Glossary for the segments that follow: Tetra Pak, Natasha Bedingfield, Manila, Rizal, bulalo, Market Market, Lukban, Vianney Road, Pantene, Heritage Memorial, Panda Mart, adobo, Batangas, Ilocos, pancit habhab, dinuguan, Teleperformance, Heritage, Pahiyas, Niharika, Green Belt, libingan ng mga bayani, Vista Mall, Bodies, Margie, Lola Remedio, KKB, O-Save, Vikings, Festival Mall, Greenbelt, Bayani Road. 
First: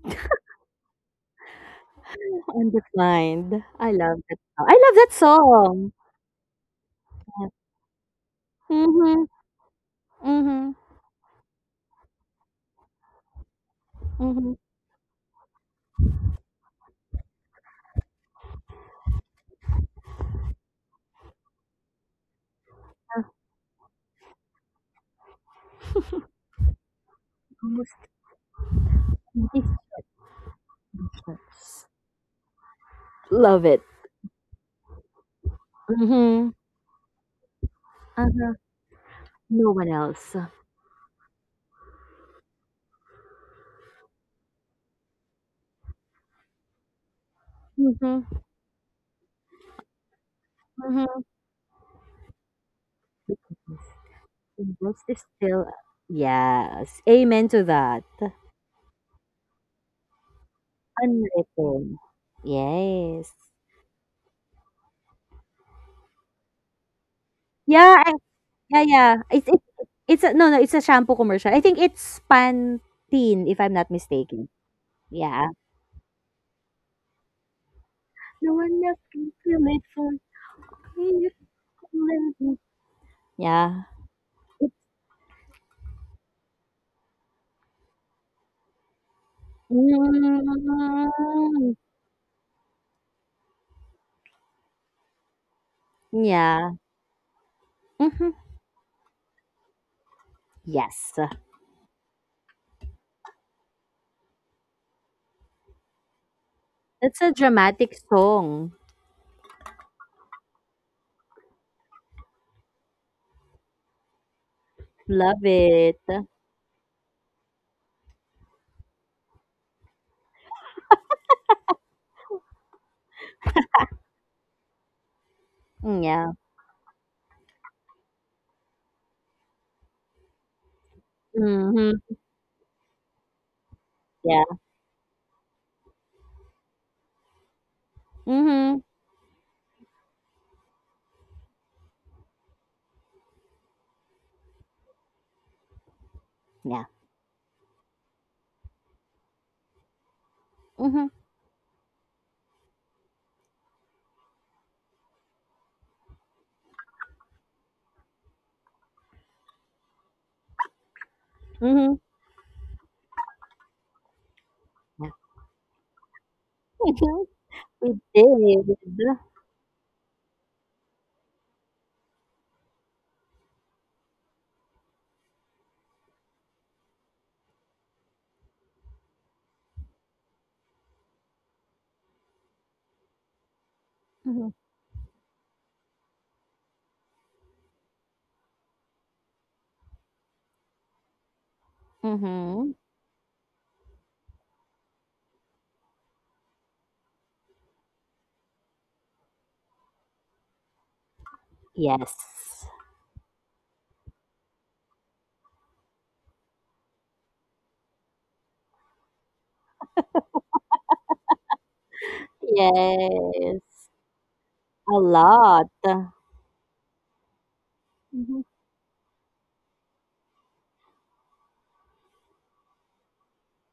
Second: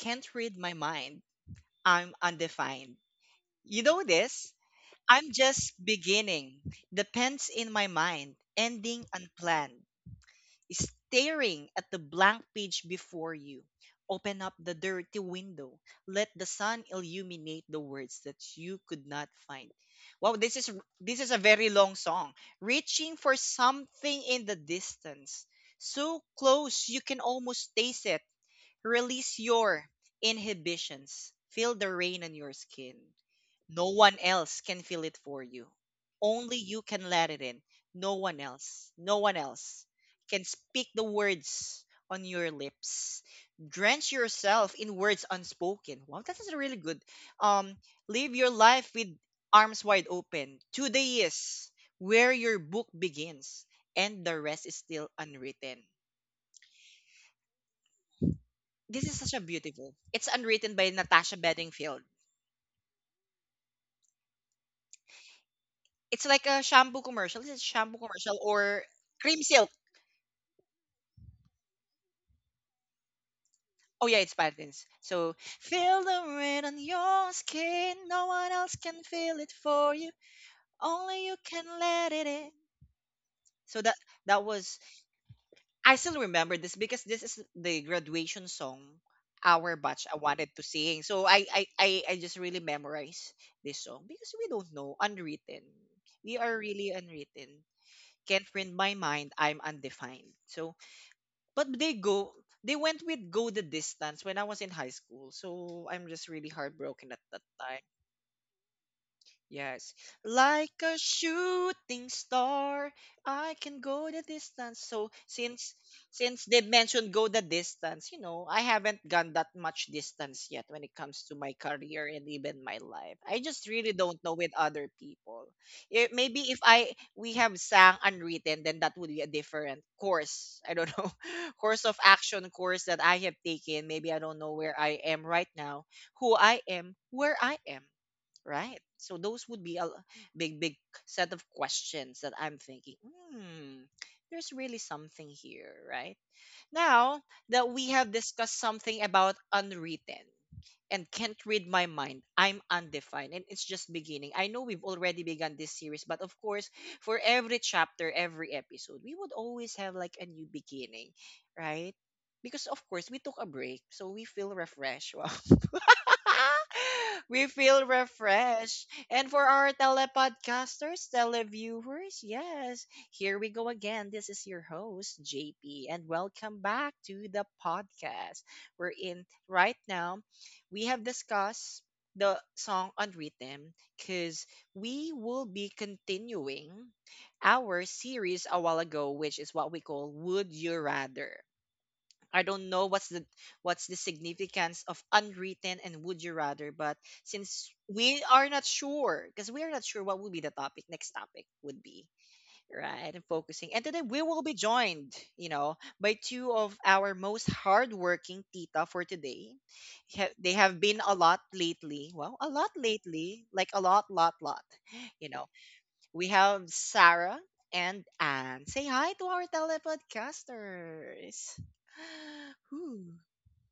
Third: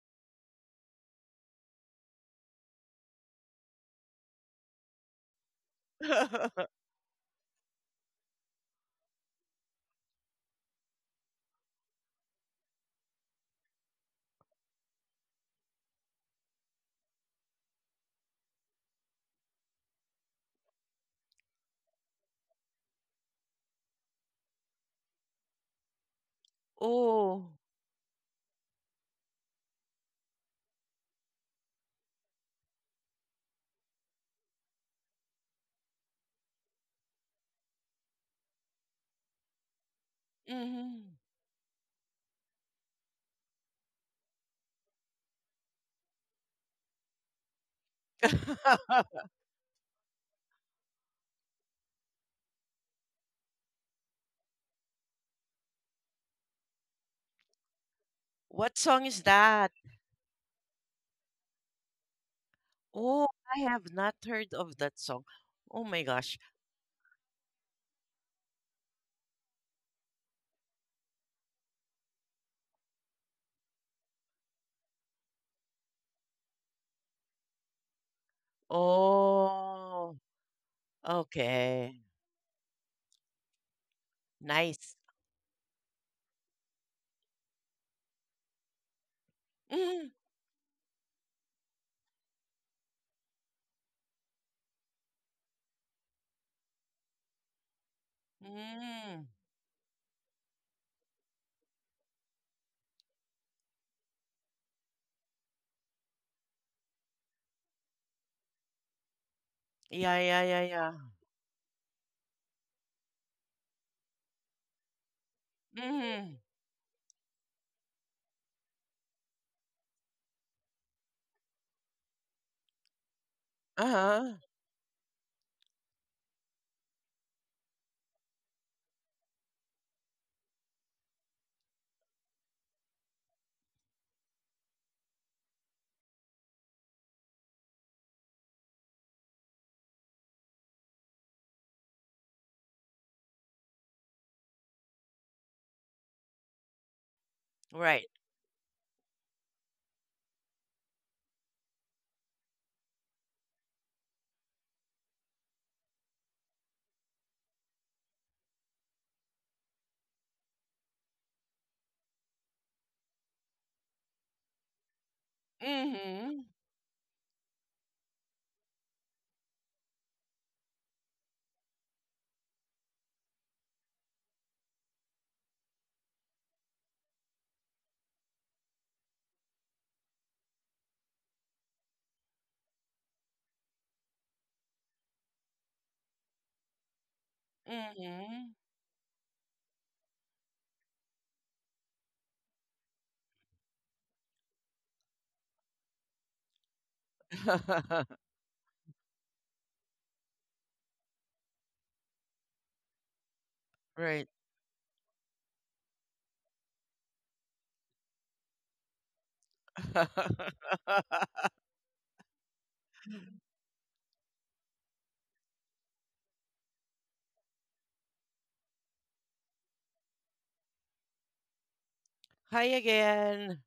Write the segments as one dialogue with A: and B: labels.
A: Can't read my mind. I'm undefined.
B: Undefined.
A: You
B: I
A: know
B: love that
A: this?
B: song. I love that
A: I'm just
B: song.
A: beginning. Depends in my mind. Ending
B: Mhm.
A: unplanned.
B: Mhm.
A: Staring at the blank page before you. Open up
B: Mhm.
A: the dirty window. Let the sun illuminate the words that you could not find. Wow, this is a very long song. Reaching for something in the distance. So close you can
C: Oh.
A: almost
B: Almost
A: taste it. Release
B: 20
A: your inhibitions. Feel
B: seconds.
A: the rain on your skin.
B: Love it.
A: No one else can feel it for you.
B: Mhm.
A: Only you can let it in. No one
B: Uh-huh.
A: else. No one
B: No
A: else
B: one else.
A: can speak the
C: Hmm.
A: words on your lips. Drench yourself in words unspoken. Wow, that is really good. Um,
B: Mhm.
A: live your life with arms wide open. Today
B: Mhm.
A: is where your book begins, and the rest is
B: Invest
A: still
B: is still
A: unwritten.
B: yes. Amen to that.
C: What
A: This
C: song
A: is
C: is
A: such a
C: that?
A: beautiful. It's unwritten by Natasha
B: Unwritten.
A: Bedingfield.
C: Oh,
B: Yes.
C: I have not heard of that song. Oh my
A: It's
C: gosh.
A: like a shampoo commercial. Is it shampoo
B: Yeah.
A: commercial
B: Yeah.
A: or
B: Yeah.
A: cream
B: It's
A: silk?
B: no no. It's a shampoo commercial. I think it's Pantene if I'm not
A: Oh yeah, it's
B: mistaken.
A: patterns. So
B: Yeah.
A: feel the rain on your skin. No
B: No
A: one else
B: one else
A: can
B: can
A: feel it
B: feel it
A: for
B: for
A: you.
C: Oh,
A: Only
B: me.
A: you can
C: okay.
A: let it in. So
B: Yeah.
A: that was.
C: Nice.
A: I still remember this because this is the graduation song our batch
C: Hmm.
A: I wanted to sing. So I I,
B: Mm,
A: I, I just really memorize this song because we don't know unwritten. We are
B: yeah.
A: really unwritten.
B: Mhm.
A: Can't win my
C: Hmm.
A: mind, I'm undefined. So,
B: Yes.
A: but they went with go the distance when I was in high school. So I'm just really heartbroken
B: It's
A: at
B: a
A: that time.
B: dramatic song.
A: Yes.
C: Yeah, yeah, yeah,
A: Like
C: yeah.
A: a shooting star, I can go the distance. So
B: Love
A: since
B: it.
C: Hmm.
A: since they mentioned go the distance, I haven't gone that much distance yet when it comes to my career and even my life. I just really don't know
C: Uh-huh.
A: with other people.
B: Mm,
A: It,
B: yeah.
A: maybe if I we have sang unwritten, then that would be a different course. I don't know. course of
B: Mhm.
A: action course that I have taken. Maybe I don't
B: Yeah.
A: know where I am right now, who I am, where I am, right?
B: Mhm.
A: So those would be a big, big set of questions that I'm thinking, hmm, there's really something here, right?
B: Yeah.
A: Now that we
C: Right.
A: have discussed something about unwritten
B: Mhm.
A: and can't read my mind, I'm undefined and it's just beginning. I know we've already begun this series, but of course, for every chapter, every episode, we would always have like a new beginning, right?
B: Mhm.
A: Because of course we took a break, so we feel
B: Yeah.
A: refreshed. Wow.
C: Hmm.
A: We feel
B: We did.
A: refreshed. And for our telepodcasters, televiewers, yes, here we go again. This is your host, JP, and welcome back to the podcast. We're in right now. We have discussed the song on rhythm because
B: Mhm.
A: we will be continuing our series
C: Hmm.
A: a while ago, which is what we call Would You Rather. I don't
B: Mhm.
A: know what's the significance of unwritten and would you rather, but since we are not sure, because we are not sure what will be the topic, next topic would be
B: Yes.
A: right and focusing. And today we
C: Right.
A: will be joined by two of our most hardworking tita for today. They have been a lot lately. Well, a lot lately, like a
B: Yes.
A: lot, lot, lot.
B: A
A: You know,
B: lot.
A: we have Sarah and
B: Mhm.
A: Anne. Say hi to our telepodcasters.
C: Hi
A: Whew.
C: again.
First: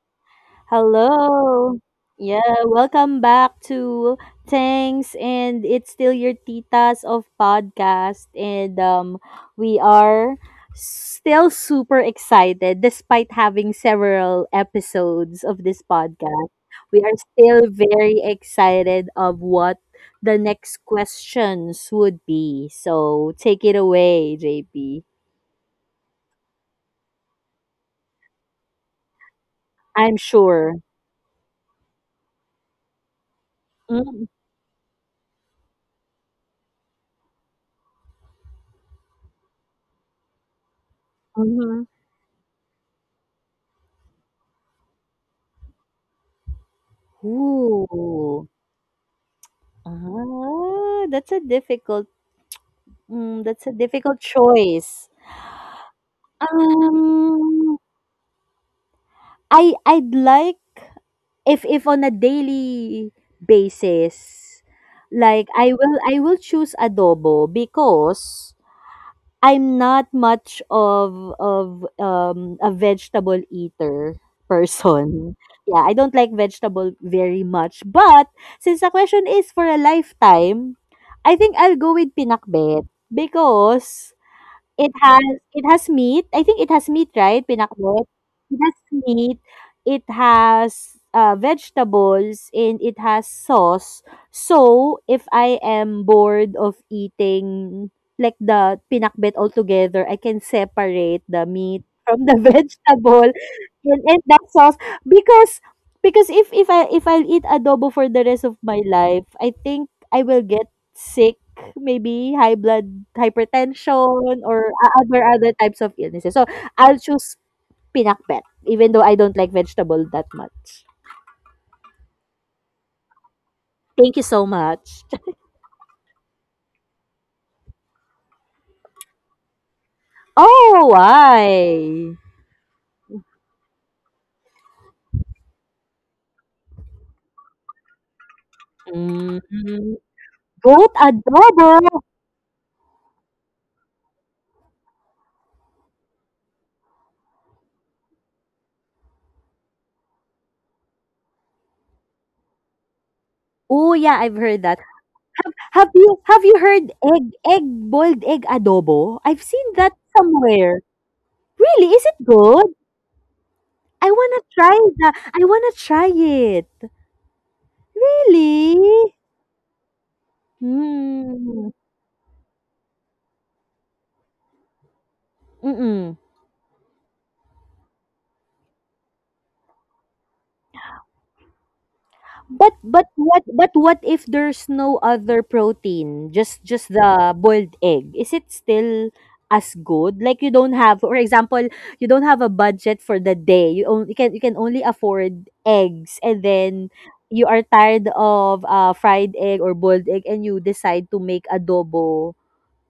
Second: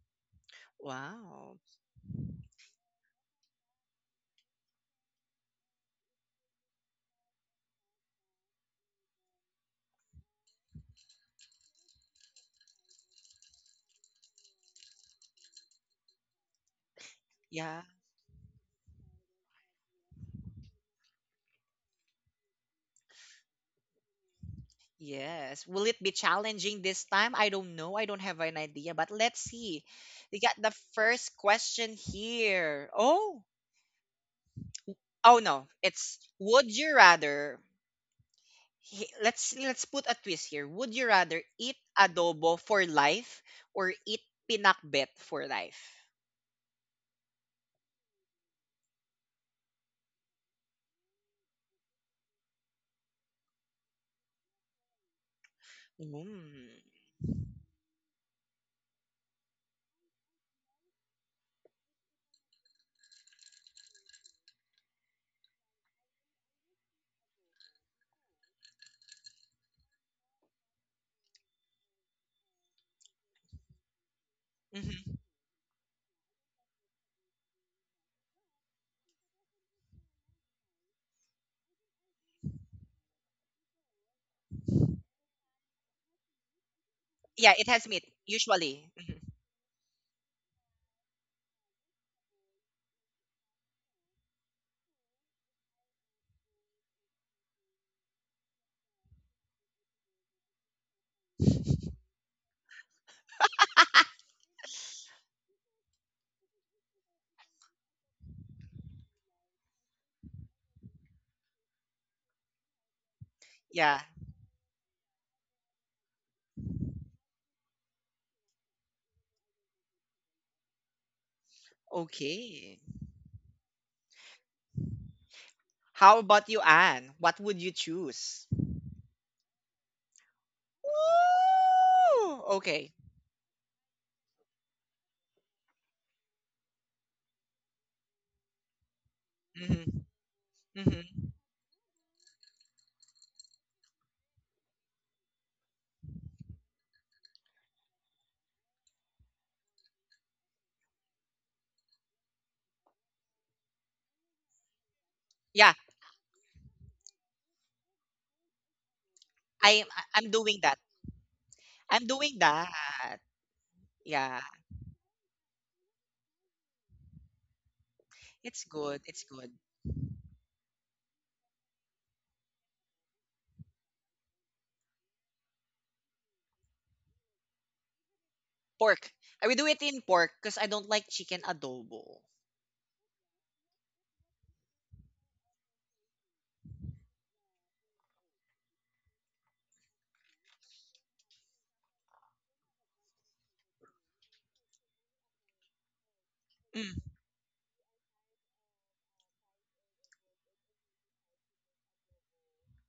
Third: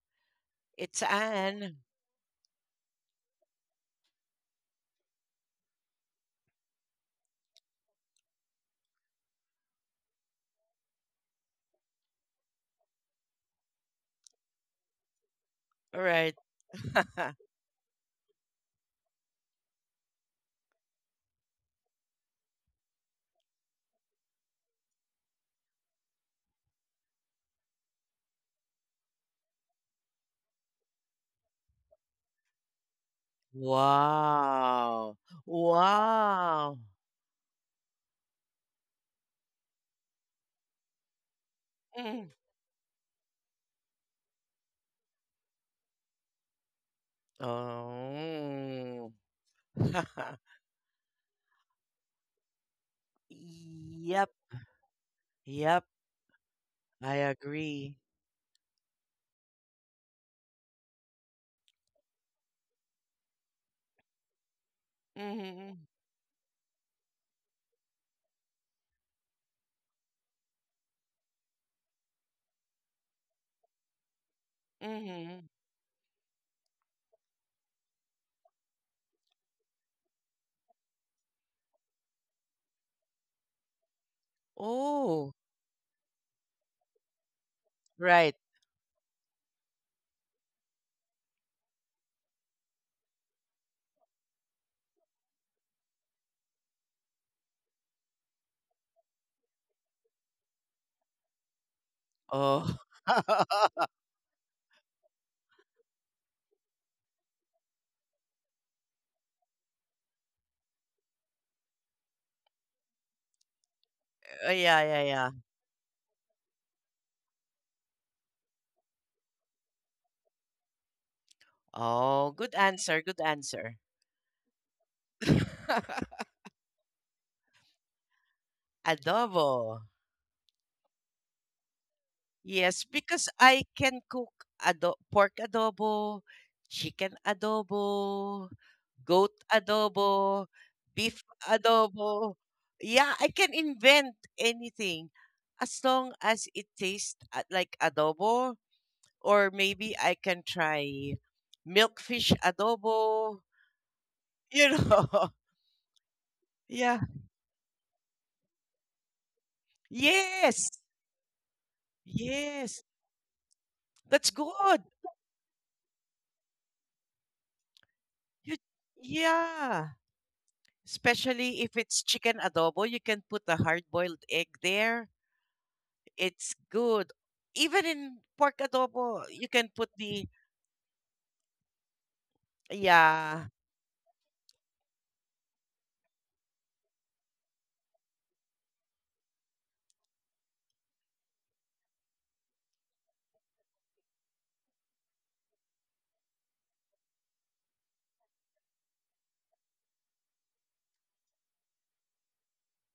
C: It's
A: Wow.
C: Anne.
B: Hello. Yeah, welcome back to thanks and it's still your titas of podcast, and we are still super excited despite having several episodes of this
C: All right.
B: podcast. We are still
A: Yeah.
B: very excited of what the next questions would be. So take it away, JP.
A: Yes. Will it be challenging this time? I don't know. I don't have an idea, but let's see.
B: I'm
A: We got the
B: sure.
A: first question here. Oh.
B: Mm-hmm.
C: Wow.
A: Oh no. It's would
C: Wow.
A: you rather let's put a twist here. Would you rather eat
B: Mm-hmm.
C: Mm.
A: adobo for life or eat pinakbet for life?
B: Ooh.
C: Oh.
B: Ah, that's a difficult that's a difficult
C: Yep.
B: choice.
C: Yep,
A: Mm.
C: I
B: Um,
C: agree.
B: I'd like if on a daily basis, like
C: Mm-hmm.
B: I will choose adobo because I'm not much of a vegetable eater
A: Mm-hmm.
B: person.
C: Mm-hmm.
B: Yeah, I don't like vegetable very much, but since the question is for a lifetime, I think I'll go with pinakbet because It has
C: Oh,
B: it has meat. I think it has meat, right,
A: Yeah, it has
B: pinakbet?
A: meat
C: right.
B: It has
A: usually.
B: meat, it has vegetables, and it has sauce. So, if I am bored of eating like the pinakbet altogether, I can separate the meat from the
C: Oh.
B: vegetable and that sauce because because if I'll eat adobo for the rest of my life, I think I will get sick, maybe high blood
A: Yeah.
B: hypertension
C: Oh,
B: or
C: yeah,
B: o
C: yeah,
B: other
C: yeah.
B: other types of illnesses. So, I'll choose pinakbet, even though I don't like vegetable that much.
C: Oh, good
A: Okay.
C: answer, good answer.
B: Thank you so much.
A: How about you, Anne? What would you choose?
C: Adobo.
B: Oh, why?
A: Woo!
C: Yes,
A: Okay.
C: because I can cook pork adobo, chicken adobo, goat
A: Hmm.
B: Mm,
C: adobo,
B: goat
C: beef
A: Hmm.
B: adobo.
C: adobo. Yeah, I can invent anything as long as it tastes like adobo, or maybe I can try milkfish adobo,
B: Oh yeah, I've heard
C: you
B: that.
C: know.
A: Yeah,
B: Have you heard
C: Yeah.
B: egg egg boiled egg adobo? I've seen that
A: I'm doing
C: Yes.
B: somewhere.
A: that.
B: Really, is
A: I'm
B: it
A: doing
B: good?
C: Yes.
A: that.
B: I
C: That's
B: wanna
A: Yeah,
B: try
C: good.
B: that. I wanna try it.
C: You,
A: it's good.
B: Really?
A: It's good.
C: yeah. Especially
B: Hmm.
C: if it's chicken adobo, you can put a hard boiled egg there.
B: Mm.
C: It's good. Even in pork
A: Pork.
C: adobo, you
A: I will
C: can
A: do it
C: put
A: in
C: the—
A: pork because I don't like chicken adobo.
B: But but
C: Yeah.
B: what but what if there's no other protein, just the boiled egg? Is it still as good? Like you don't have, for example, you don't have a budget for the day. You can you can only afford eggs and then
A: Mm.
B: you are tired of fried egg or boiled egg and you decide to make adobo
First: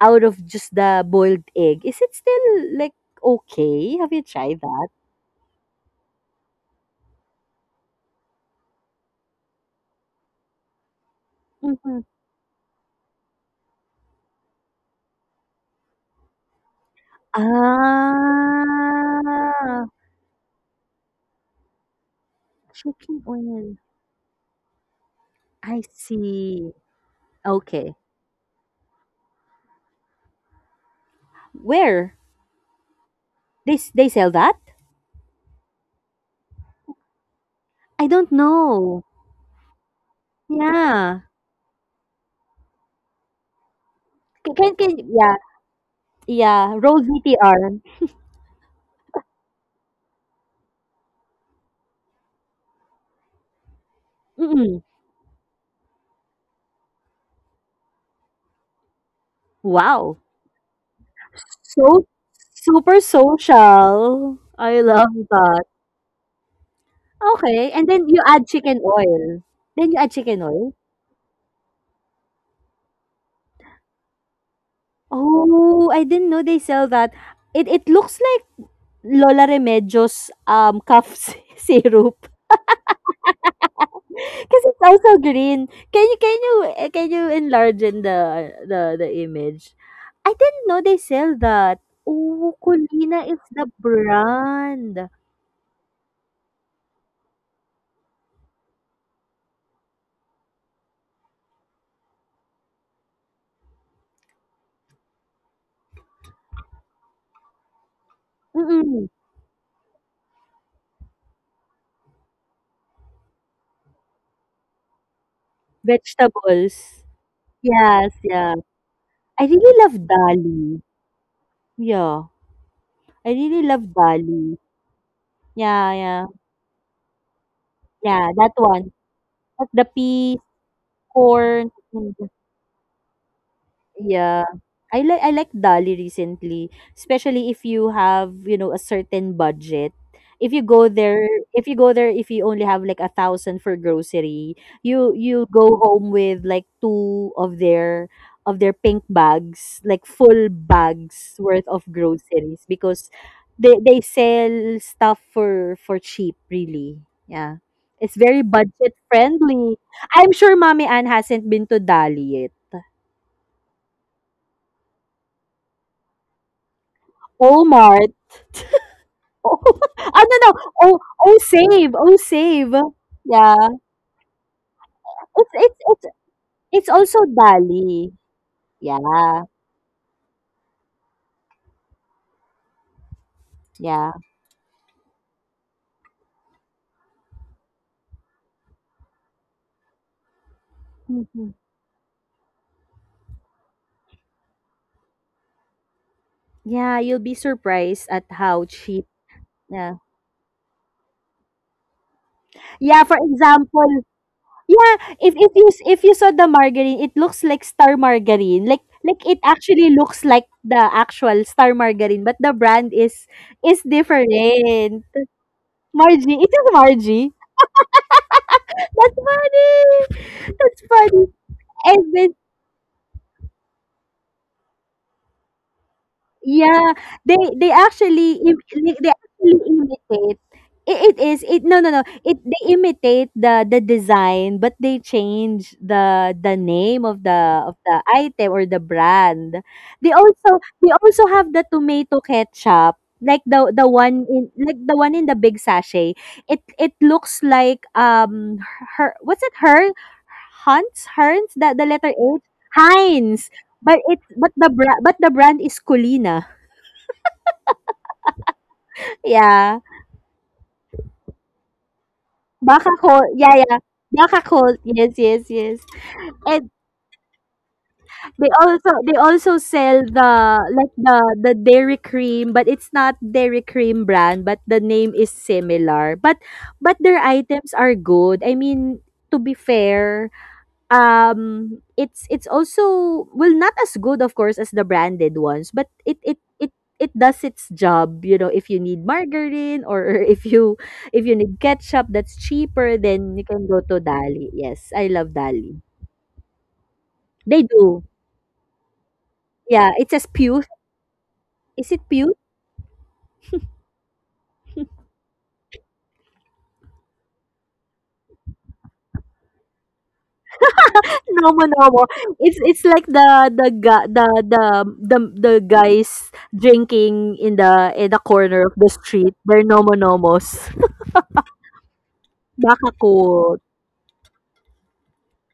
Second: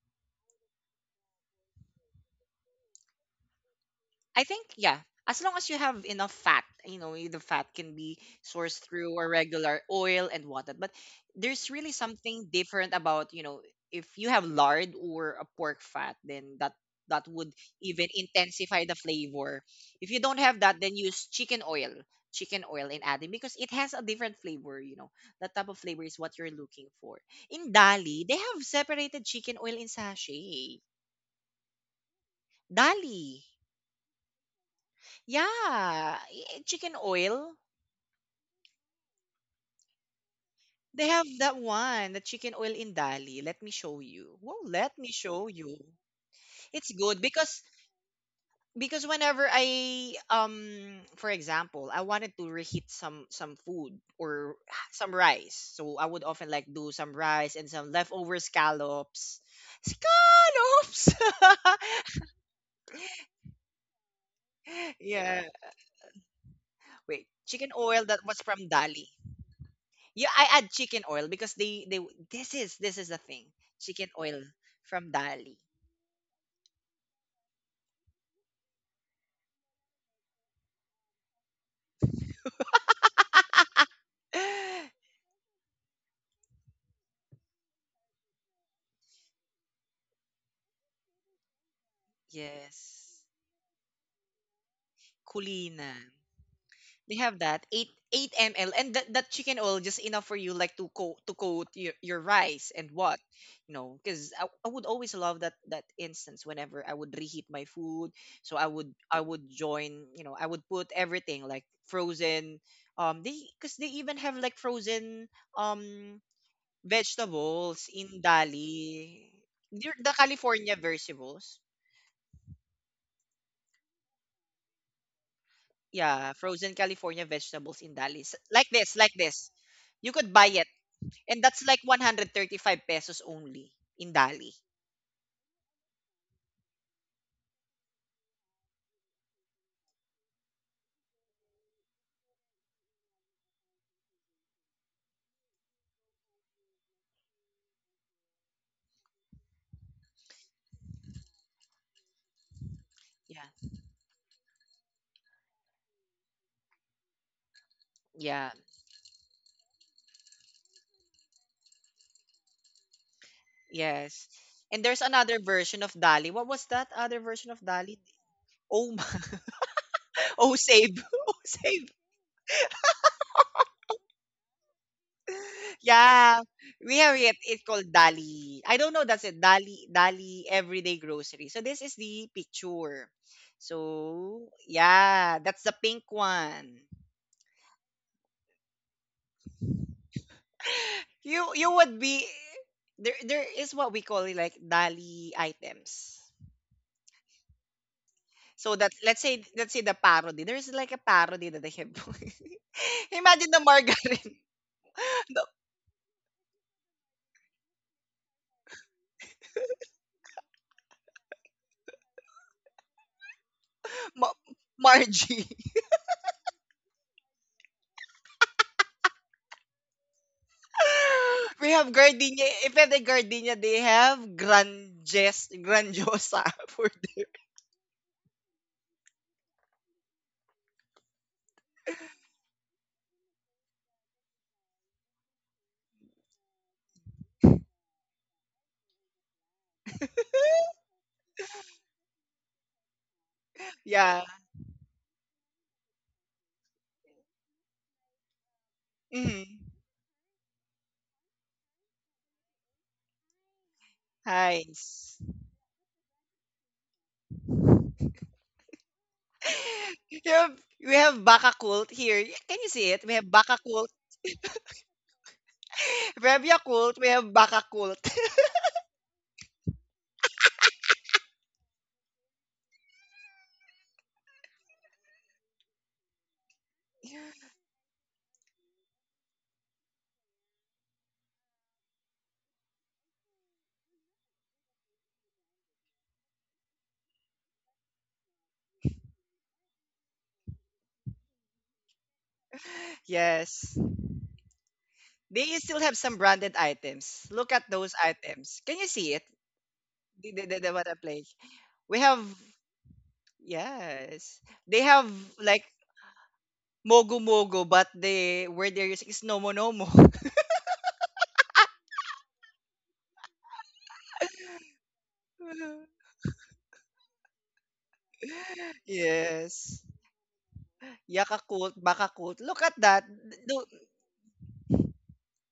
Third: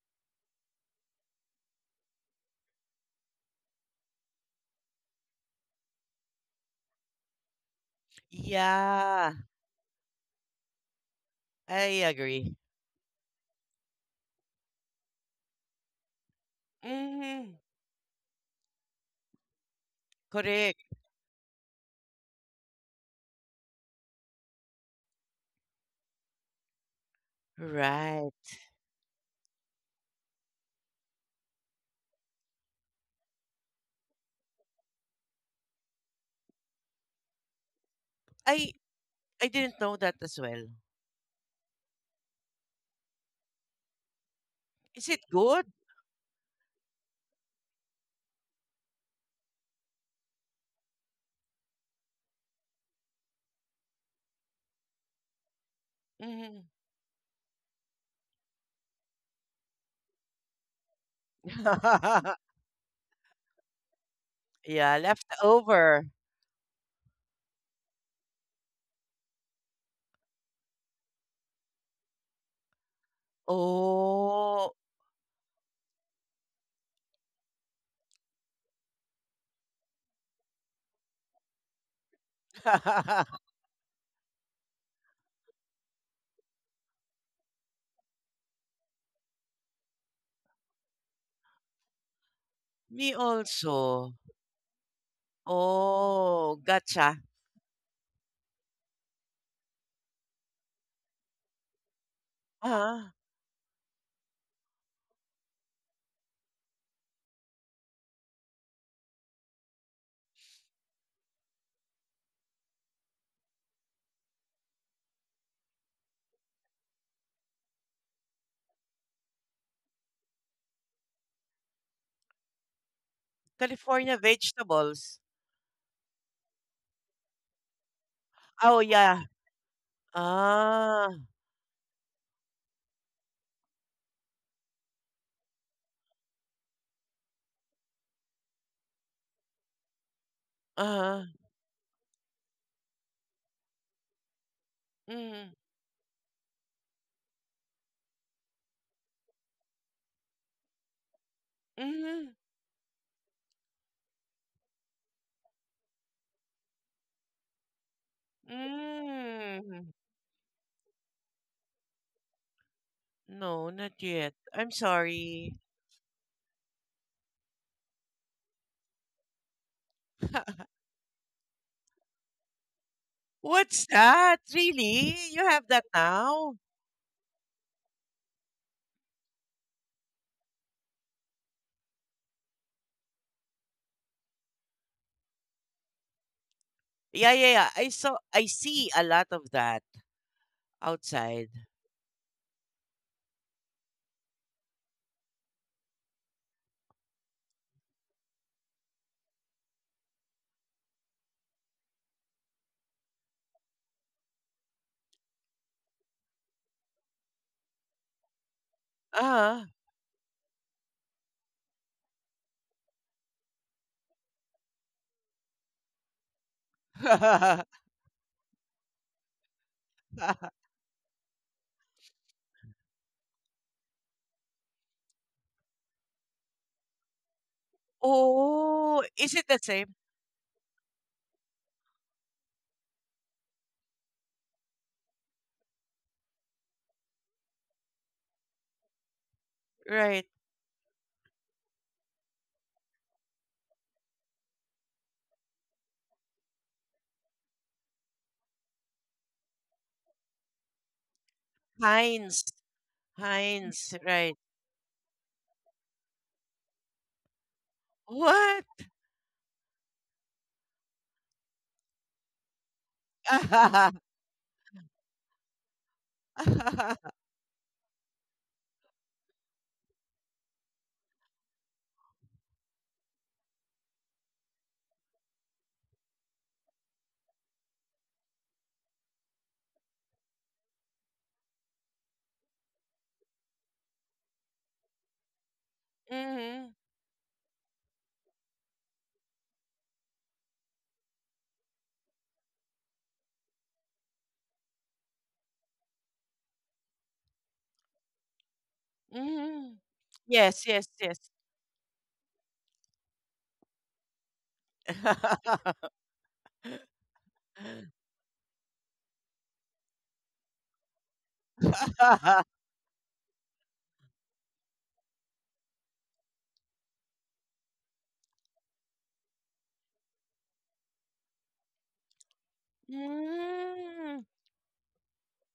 B: out of just the boiled egg. Is it still like okay? Have you
A: I
B: tried
A: think
B: that?
A: yeah, as long as you have enough fat, the fat can be sourced through a
C: Yeah.
A: regular oil and whatnot. But there's really
B: Mhm.
C: I
A: something
C: agree.
A: different about if you have lard or a pork fat, then that would
C: Hmm.
A: even intensify the flavor.
B: Ah.
A: If you don't have that,
C: Correct.
A: then use chicken oil and
B: Chicken
A: add it because it
B: oil.
A: has a different flavor. You know, that type of
B: I
A: flavor is what you're
B: see.
A: looking for. In
B: Okay.
A: Dali,
C: Right.
A: they have separated chicken oil in sachet.
B: Where?
A: Dali.
B: They sell that?
A: Yeah, chicken oil.
B: I don't
C: I
B: know.
C: I didn't know that as well.
A: They
B: Yeah.
A: have that one, the chicken oil in Dali. Let me show you. Whoa,
B: Can can,
A: let
B: can
C: Is
A: me
C: it
B: yeah.
A: show
C: good?
A: you.
B: Yeah,
A: It's
B: roll
A: good
B: VTR.
A: because whenever I for example, I wanted to reheat some food or
B: Mm-mm.
A: some rice. So I would often
C: Hmm.
A: like do some rice and some leftover scallops.
B: Wow.
A: Scallops.
B: So super social. I
C: Yeah,
B: love
A: yeah.
B: that.
C: leftover.
A: Wait, chicken
B: Okay, and
A: oil
B: then
A: that
B: you
A: was
B: add
A: from
B: chicken
A: Dali.
B: oil. Then you add
A: Yeah,
B: chicken
A: I add
B: oil.
A: chicken oil because they this is the thing. Chicken oil
C: Oh.
A: from Dali.
B: Oh, I didn't know they sell that. It looks like Lola Remedio's cough syrup. Because it's also green. Can you enlarge in the image? I didn't know they sell that. Oh,
C: Me
A: yes.
B: Colina is the
C: also.
B: brand.
A: Kulina.
C: Oh,
A: They
C: gotcha.
A: have that 8 ml and that chicken oil just enough for you like to coat your rice and
C: Ah,
A: what because I would always love that instance whenever I would reheat my food so I would
B: Mm-mm.
A: I would join I would put everything like frozen they because they even have like frozen um
B: Vegetables.
A: Vegetables,
B: Yes, yeah.
A: indali.
B: I really
A: They're
B: love
A: the California
B: Dali.
A: vegetables.
B: Yeah. I really love
C: California
B: Dali.
C: vegetables.
B: Yeah, yeah.
A: Yeah, frozen California vegetables indali.
B: Yeah, that
A: Like
C: Oh
B: one.
A: this, like
C: yeah.
A: this.
B: Like the
A: You could
B: peas,
A: buy it.
C: Ah.
A: And that's
B: corn.
A: like 135 pesos only in
B: Yeah.
A: dali.
B: I like Dali recently, especially if you have, you know, a certain budget. If you go
C: Uh-huh.
B: there, if you go there, if you only have like 1,000 for grocery, you
C: Hmm.
B: go home with like two of their pink bags, like full bags worth of
C: Hmm.
B: groceries because
A: Yeah.
B: they sell stuff for cheap, really. Yeah. It's very
A: Yeah.
B: budget friendly.
C: Mm.
B: I'm sure Mommy Ann hasn't been to Dali yet.
C: No, not
A: Yes.
C: yet. I'm
A: And there's another
C: sorry.
A: version of Dali. What was that other version of Dali?
B: Omar,
A: Oh,
B: oh, oh no no.
A: oh
B: Oh
A: save. Oh,
B: oh
A: save.
B: save. Oh save. Yeah.
C: What's that? Really? You
B: It's
C: have
B: it's
C: that
B: it's
A: Yeah,
C: now?
B: it's
A: we have
B: also
A: it. It's called
B: Dali.
A: Dali. I don't know. That's it.
B: Yeah.
A: Dali, Dali Everyday Grocery. So this is the picture.
B: Yeah.
A: So yeah, that's the pink one.
C: Yeah, yeah, yeah. I see a lot of that outside.
B: Mhm.
A: You would be there. There is what we call it like Dali items.
B: Yeah, you'll be surprised at how
A: So that
B: cheap.
A: let's say the
B: Yeah.
A: parody. There's like a parody that they have.
B: Yeah, for
A: Imagine the
B: example,
A: margarine,
B: yeah, if
A: the
B: if if you saw the margarine, it looks like star margarine. Like it
C: Uh-huh.
B: actually looks like the actual star margarine, but the brand is
A: ma-
B: different.
A: Margie.
B: Margie, it is Margie. That's funny. That's funny.
A: We have
B: And then
A: gardenia. If at the gardenia, they have granges, grandiosa for
B: yeah,
A: the,
C: Oh,
B: they
C: is it the
B: actually
C: same?
B: imitate. It is it no no no it they imitate the design but they change the name of the item or the brand. They
C: Right.
B: also they also have the tomato ketchup like the
A: yeah.
B: one in like the one in the big sachet. It looks like her what's it
A: Mm,
B: her Hans Herns that the letter H.
C: Heinz.
B: Heinz,
C: Heinz,
B: but it's
C: right.
B: but
A: nice.
B: the brand is Colina.
C: What?
B: Yeah,
A: We have, we have baka cult here. Can you
B: baka
A: see it? We
B: cold.
A: have
B: Yeah,
A: baka
B: yeah,
A: quilt.
B: baka cold. Yes, yes, yes.
A: Revia
B: And
A: quilt. We have baka cult.
B: they also sell the like the Dairy Cream, but it's not Dairy Cream brand, but the name is similar. But their items are good. I mean, to be fair, it's also well not as good of course as the branded ones but
C: Mm-hmm.
B: it does its job, you know, if you need margarine or if you need ketchup that's cheaper then you can
A: yes.
B: go to Dali. Yes, I love
A: They
B: Dali.
A: still have some branded items. Look
B: They
A: at those
B: do.
A: items. Can you see it?
C: Mm-hmm.
B: Yeah, it says
A: The, the, the,
B: Pew.
C: Yes,
A: the
C: yes,
A: what I
C: yes.
A: play.
B: Is
A: We
B: it
A: have,
B: Pew?
A: yes. They have like Mogo mogo, but the word they're using is Nomo Nomo.
B: No no no, it's it's like the guys drinking in the corner of the street, they're
A: Yes.
B: nomonomos.
A: Yakult, Bakult. Look at
B: Baka
A: that.
B: cool.
A: Do
C: Mm,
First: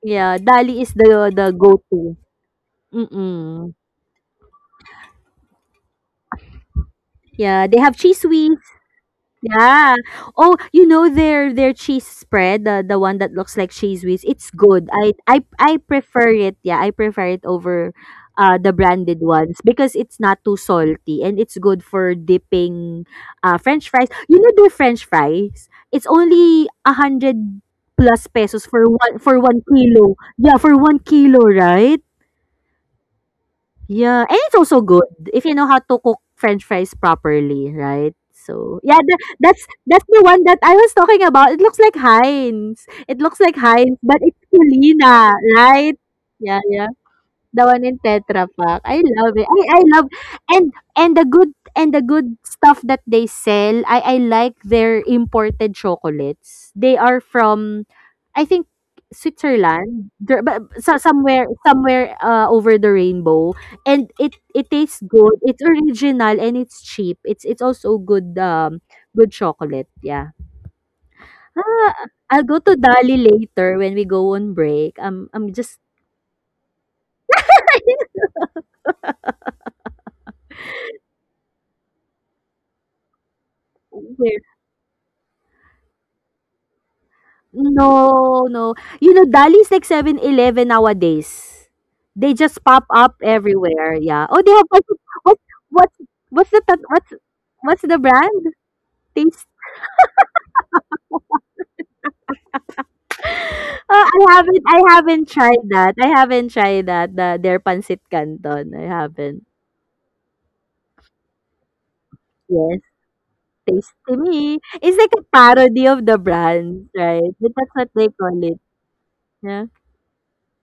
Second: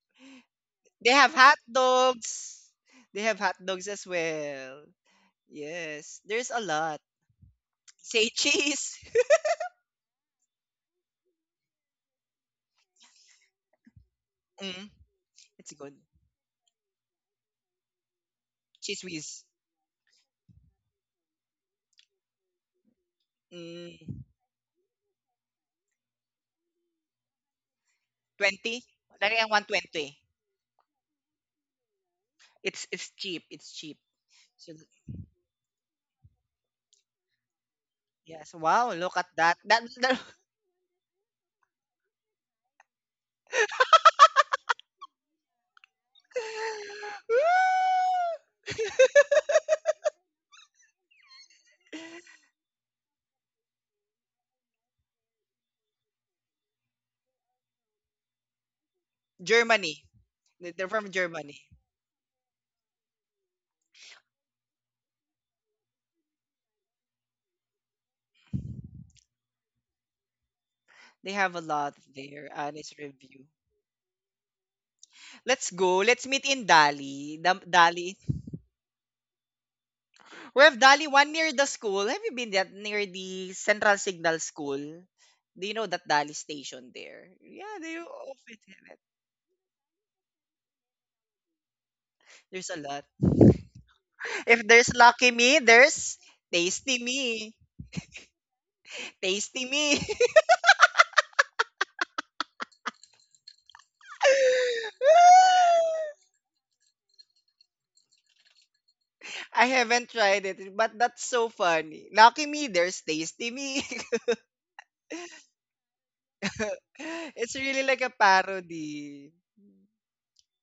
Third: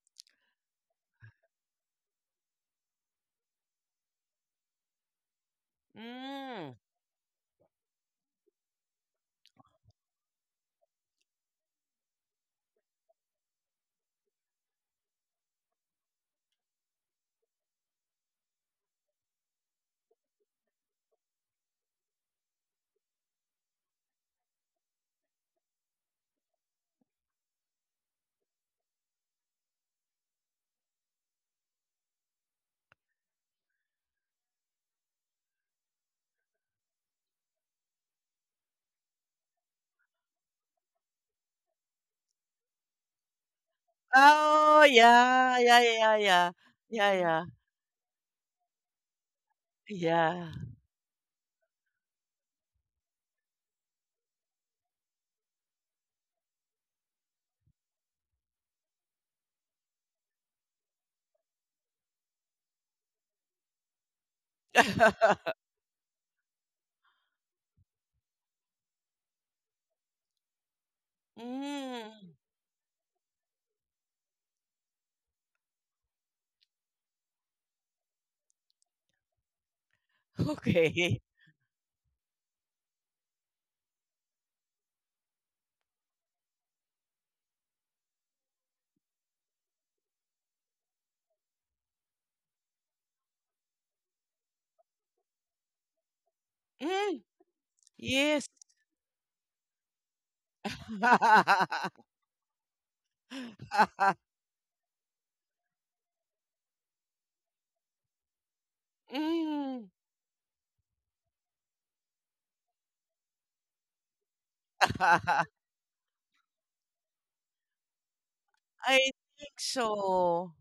B: Yeah, Dali is
A: they have
B: the
A: hot
B: go-to.
A: dogs? They have hot
B: Mm.
A: dogs as well. Yes. There's a
C: mm.
A: lot.
B: Yeah, they have cheese
A: Say
B: whiz.
A: cheese.
B: Yeah. Oh, you know their cheese spread, the one that looks like cheese whiz, it's
A: Mm,
B: good. I
A: it's good.
B: prefer it. Yeah, I prefer it over the
A: Cheese
B: branded
A: whiz.
B: ones because it's not too salty and it's good for dipping french fries.
A: Mm,
B: You know their french fries? It's only 100 plus pesos
A: 20?
B: for one
A: Dari
B: for
A: ang
B: one
A: 120.
B: kilo. Yeah, for 1 kilo, right?
A: It's cheap. It's cheap.
B: Yeah, and it's
A: So,
B: also good if you know how to cook French fries properly, right?
A: yes.
B: So
A: Wow,
B: yeah,
A: look at that. That,
B: that's
A: that
B: the one that I was talking about. It looks like Heinz. It looks like Heinz, but it's
C: Oh,
B: Kulina,
C: yeah, yeah,
B: right?
C: yeah, yeah,
B: Yeah, yeah.
C: yeah, yeah.
B: The one in Tetra Pak. I love it. I love
C: Yeah.
B: and the good stuff that they sell. I like their imported chocolates. They are from I think
A: Germany.
B: Switzerland, there, but
A: They're
B: so,
A: from
B: somewhere
A: Germany.
B: somewhere over the rainbow, and it tastes good. It's original and it's cheap. It's also good good chocolate. Yeah.
A: They have a lot
B: Ah,
C: Mm,
B: I'll
A: there.
B: go to
A: Honest
B: Dali
A: review.
B: later when we go on break. I'm
A: Let's
B: just
A: go. Let's meet in Dali. Dali. We have Dali
C: okay.
A: one near the school. Have you been that near the Central Signal
B: where.
A: School? Do you know that Dali station there? Yeah, they
B: No,
A: often
B: no.
A: have.
B: You know, Dali's like 7-Eleven nowadays. They just
A: There's a
B: pop
A: lot.
B: up everywhere. Yeah. Oh, they
A: If
B: have what?
A: there's Lucky
B: What?
A: Me,
B: What?
A: there's
B: What's the tat-
A: Tasty
B: what's
C: Mm,
A: Me.
B: what's the
C: yes.
B: brand? Taste.
A: Tasty Me.
B: I haven't. I haven't tried that. I haven't tried that. The their pancit canton. I haven't.
A: I
C: Mm,
A: haven't tried it, but that's so funny. Lucky me,
B: Yes,
A: there's tasty me.
B: tasty me. It's like a parody of the brand, right? But
A: It's
B: that's
A: really
B: what
A: like
B: they
A: a
B: call it.
C: I
A: parody.
C: think
B: Yeah.
C: so.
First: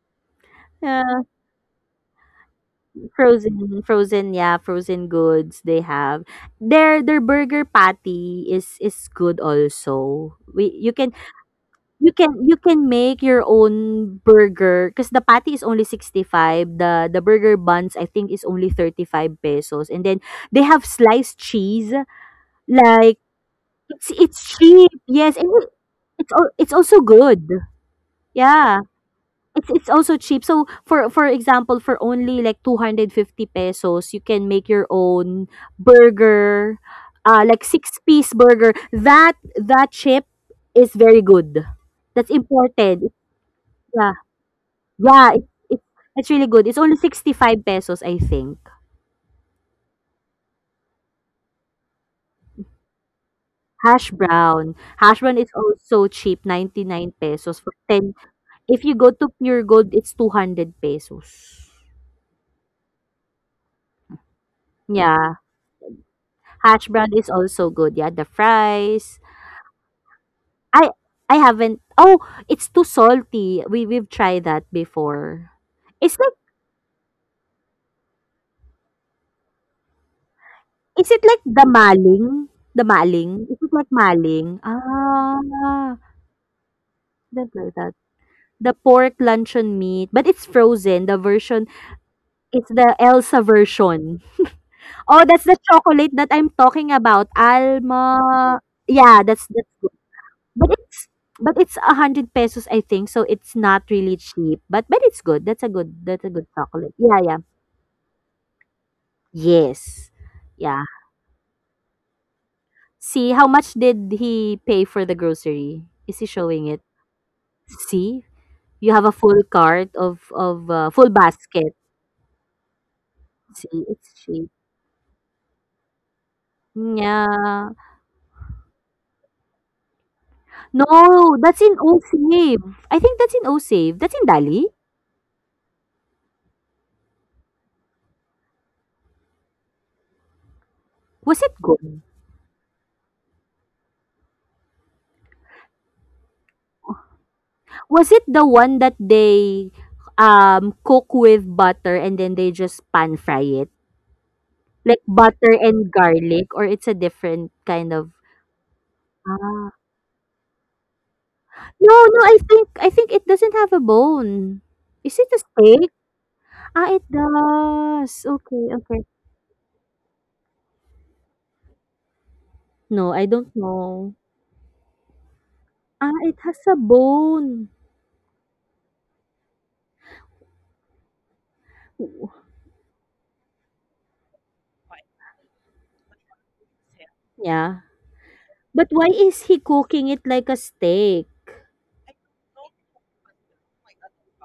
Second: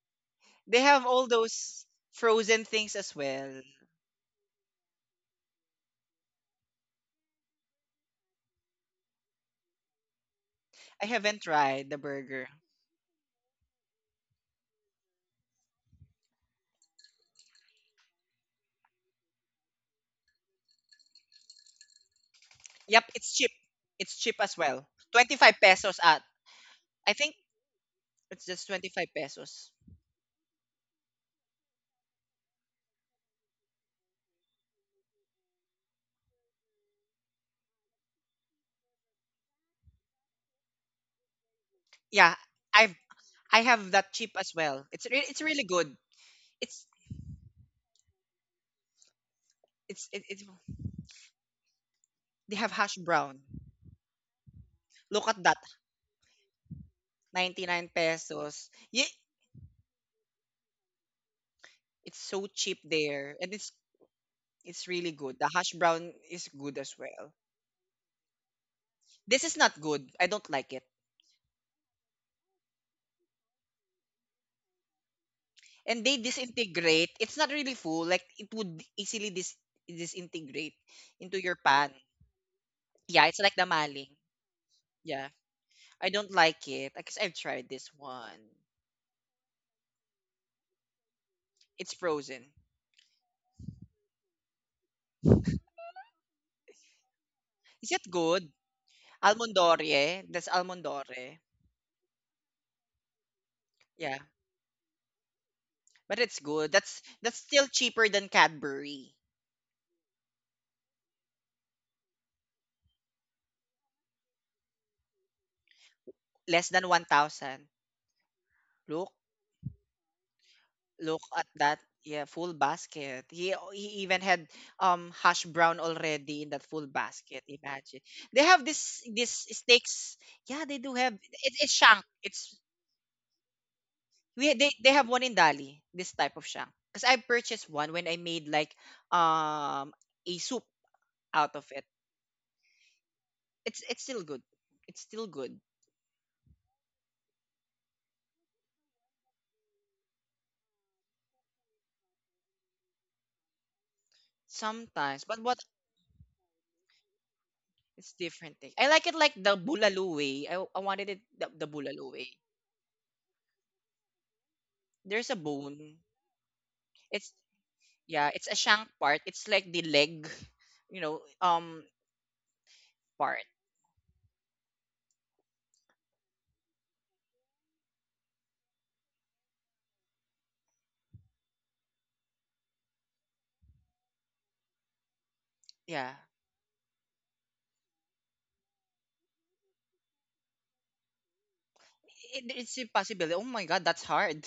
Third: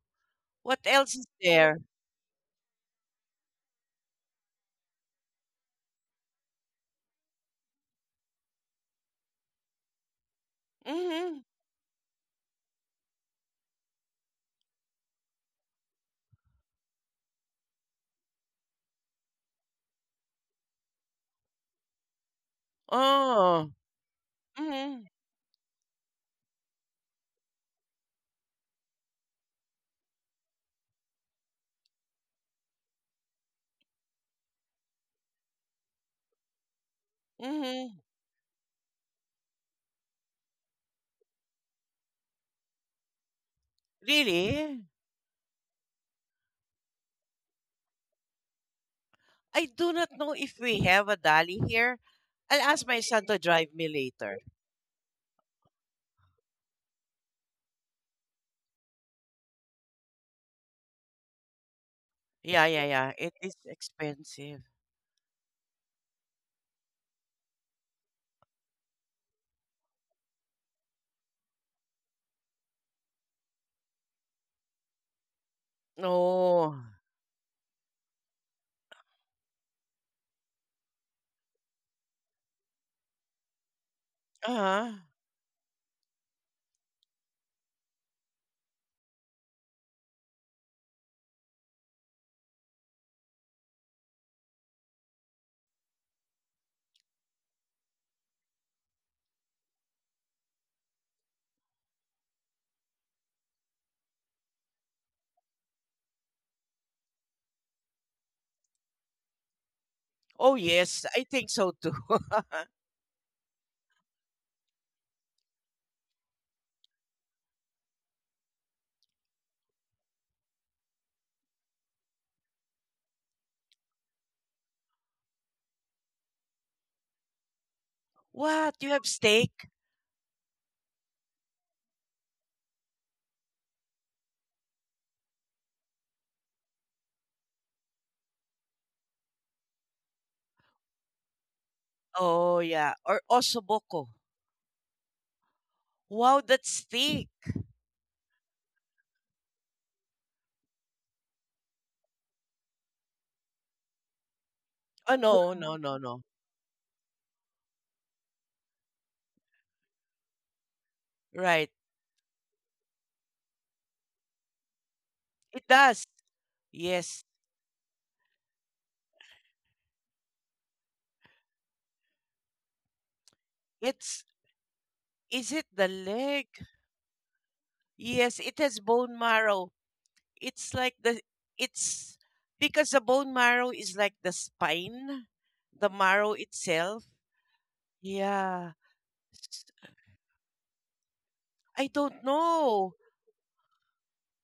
C: What
A: They have
C: else
B: Yeah.
A: all
C: is there?
A: those frozen things as well.
B: Frozen, frozen, yeah, frozen goods they have. Their burger patty is good also. We you
A: I
B: can
C: Mm-hmm.
A: haven't tried the
B: you can
A: burger.
B: you can make your own burger because the patty is only 65. The burger buns I think is only 35 pesos. And then they have sliced cheese.
A: Yep,
B: Like
A: it's cheap.
C: Oh.
A: It's cheap
B: it's
A: as well.
B: cheap.
C: Mm-hmm.
B: Yes,
A: 25 pesos at.
B: it's it's also
A: I think
B: good.
A: it's just
B: Yeah,
A: 25 pesos.
B: it's also cheap. So for example, for only like 250 pesos, you can make your own burger, like
C: Mm-hmm.
B: six-piece burger. That that chip is very good. That's
A: Yeah, I've
B: imported.
A: I have that
B: Yeah.
A: cheap as
C: Really?
A: well. It's re-
B: Yeah,
A: it's really
B: it,
A: good.
B: it's really good. It's
A: It's
B: only 65 pesos, I think.
C: I do
A: it's
C: not
A: it,
C: know
A: it
C: if we have a dolly here.
A: they
C: I'll
A: have
C: ask
A: hash
C: my son to
A: brown.
C: drive me
B: Hash
C: later.
B: brown. Hash
A: Look
B: brown
A: at
B: is
A: that.
B: also cheap, 99 pesos for
A: 99
B: 10.
A: pesos.
B: If you
A: Yeah,
B: go to Pure Gold, it's 200 pesos.
A: it's so
C: Yeah,
A: cheap
C: yeah, yeah. It
A: there and
C: is
A: it's
C: expensive.
A: it's really
B: Yeah.
A: good. The hash brown is good
B: Hash
A: as
B: brown is
A: well.
B: also good. Yeah, the fries,
A: This is not good. I don't like it.
B: I I haven't. Oh, it's too salty. We we've tried that before.
A: And they
B: It's like,
C: Oh.
A: disintegrate. It's not really full. Like it would easily disintegrate
B: is it
A: into
B: like
A: your
B: the
A: pan.
B: maling? The
A: Yeah, it's
B: maling?
A: like
B: Is
A: the
B: it like
A: maling.
B: maling?
C: Uh-huh.
A: Yeah.
B: Ah,
A: I don't like it. I guess I've
B: that's
A: tried
B: like
A: this
B: that.
A: one.
B: The pork luncheon meat, but it's frozen. The version
A: It's frozen.
B: it's the Elsa version. Oh, that's the chocolate that I'm talking about.
A: Is it good?
B: Alma. Yeah, that's good.
A: Almondore. That's
B: But it's
A: Almondore.
B: but it's 100 pesos, I think. So it's not
A: Yeah.
B: really cheap. But it's good. That's a good
A: But
B: that's a
A: it's
B: good
A: good.
B: chocolate.
A: That's
B: Yeah,
A: that's
B: yeah.
A: still cheaper than Cadbury.
B: Yes.
C: Oh
B: Yeah.
C: yes, I think so too.
B: See, how much did he pay for the grocery? Is he showing
A: Less
B: it?
A: than 1,000.
B: See, you have
A: Look,
B: a full cart of full
A: Look at
B: basket.
A: that. Yeah, full basket. He
B: See,
A: he
B: it's
A: even had
B: cheap.
A: hash brown already in that full basket.
B: Yeah.
A: Imagine. They have
C: What? You
A: this
C: have
A: this
C: steak?
A: steaks. Yeah, they do have
B: No,
A: it,
B: that's
A: it's
B: in
A: shank. It's
B: O-Save. I think that's in O-Save. That's in
A: we
B: Dali.
A: they, they have one in Dali, this type of shank. Because I purchased one when I made like um a soup
B: Was it
A: out of it.
B: good?
C: Oh, yeah. Or
A: It's
C: ossobuco.
A: still good. It's still good.
C: Wow, that's thick.
B: Was it the one that they cook with butter and then they just pan fry it? Like
C: Oh,
A: Sometimes. But
B: butter
C: no,
A: what
C: no,
B: and
C: no, no.
B: garlic or it's a different kind of
A: it's different thing. I like it like the
B: ah.
A: bulalo way. I wanted it the
C: Right.
B: No,
A: bulalo
B: no,
A: way.
B: I think it doesn't have a bone. Is it
A: There's a
B: a
C: It
B: steak?
A: bone.
C: does.
B: Ah, it
C: Yes.
A: It's
B: does.
A: Yeah, it's a
B: Okay,
A: shank
B: okay.
A: part. It's like the leg, you know, um
B: No, I
A: part.
B: don't know.
C: It's, is it the
B: Ah, it
C: leg?
B: has a bone.
C: Yes, it has bone marrow. It's like the, it's,
B: W-
C: because the bone marrow is like the spine, the
A: Yeah.
C: marrow itself.
B: Yeah.
C: Yeah.
B: But why is he
C: S-
B: cooking it like a steak?
C: I don't
A: It's
C: know.
A: impossible. Oh my god, that's hard.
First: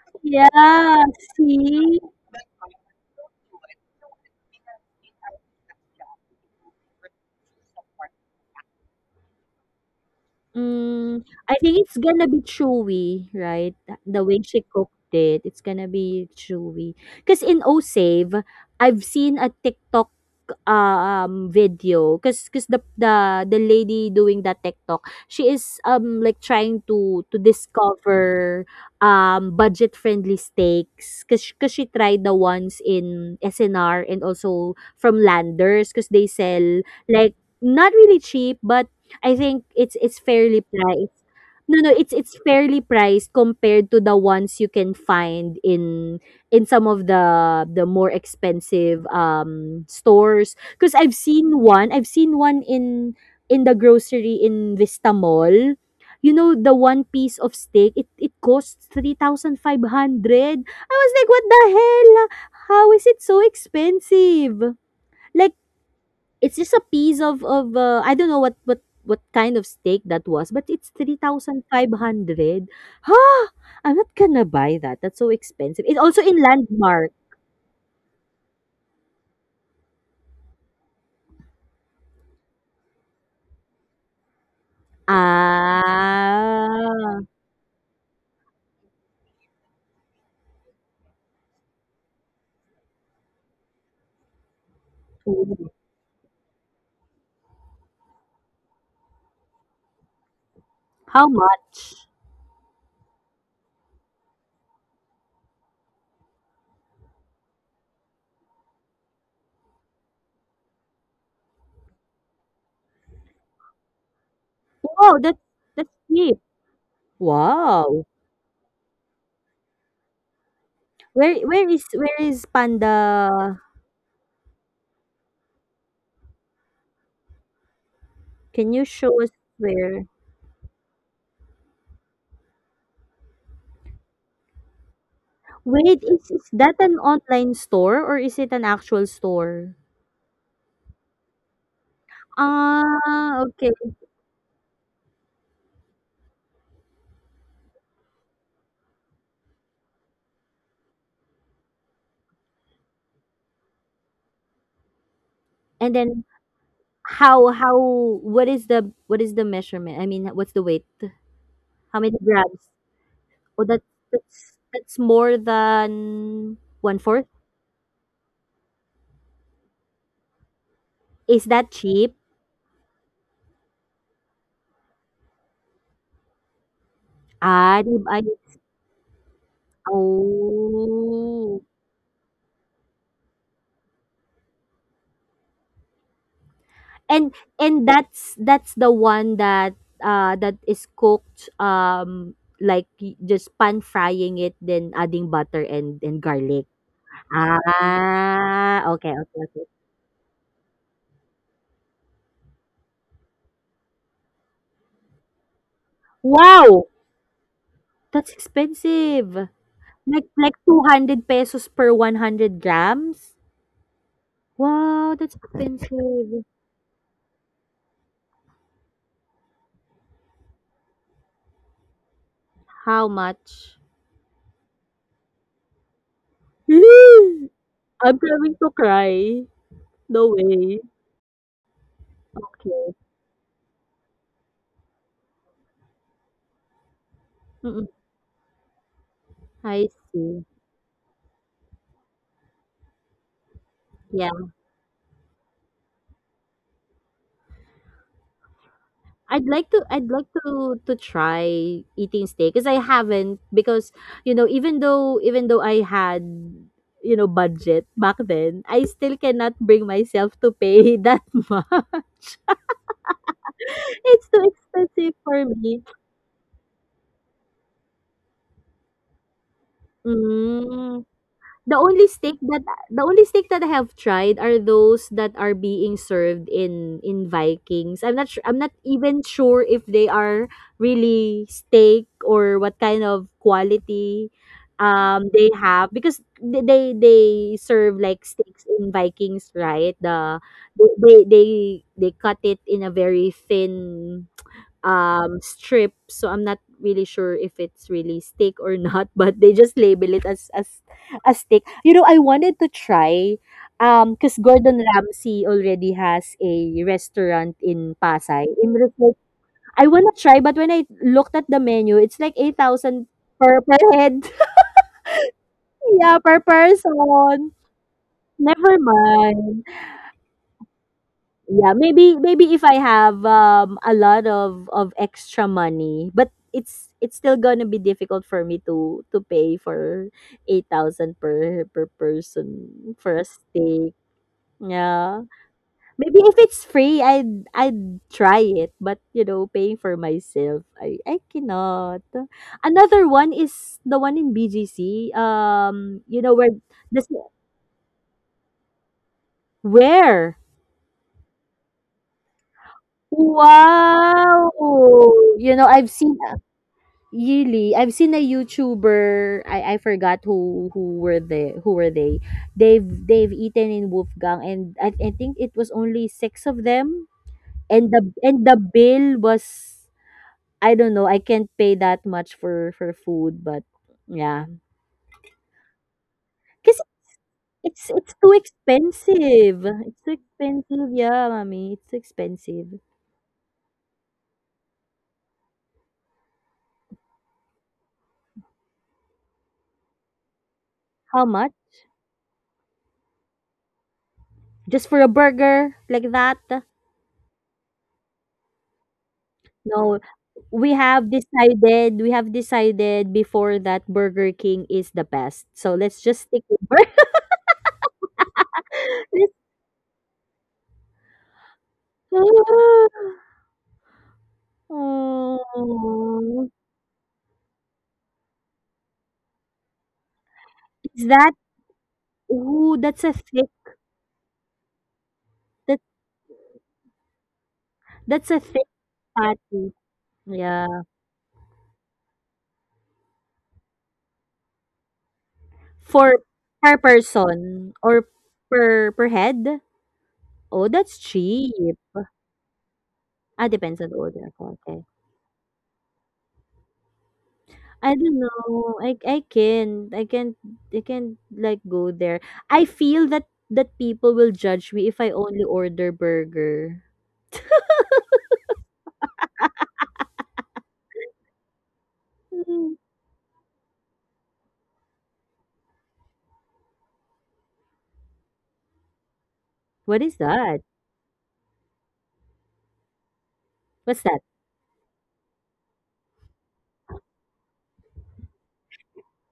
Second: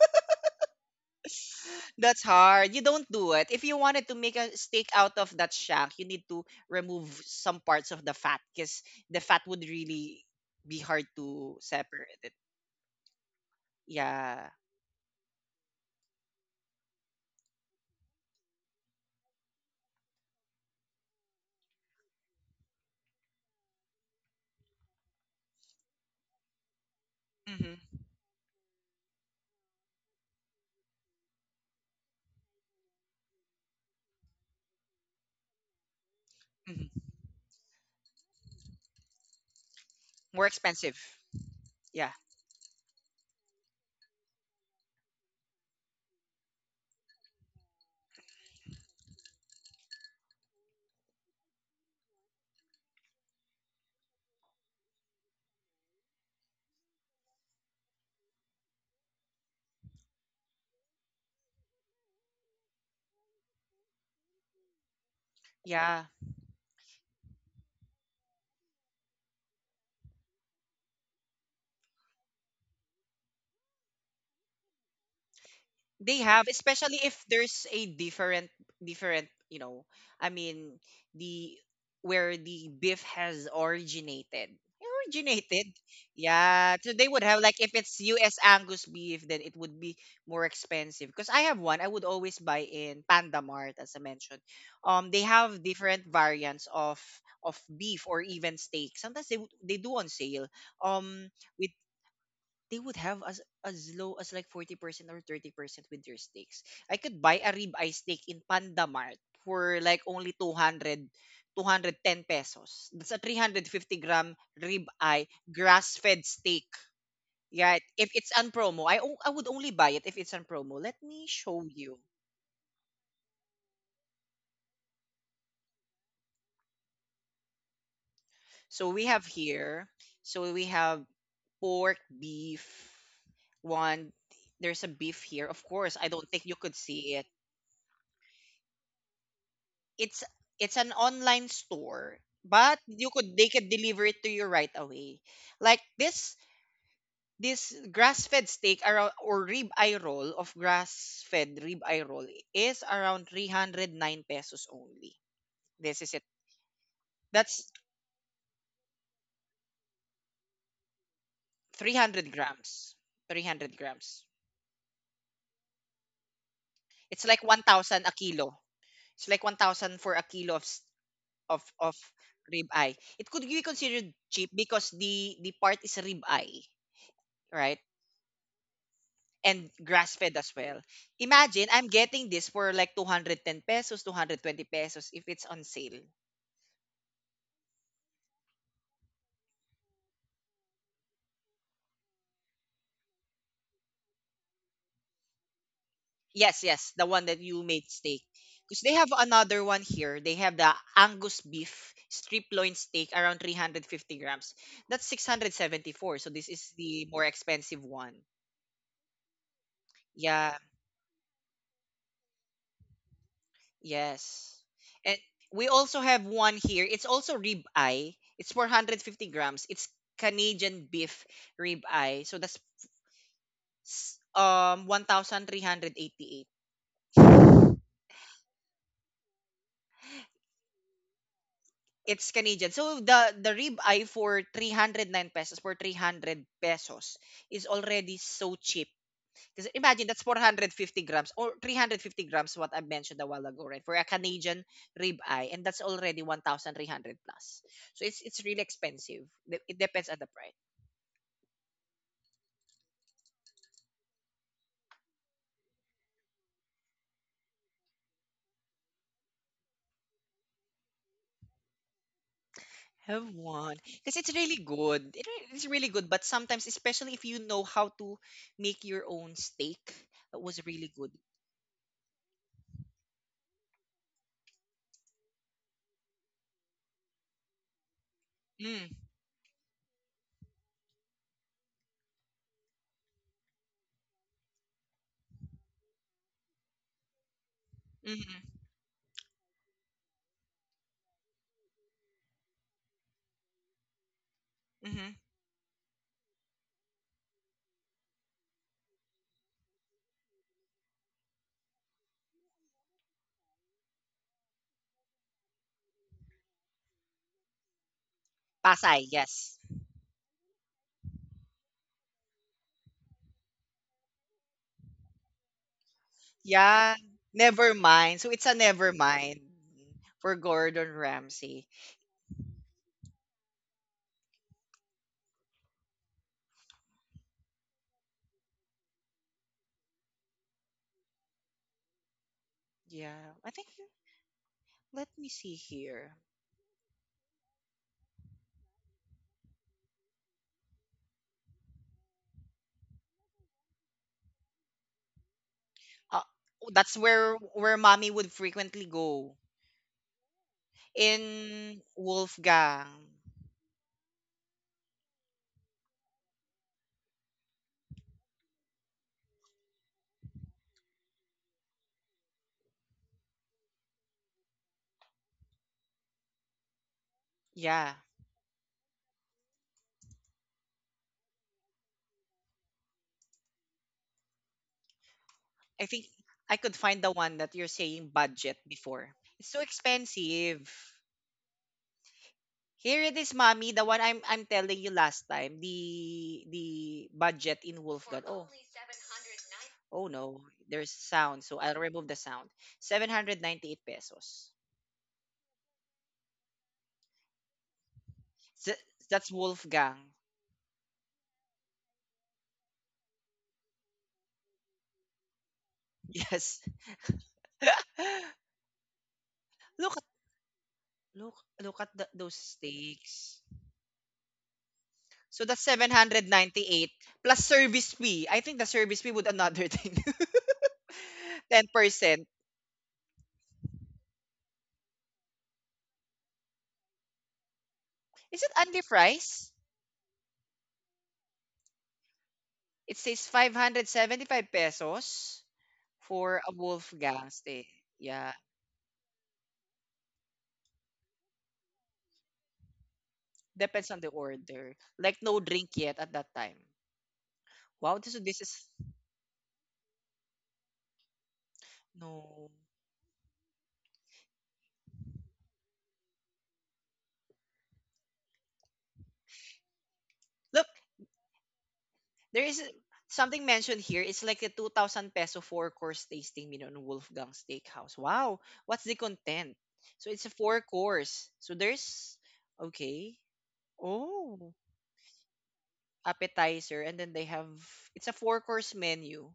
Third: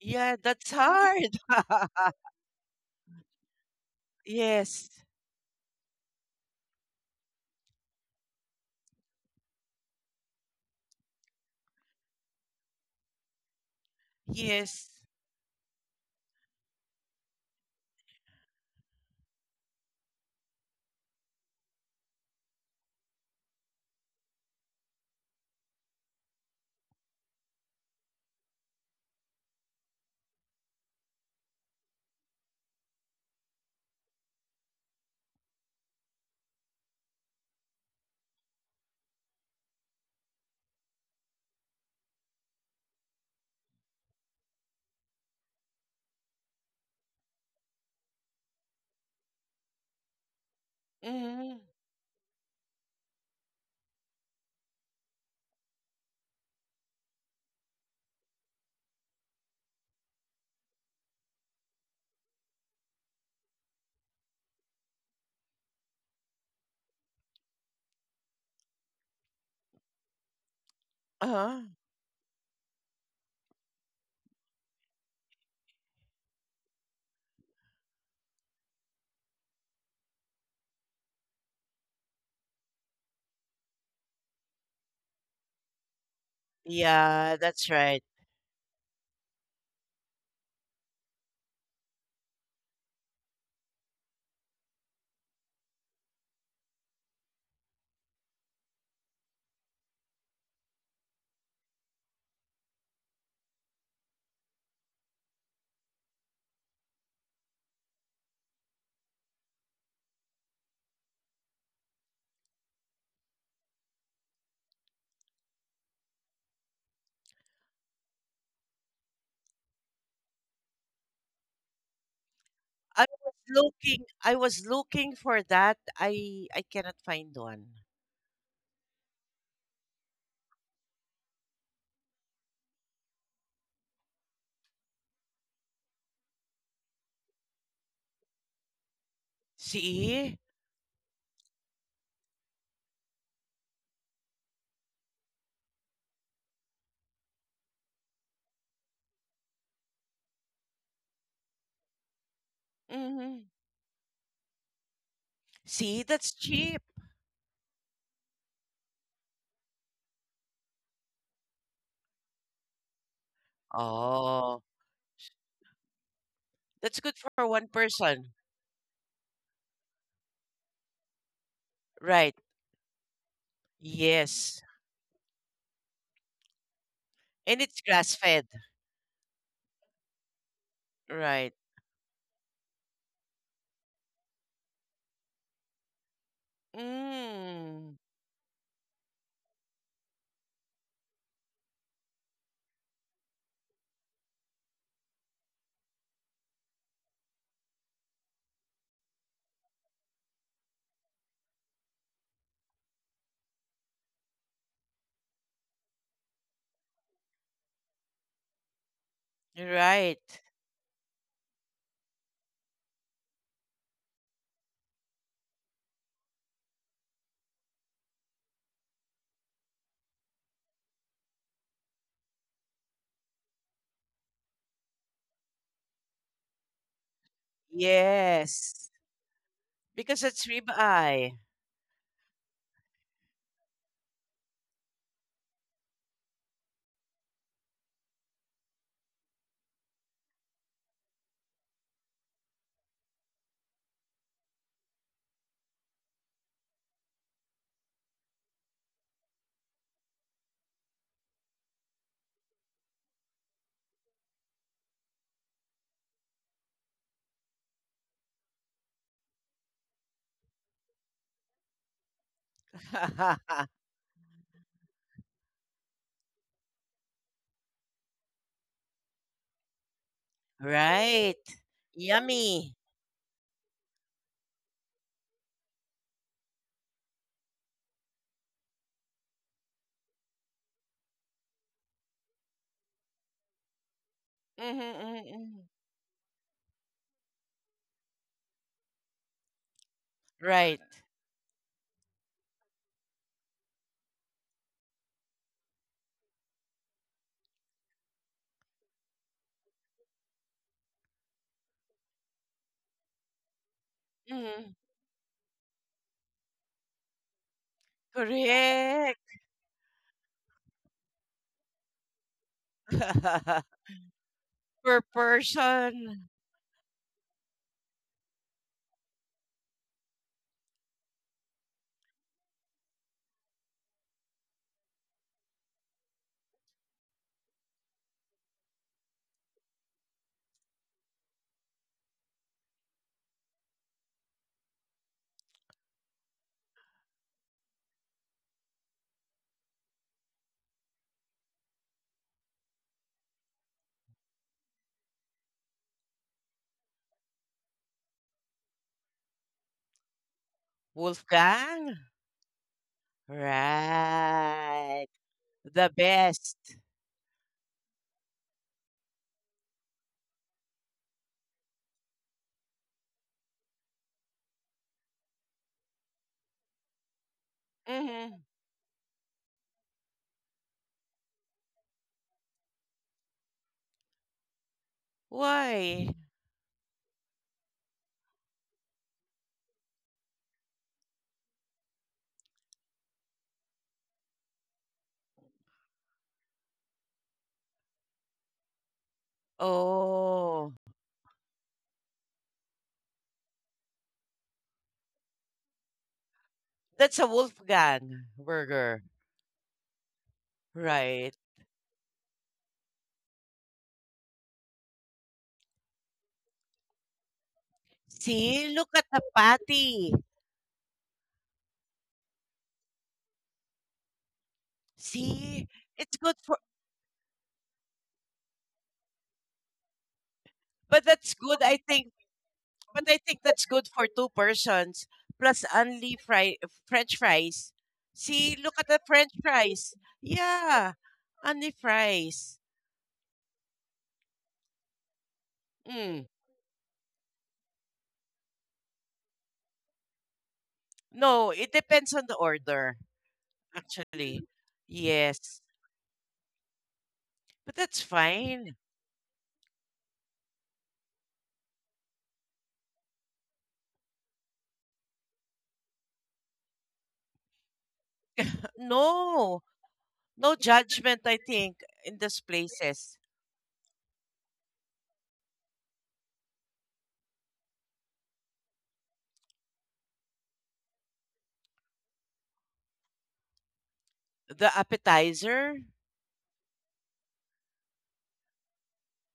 C: Yeah, that's
B: Yeah,
C: hard.
B: see?
A: That's hard. You don't do it. If you wanted to make a steak
C: Yes.
A: out of that shank, you need to remove some parts of the fat because the fat would really be hard
B: Mm, I
A: to
B: think it's
A: separate
B: gonna
A: it.
B: be chewy, right? The way
A: Yeah.
B: she
C: Yes.
B: cooked it, it's gonna be chewy. Because in O Save, I've seen a TikTok video because the lady doing that TikTok, she is like trying to
A: Hmm.
B: discover budget friendly steaks because she tried the ones in SNR and also from Landers because they sell
A: Hmm.
B: like not really cheap, but I think it's
A: More
B: fairly
A: expensive.
B: priced. No, no, it's
A: Yeah.
B: it's fairly priced compared to the ones you can find in some of the more expensive stores. Because
C: Mm-hmm.
B: I've seen one in the grocery in Vista Mall. You know, the one piece of steak, it costs 3,500. I was like, what the hell? How is it so expensive? Like.
A: Yeah.
B: It's just a piece of, I don't know what kind of steak that was, but it's
C: Uh-huh.
B: 3,500. Huh! I'm not gonna buy that. That's so expensive. It's
A: They
B: also in
A: have, especially
B: Landmark.
A: if there's a different, I mean, the where the beef has originated. Yeah, so they
B: Ah.
A: would
C: Yeah,
A: have like,
C: that's
A: if it's
C: right.
A: US Angus beef, then it would be more expensive because I have one I would always buy in Panda Mart, as I mentioned. They have different variants of beef or even steak. Sometimes they would- they do on sale.
B: How
A: Um with
B: much?
A: They would have as low as like 40% or 30% with their steaks. I could buy a ribeye steak in Panda Mart for like only 200, 210 pesos. That's a 350-gram
B: Wow,
A: ribeye
B: that's
A: grass-fed
B: cheap.
A: steak. Yeah,
B: Wow.
A: if it's on promo, I would only buy it if it's on promo. Let me
B: Where
A: show
B: where is
A: you.
B: where is Panda?
C: I was looking for that. I cannot find one.
B: Can you
A: So we
B: show
A: have
B: us
A: here,
B: where?
A: so we have pork, beef, one. There's a beef here. Of course,
B: Wait,
A: I don't
B: is,
A: think
B: is
A: you could
B: that an
A: see.
B: online store or is it an actual store?
A: It's
C: See?
A: it's an online store, but you could
B: Ah,
A: they could
B: okay.
A: deliver it to you right away. Like this grass-fed steak around, or rib eye roll of grass-fed rib eye roll, is around
C: Hmm.
A: 309 pesos only.
B: And
A: This
C: See,
A: is it.
B: then,
C: that's cheap.
A: That's
B: How what is the measurement? I mean, what's the weight? How many
A: 300
B: grams?
A: grams.
B: Oh,
A: 300
B: that
A: grams.
B: that's
C: Oh,
B: that's more than one
C: that's good
A: It's
B: fourth.
A: like
C: for one
A: 1,000 a
C: person.
A: kilo. It's like 1,000 for a kilo of s-
B: Is that
A: of
B: cheap?
C: Right.
A: rib eye. It could be considered cheap
C: Yes.
A: because the part is rib eye,
C: And
B: Ah,
C: it's
A: right?
B: di
C: grass
B: ba?
C: fed.
A: And grass fed as well.
C: Right.
B: Oh,
A: Imagine I'm getting this for like 210 pesos, 220 pesos if it's on sale.
B: and and
C: Mm.
B: that's the one that is cooked, like, just pan frying it then adding butter and garlic.
A: Yes, yes, the one that you made steak.
B: Ah,
A: Because they
B: okay,
A: have
B: okay,
A: another
B: okay.
A: one here. They have the Angus beef strip loin steak around 350 grams. That's 674. So this is
B: Wow,
A: the more expensive one.
B: that's expensive.
C: Right.
B: Like
A: Yeah,
B: 200 pesos per 100 grams?
A: yes.
B: Wow,
A: And
B: that's
A: we also have
B: expensive.
A: one here. It's also rib eye. It's 450 grams. It's Canadian beef rib eye. So that's
B: How much?
A: 1,388.
B: I'm going to
C: Yes.
B: cry.
C: Because
B: No
C: it's
B: way.
C: ribeye.
A: It's Canadian.
B: Okay.
A: So the rib eye for 309 pesos, for 300 pesos, is
B: Mm-mm.
A: already so cheap. Because
B: I
A: imagine that's
B: see.
A: 450 grams or 350 grams, what I mentioned a while ago, right? For a
B: Yeah.
A: Canadian rib eye, and that's already 1,300 plus. So it's really expensive.
B: I'd
A: De-
B: like
A: It
B: to
A: depends
B: I'd
A: on
B: like
A: the price.
B: to to try eating steak because I haven't, because, even though I had, budget back then, I still cannot bring myself to pay that much.
A: Have one because
B: It's
A: it's
B: too
A: really good.
B: expensive
A: It
B: for
A: re- it's
B: me.
A: really good, but sometimes, especially if you know how to make your own steak, that was really
B: Mm.
A: good.
C: Right.
B: The only steak that
C: Yummy.
B: the only steak that I have tried are those that are being served in Vikings. I'm not sure, I'm not
A: Mm.
B: even sure if they are really steak or what kind of quality
C: Mm-hmm, mm-hmm,
B: they
C: mm-hmm.
B: have, because they serve like
A: Mhm.
B: steaks in Vikings, right?
C: Right.
B: They they they they cut it in a very thin,
A: Mhm.
B: strip, so I'm not really sure if it's really steak or not, but they just label it as a steak. I wanted to try, 'cause
C: Mm-hmm.
B: Gordon Ramsay already has a restaurant in Pasay. In
A: Pasay,
B: Rizal.
C: Correct.
A: yes.
B: I wanna try, but when I looked at the menu, it's like 8,000 per head.
C: Per
B: Yeah,
C: person.
B: per
A: Yeah,
B: person.
A: never mind. So it's a
B: Never
A: never mind
B: mind.
A: for Gordon Ramsay.
B: Yeah, maybe if I have, a lot of extra money, but it's still gonna be difficult for me to pay for 8,000 per person
A: Yeah,
B: for a
A: I think.
B: steak.
A: Let
B: Yeah.
A: me see here.
B: Maybe if it's free, I'd try it, but, paying for myself, I cannot. Another one is the one in BGC. You
A: Uh,
B: know where
A: that's
B: this,
A: where mommy would frequently go,
B: where?
A: in
C: Wolfgang?
A: Wolfgang.
B: Wow!
C: Right.
B: You know, I've
C: The
B: seen,
C: best.
B: really, I've seen a YouTuber. I forgot who were they. They've eaten in Wolfgang, and I think it was only six of them. And
A: Yeah,
B: the and
C: Hmm.
B: the bill was, I don't know. I can't pay that much for food, but yeah,
A: I think
C: Why?
A: I could
B: because
A: find the one that you're
B: it's
A: saying,
B: it's too
A: budget before. It's so
B: expensive. It's too
A: expensive.
B: expensive. Yeah, mommy, it's too expensive.
A: Here it is, mommy. The one I'm telling you last time. The budget in Wolfgang. Oh, Oh no,
C: Oh,
A: there's
B: How much?
A: sound. So I'll remove the sound. 798 pesos.
B: Just for a burger like that?
C: that's a Wolfgang
A: S-
C: burger.
A: That's
B: No,
A: Wolfgang.
B: we have
C: Right.
B: decided we have decided before that Burger King is the best. So let's just stick with
A: Yes.
B: Burger.
C: See, look at the
B: let
A: look at
C: patty.
A: look look at those steaks. So that's
C: See, it's good
B: Oh,
C: for—
A: 798 plus service fee. I think the service fee would another thing.
C: but
B: is that,
C: that's good, I think.
A: 10%.
B: ooh, that's
C: But
B: a
C: I think
B: thick,
C: that's good for two persons plus
B: that
C: only fry— French fries.
B: that's a
A: Is it
C: See,
B: thick
C: look
A: under
C: at the French
A: price?
B: patty.
C: fries.
B: Yeah.
C: Yeah, only fries.
A: It says 575 pesos
B: For
C: Mm.
A: for a
B: Per
A: Wolfgang steak.
B: person or
A: Yeah,
B: per head? Oh, that's
C: No, it
B: cheap.
C: depends on the order,
B: Ah, depends on
A: depends
B: the
A: on the
B: order.
C: actually.
A: order.
B: Okay.
A: Like no
C: Yes,
A: drink yet at that time.
C: but
B: I
A: Wow,
C: that's
A: this,
B: don't
A: this is.
C: fine.
B: know. I can't. I can't. I can't like go there.
A: No.
B: I feel that people will judge me if I only order burger.
C: No, no
A: Look,
C: judgment, I think, in those
A: there is
B: Mm,
C: places.
A: something mentioned here. It's like a 2,000 peso four course tasting meal on Wolfgang Steakhouse. Wow. What's the content?
B: What
A: So
B: is
A: it's a four
B: that?
A: course. So there's, okay.
B: What's that?
A: Oh,
C: The appetizer
A: appetizer. And then they have, it's a four course menu,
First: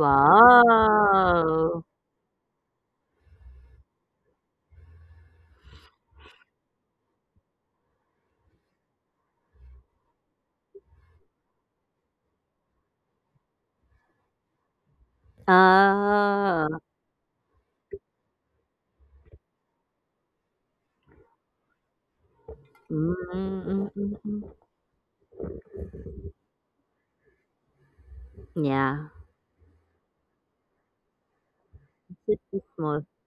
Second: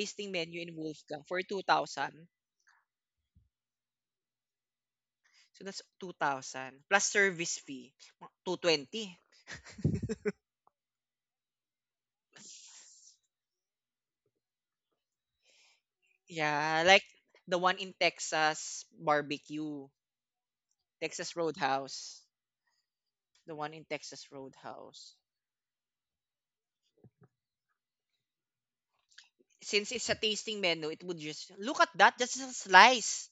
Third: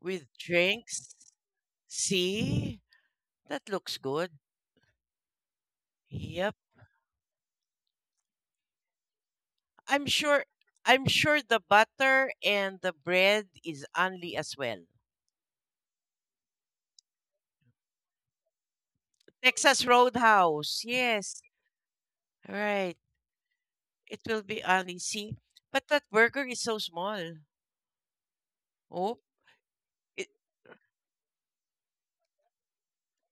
C: with
A: menu in
C: drinks.
A: Wolfgang for 2,000.
C: See, that looks good.
A: So that's
C: Yep.
A: 2,000 plus service fee, 220.
C: I'm sure I'm sure the butter and the bread is only as well.
A: Yeah,
B: Ah.
A: like the one in Texas
C: Texas
A: barbecue.
C: Roadhouse.
A: Texas
C: Yes.
A: Roadhouse,
C: Right.
B: Mm,
A: the
B: mm,
A: one in
B: mm, mm,
C: It
A: Texas
C: will
B: mm.
C: be only.
A: Roadhouse.
C: See, but that burger is so small.
B: Yeah.
C: Oh,
A: Since it's a
C: it,
A: tasting menu, it would just look at that. That's
B: It's
A: a
B: too small.
A: slice.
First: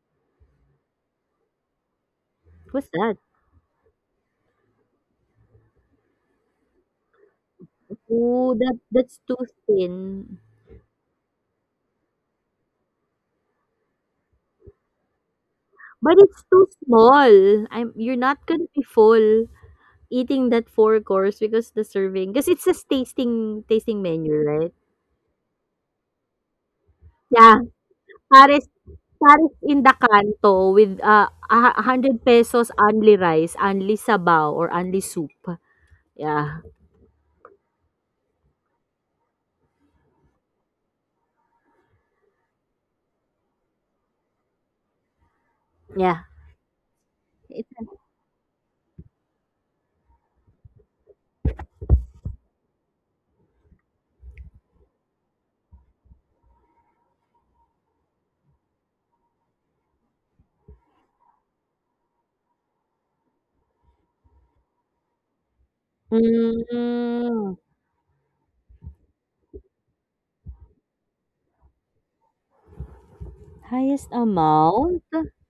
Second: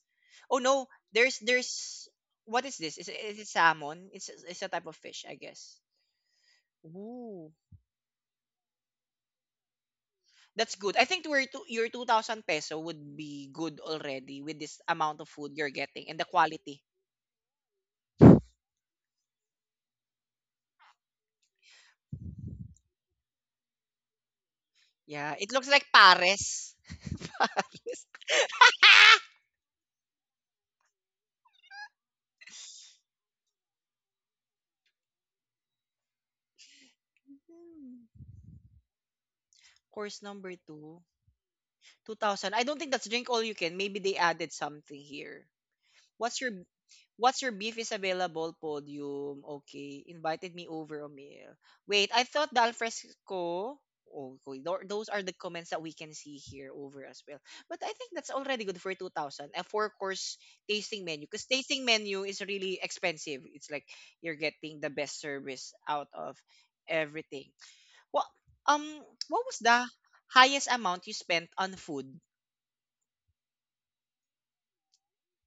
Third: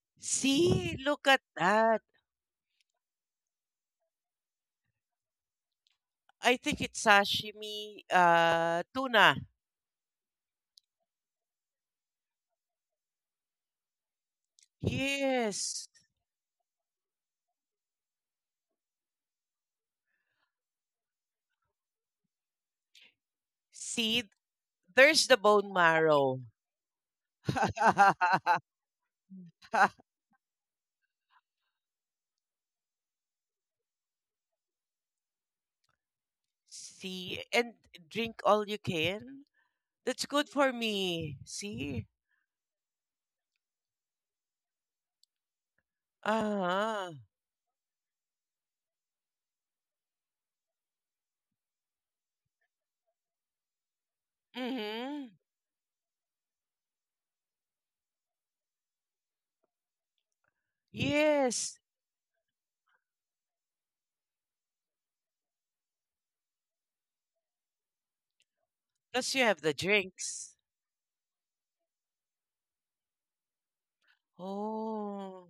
A: Oh no,
C: see, look
A: there's
C: at that.
A: there's what is
B: What's
A: this? Is it,
B: that?
A: is it salmon? It's a type of fish, I guess.
C: I think it's
A: Ooh,
C: sashimi
B: Oh, that that's
C: tuna.
B: too thin.
A: that's good. I think where two, your 2,000 peso would be good already with this amount of food you're
C: Yes.
A: getting
B: But
A: and the
B: it's too
A: quality.
B: small. I'm. You're not gonna be full. Eating that 4 course, because the serving because it's a tasting
C: See,
B: menu, right?
C: there's
A: Yeah,
C: the
A: it looks
C: bone
A: like
C: marrow.
A: Paris.
B: Yeah,
A: Paris.
B: pares pares in the kanto with, a ₱100 pesos only rice, only sabaw or only soup. Yeah.
C: See, and drink all you can.
A: Course
C: That's good
A: number
C: for
A: two.
C: me. See?
A: 2,000. I don't think that's drink all you can. Maybe they added something here.
B: Yeah.
A: What's your
C: Uh-huh.
A: What's your
B: It's
A: beef
B: an,
A: is available podium? Okay, invited me over a meal. Wait, I thought the alfresco. Okay, those
C: Mm-hmm.
A: are the comments that we can see here over as well. But I think that's already good for 2,000. A four course tasting menu. Because
C: Yes,
A: tasting menu is really expensive. It's like you're getting the best service out of everything.
B: mm,
A: What, um,
C: because you
A: what was
C: have the
A: the
C: drinks.
A: highest amount you spent on food?
B: highest amount?
C: Oh,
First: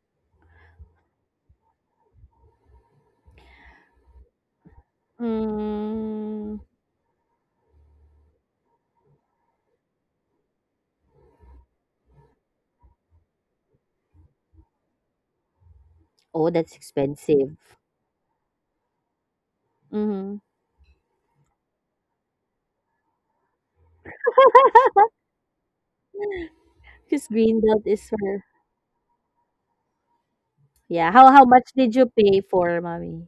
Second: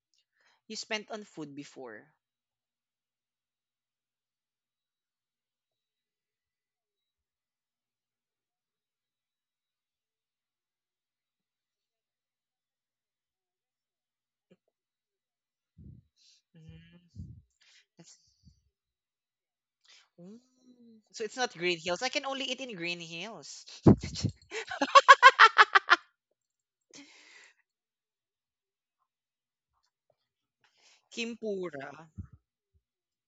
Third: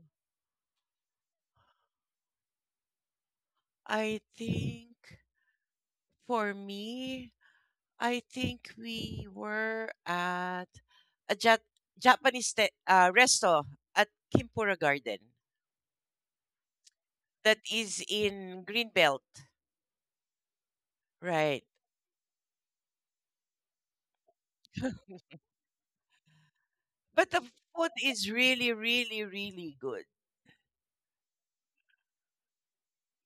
A: You spent on food before.
C: I think for
B: Mm.
C: me, I think we were at a Japanese resto at Kimpura Garden
B: Oh, that's
A: Mm.
B: expensive.
C: that is
A: That's,
C: in Greenbelt,
A: mm.
B: Mhm.
A: So it's not
C: right?
A: Green Hills. I can only eat in Green Hills.
B: 'Cause
C: But the
B: green belt
C: food
B: is
C: is
B: for,
C: really, really, really good.
B: yeah, how much
A: Kimpura.
B: did you pay for, mommy?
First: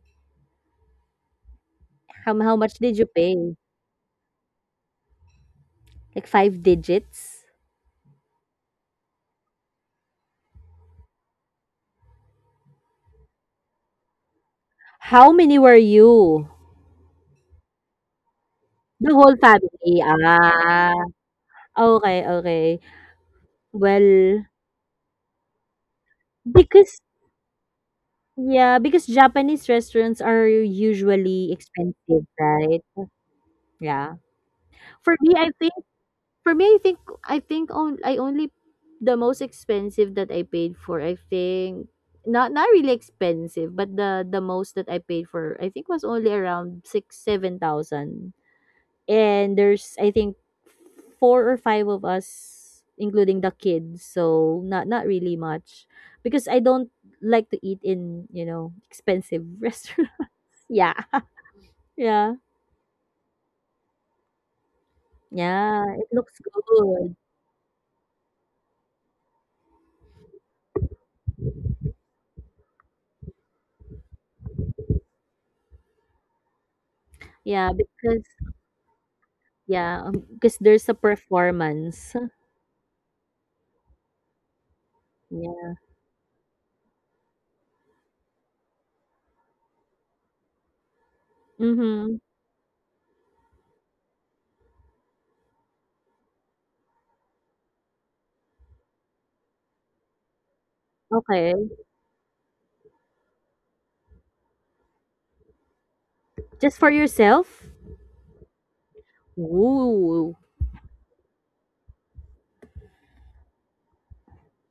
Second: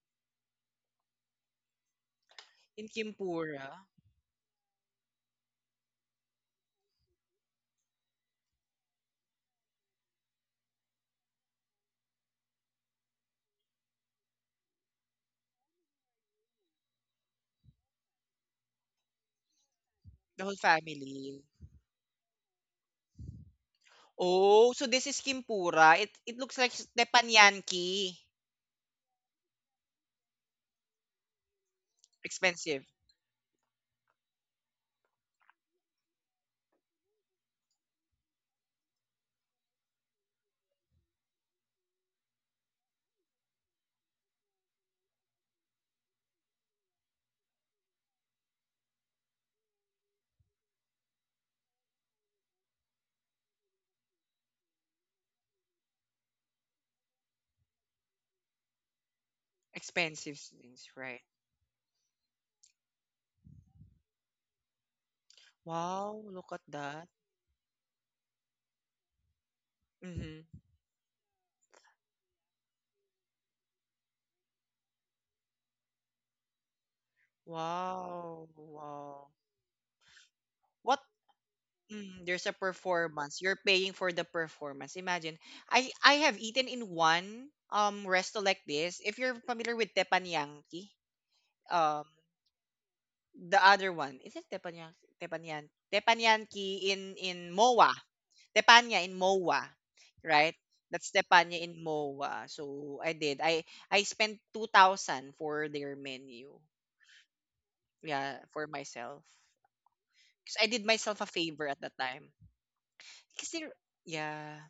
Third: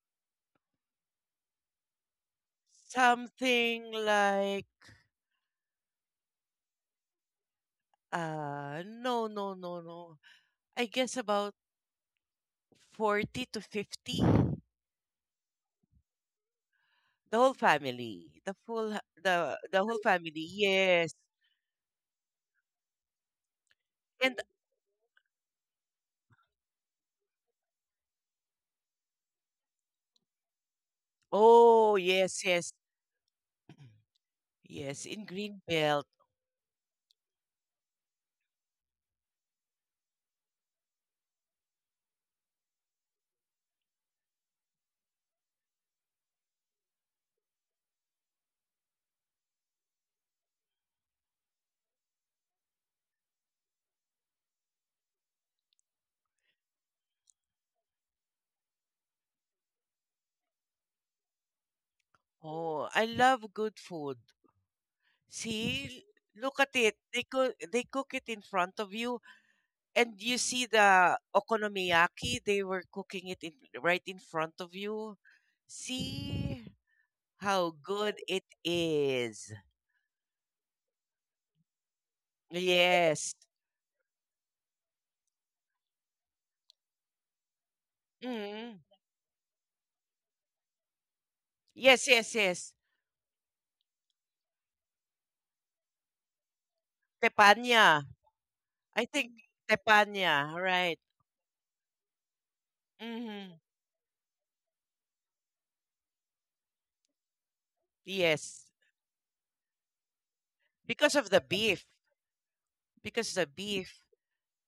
B: How much
A: In
B: did you pay?
A: Kimpura,
C: Something like
B: Like 5 digits?
C: no no no no. I guess about 40 to 50,
B: How many were you?
C: the whole family, the full h-
B: The whole
C: the
B: family,
C: whole family.
A: the whole
B: ah,
C: Yes
A: family.
B: okay, okay.
C: and
B: Well,
A: Oh, so this is Kimpura. It looks like
B: because
A: teppanyaki.
B: yeah, because Japanese restaurants are usually
C: oh
B: expensive,
C: yes yes
B: right?
A: Expensive.
B: Yeah.
C: yes,
B: For
C: in
B: me, I think,
C: Greenbelt.
B: for me, I think on I only the most expensive that I paid for, I think, not, not really expensive, but the most that I paid for, I think, was only around six, 7,000. And there's, I think, four or five of us, including the kids. So not, not really much, because I don't like to eat in, expensive restaurants.
A: Expensive things,
B: Yeah,
A: right?
B: yeah,
C: Oh, I love good food.
B: yeah. It
C: See,
A: Wow,
B: looks
A: look
C: look
A: at
C: at it,
A: that.
B: good.
C: they cook, they cook it in front of you, and you
A: Mm-hmm.
C: see the okonomiyaki they were cooking it in, right in front of you. See
B: Yeah,
C: how good
B: because,
C: it
A: Wow, wow.
C: is.
B: yeah, because there's a
A: What
B: performance.
A: There's a
C: Yes.
A: performance. You're paying for the performance. Imagine,
B: Yeah.
A: I have eaten in one resto like
C: Mm.
A: this. If you're familiar with teppanyaki, um
C: Yes,
B: Mhm.
C: yes, yes.
A: the other one, is it teppanyaki? Teppanyan teppanyaki in Moa.
C: Tepanya.
A: Tepanya
C: I
A: in
C: think
A: Moa,
C: Tepanya,
A: right?
C: right.
A: That's Tepanya
B: Okay.
A: in Moa. So I did.
C: Mhm.
A: I spent 2,000 for their menu.
B: Just for yourself.
A: Yeah, for
C: Yes.
A: myself.
B: Ooh.
A: Cause I did
C: Because
A: myself a
C: of the
A: favor at
C: beef.
A: the time.
C: Because the
A: Kasi
C: beef,
A: yeah.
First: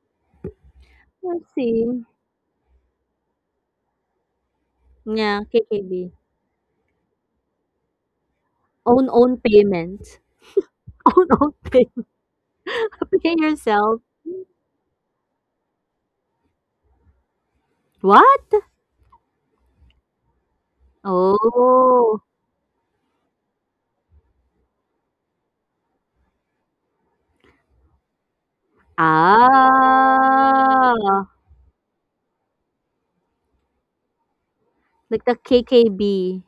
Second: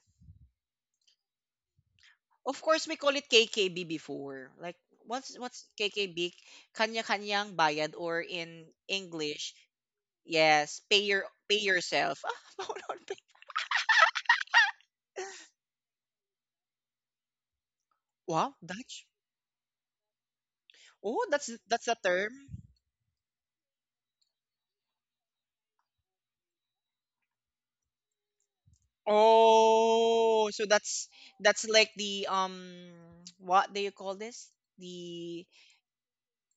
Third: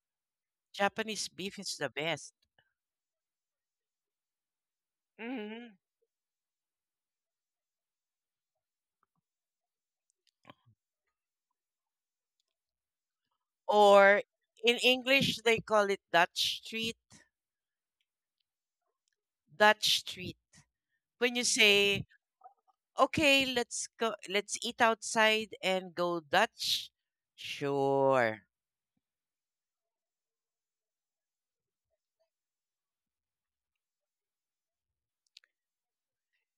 C: Japanese
B: I
C: beef is the
B: see.
C: best.
A: Of course, we call it KKB before. Like, what's
B: Yeah.
A: what's
C: Mhm.
B: KKB.
A: KKB? Kanya-kanyang bayad, or in
B: Own own
A: English,
B: payment.
A: yes, pay your
B: Own own
A: pay
B: payment.
A: yourself. Ah, hold on, pay.
B: Pay yourself.
C: Or in English they call it Dutch treat.
A: Wow,
B: What?
A: Dutch.
C: Dutch treat.
A: Oh,
C: When you
A: that's a
C: say,
B: Oh.
A: term.
C: "Okay, let's go— let's eat outside and go Dutch." Sure.
A: Oh, so that's
B: Ah,
A: that's like the what do you call this?
B: like the
A: The
B: KKB.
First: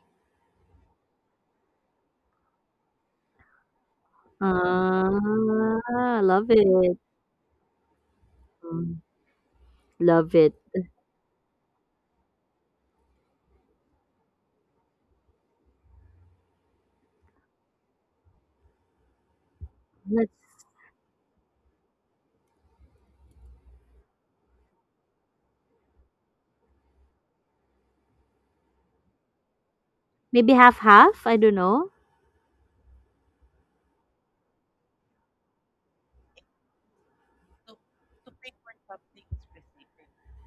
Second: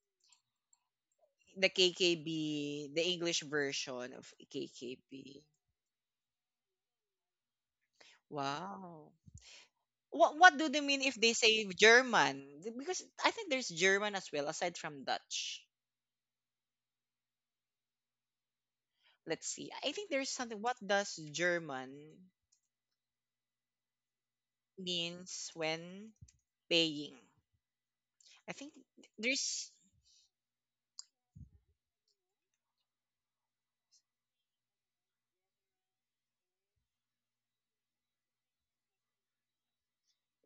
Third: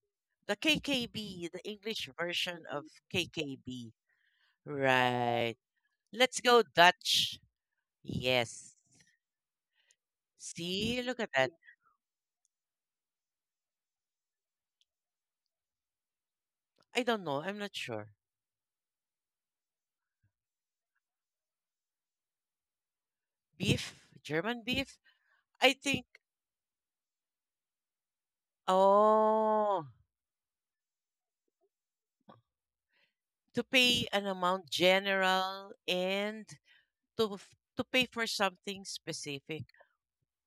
C: The KKB, the
A: the
C: English version of
A: KKB, the English
C: KKB.
A: version of KKB.
C: Right.
B: Ah,
C: Let's
B: love
C: go
B: it.
C: Dutch. Yes.
B: Mm,
A: Wow.
B: love
A: What
B: it.
A: what do they mean
C: See,
A: if
C: look at
A: they
C: that.
A: say German? Because I think there's German as well, aside from Dutch.
C: I don't know. I'm not sure.
A: Let's see. I think there's
B: Let's
A: something. What does German
C: Beef, German beef.
A: means
C: I think.
A: when paying? I think there's
C: Oh,
B: Maybe half half, I don't know.
C: to pay an amount general and to pay for something specific.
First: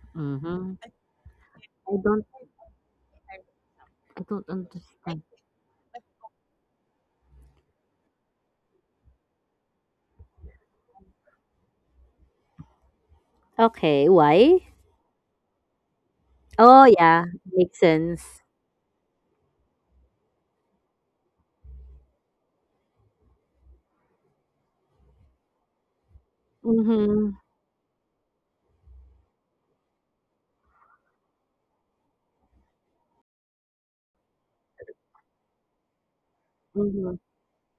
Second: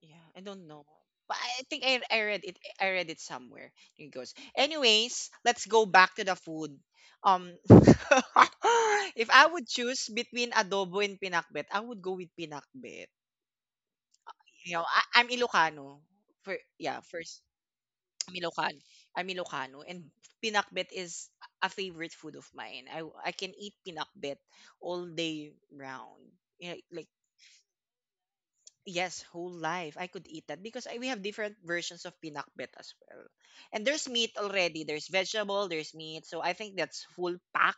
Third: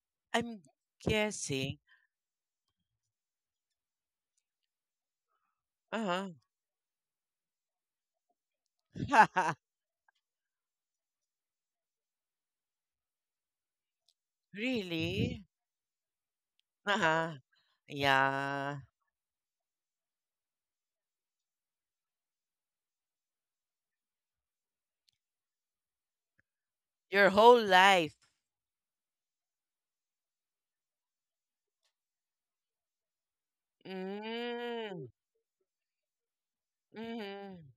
A: yeah. I
C: I'm
A: don't
B: Mm-hmm.
A: know. But I
C: guessing.
A: think
B: I
A: I
B: don't
A: read it somewhere. It
B: I
A: goes.
B: don't understand.
A: Anyways, let's go back to
C: Uh
A: the food. Um, if I
C: huh.
A: would choose between adobo and pinakbet, I would go with pinakbet.
B: Okay, why?
A: You know, I'm
C: Really?
A: Ilocano. For,
B: Oh
C: Uh
A: yeah,
B: yeah,
C: huh.
A: first.
B: makes sense.
A: Ilocano.
C: Yeah.
A: I'm Ilocano, and pinakbet is a favorite food of mine. I can eat pinakbet all day round. You know, like,
C: Your
B: Mhm.
C: whole life.
A: yes, whole life I could eat that because we have different versions of pinakbet as well. And there's meat already.
C: Mm.
A: There's vegetable. There's meat. So I think that's
B: Mhm.
A: full
C: Mm.
A: pack.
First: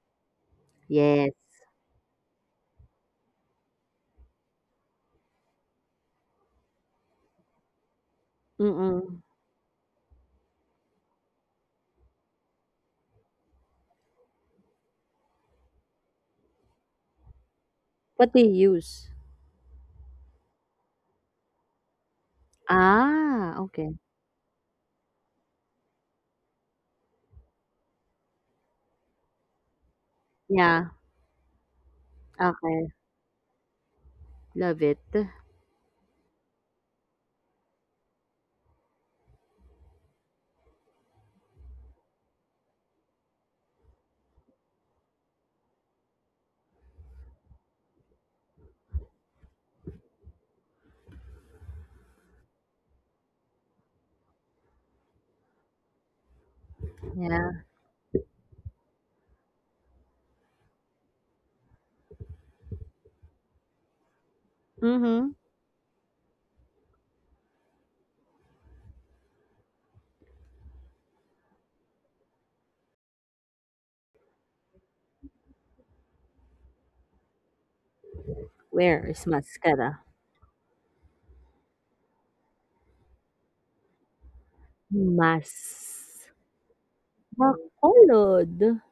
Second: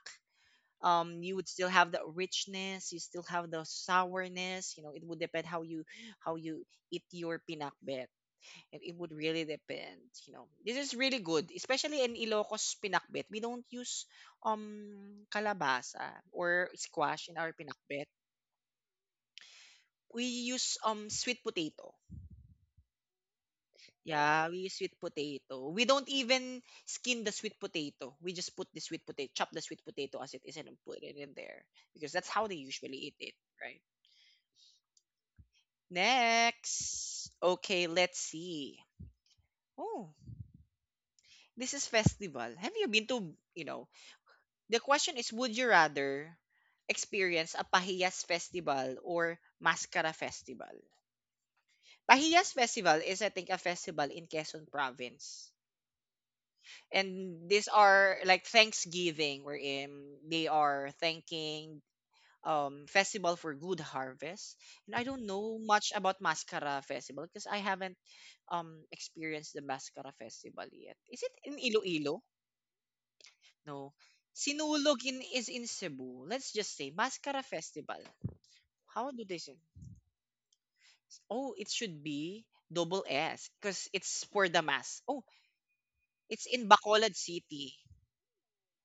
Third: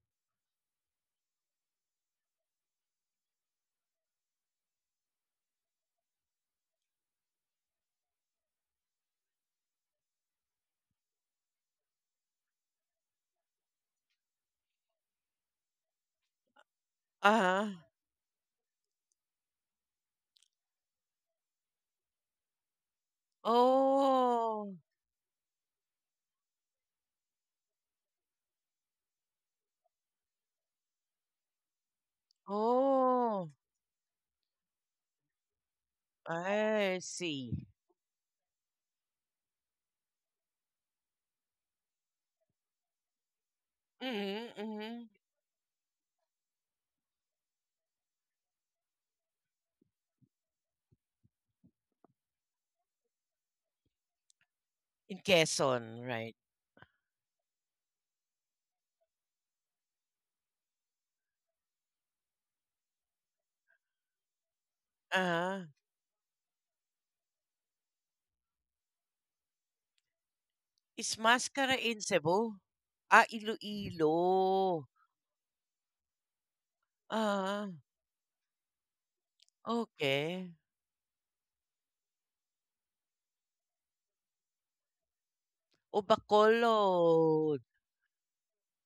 B: Yes.
A: You would still have the richness. You still have the sourness. You know, it would depend how you eat your pinakbet. And it would
B: Mm-mm.
A: really depend, you know. This is really good, especially in Ilocos pinakbet. We don't use kalabasa or squash in
C: Uh
A: our
C: huh.
A: pinakbet.
B: What do you use?
A: We use sweet potato.
B: Ah, okay.
A: Yeah, we use
C: Oh.
A: sweet potato. We don't even skin the sweet potato. We just put the sweet potato, chop the sweet potato as it is, and
B: Yeah.
A: put it in there because that's how they
B: Okay.
A: usually eat it,
C: Oh.
A: right?
B: Love it.
C: I
A: Next.
C: see.
A: Okay, let's see. Oh, this is festival. Have you been to, you know,
C: Mm-hmm,
A: the
C: mm-hmm.
A: question is, would you rather experience a Pahiyas festival or Mascara festival? Pahiyas festival is, I think, a festival in Quezon
C: In
A: province.
C: Quezon, right.
A: And
B: Yeah.
A: these are like Thanksgiving wherein they are thanking festival for good harvest. And I don't
B: Mhm.
A: know
C: Ah.
A: much about Mascara festival because I haven't experienced the Mascara festival yet.
C: Is
A: Is it in
C: mascara in
A: Iloilo?
C: Cebu? Ah,
A: No.
C: Iloilo.
A: Sinulog in is in Cebu. Let's just say Mascara
C: Ah,
A: Festival.
B: Where
A: How
B: is
A: do they say?
B: mascara?
C: okay.
A: Oh, it should be SS because it's for Damas. Oh,
C: O
B: Mas.
A: it's in Bacolod
C: Bacolod.
A: City.
B: Bacolod?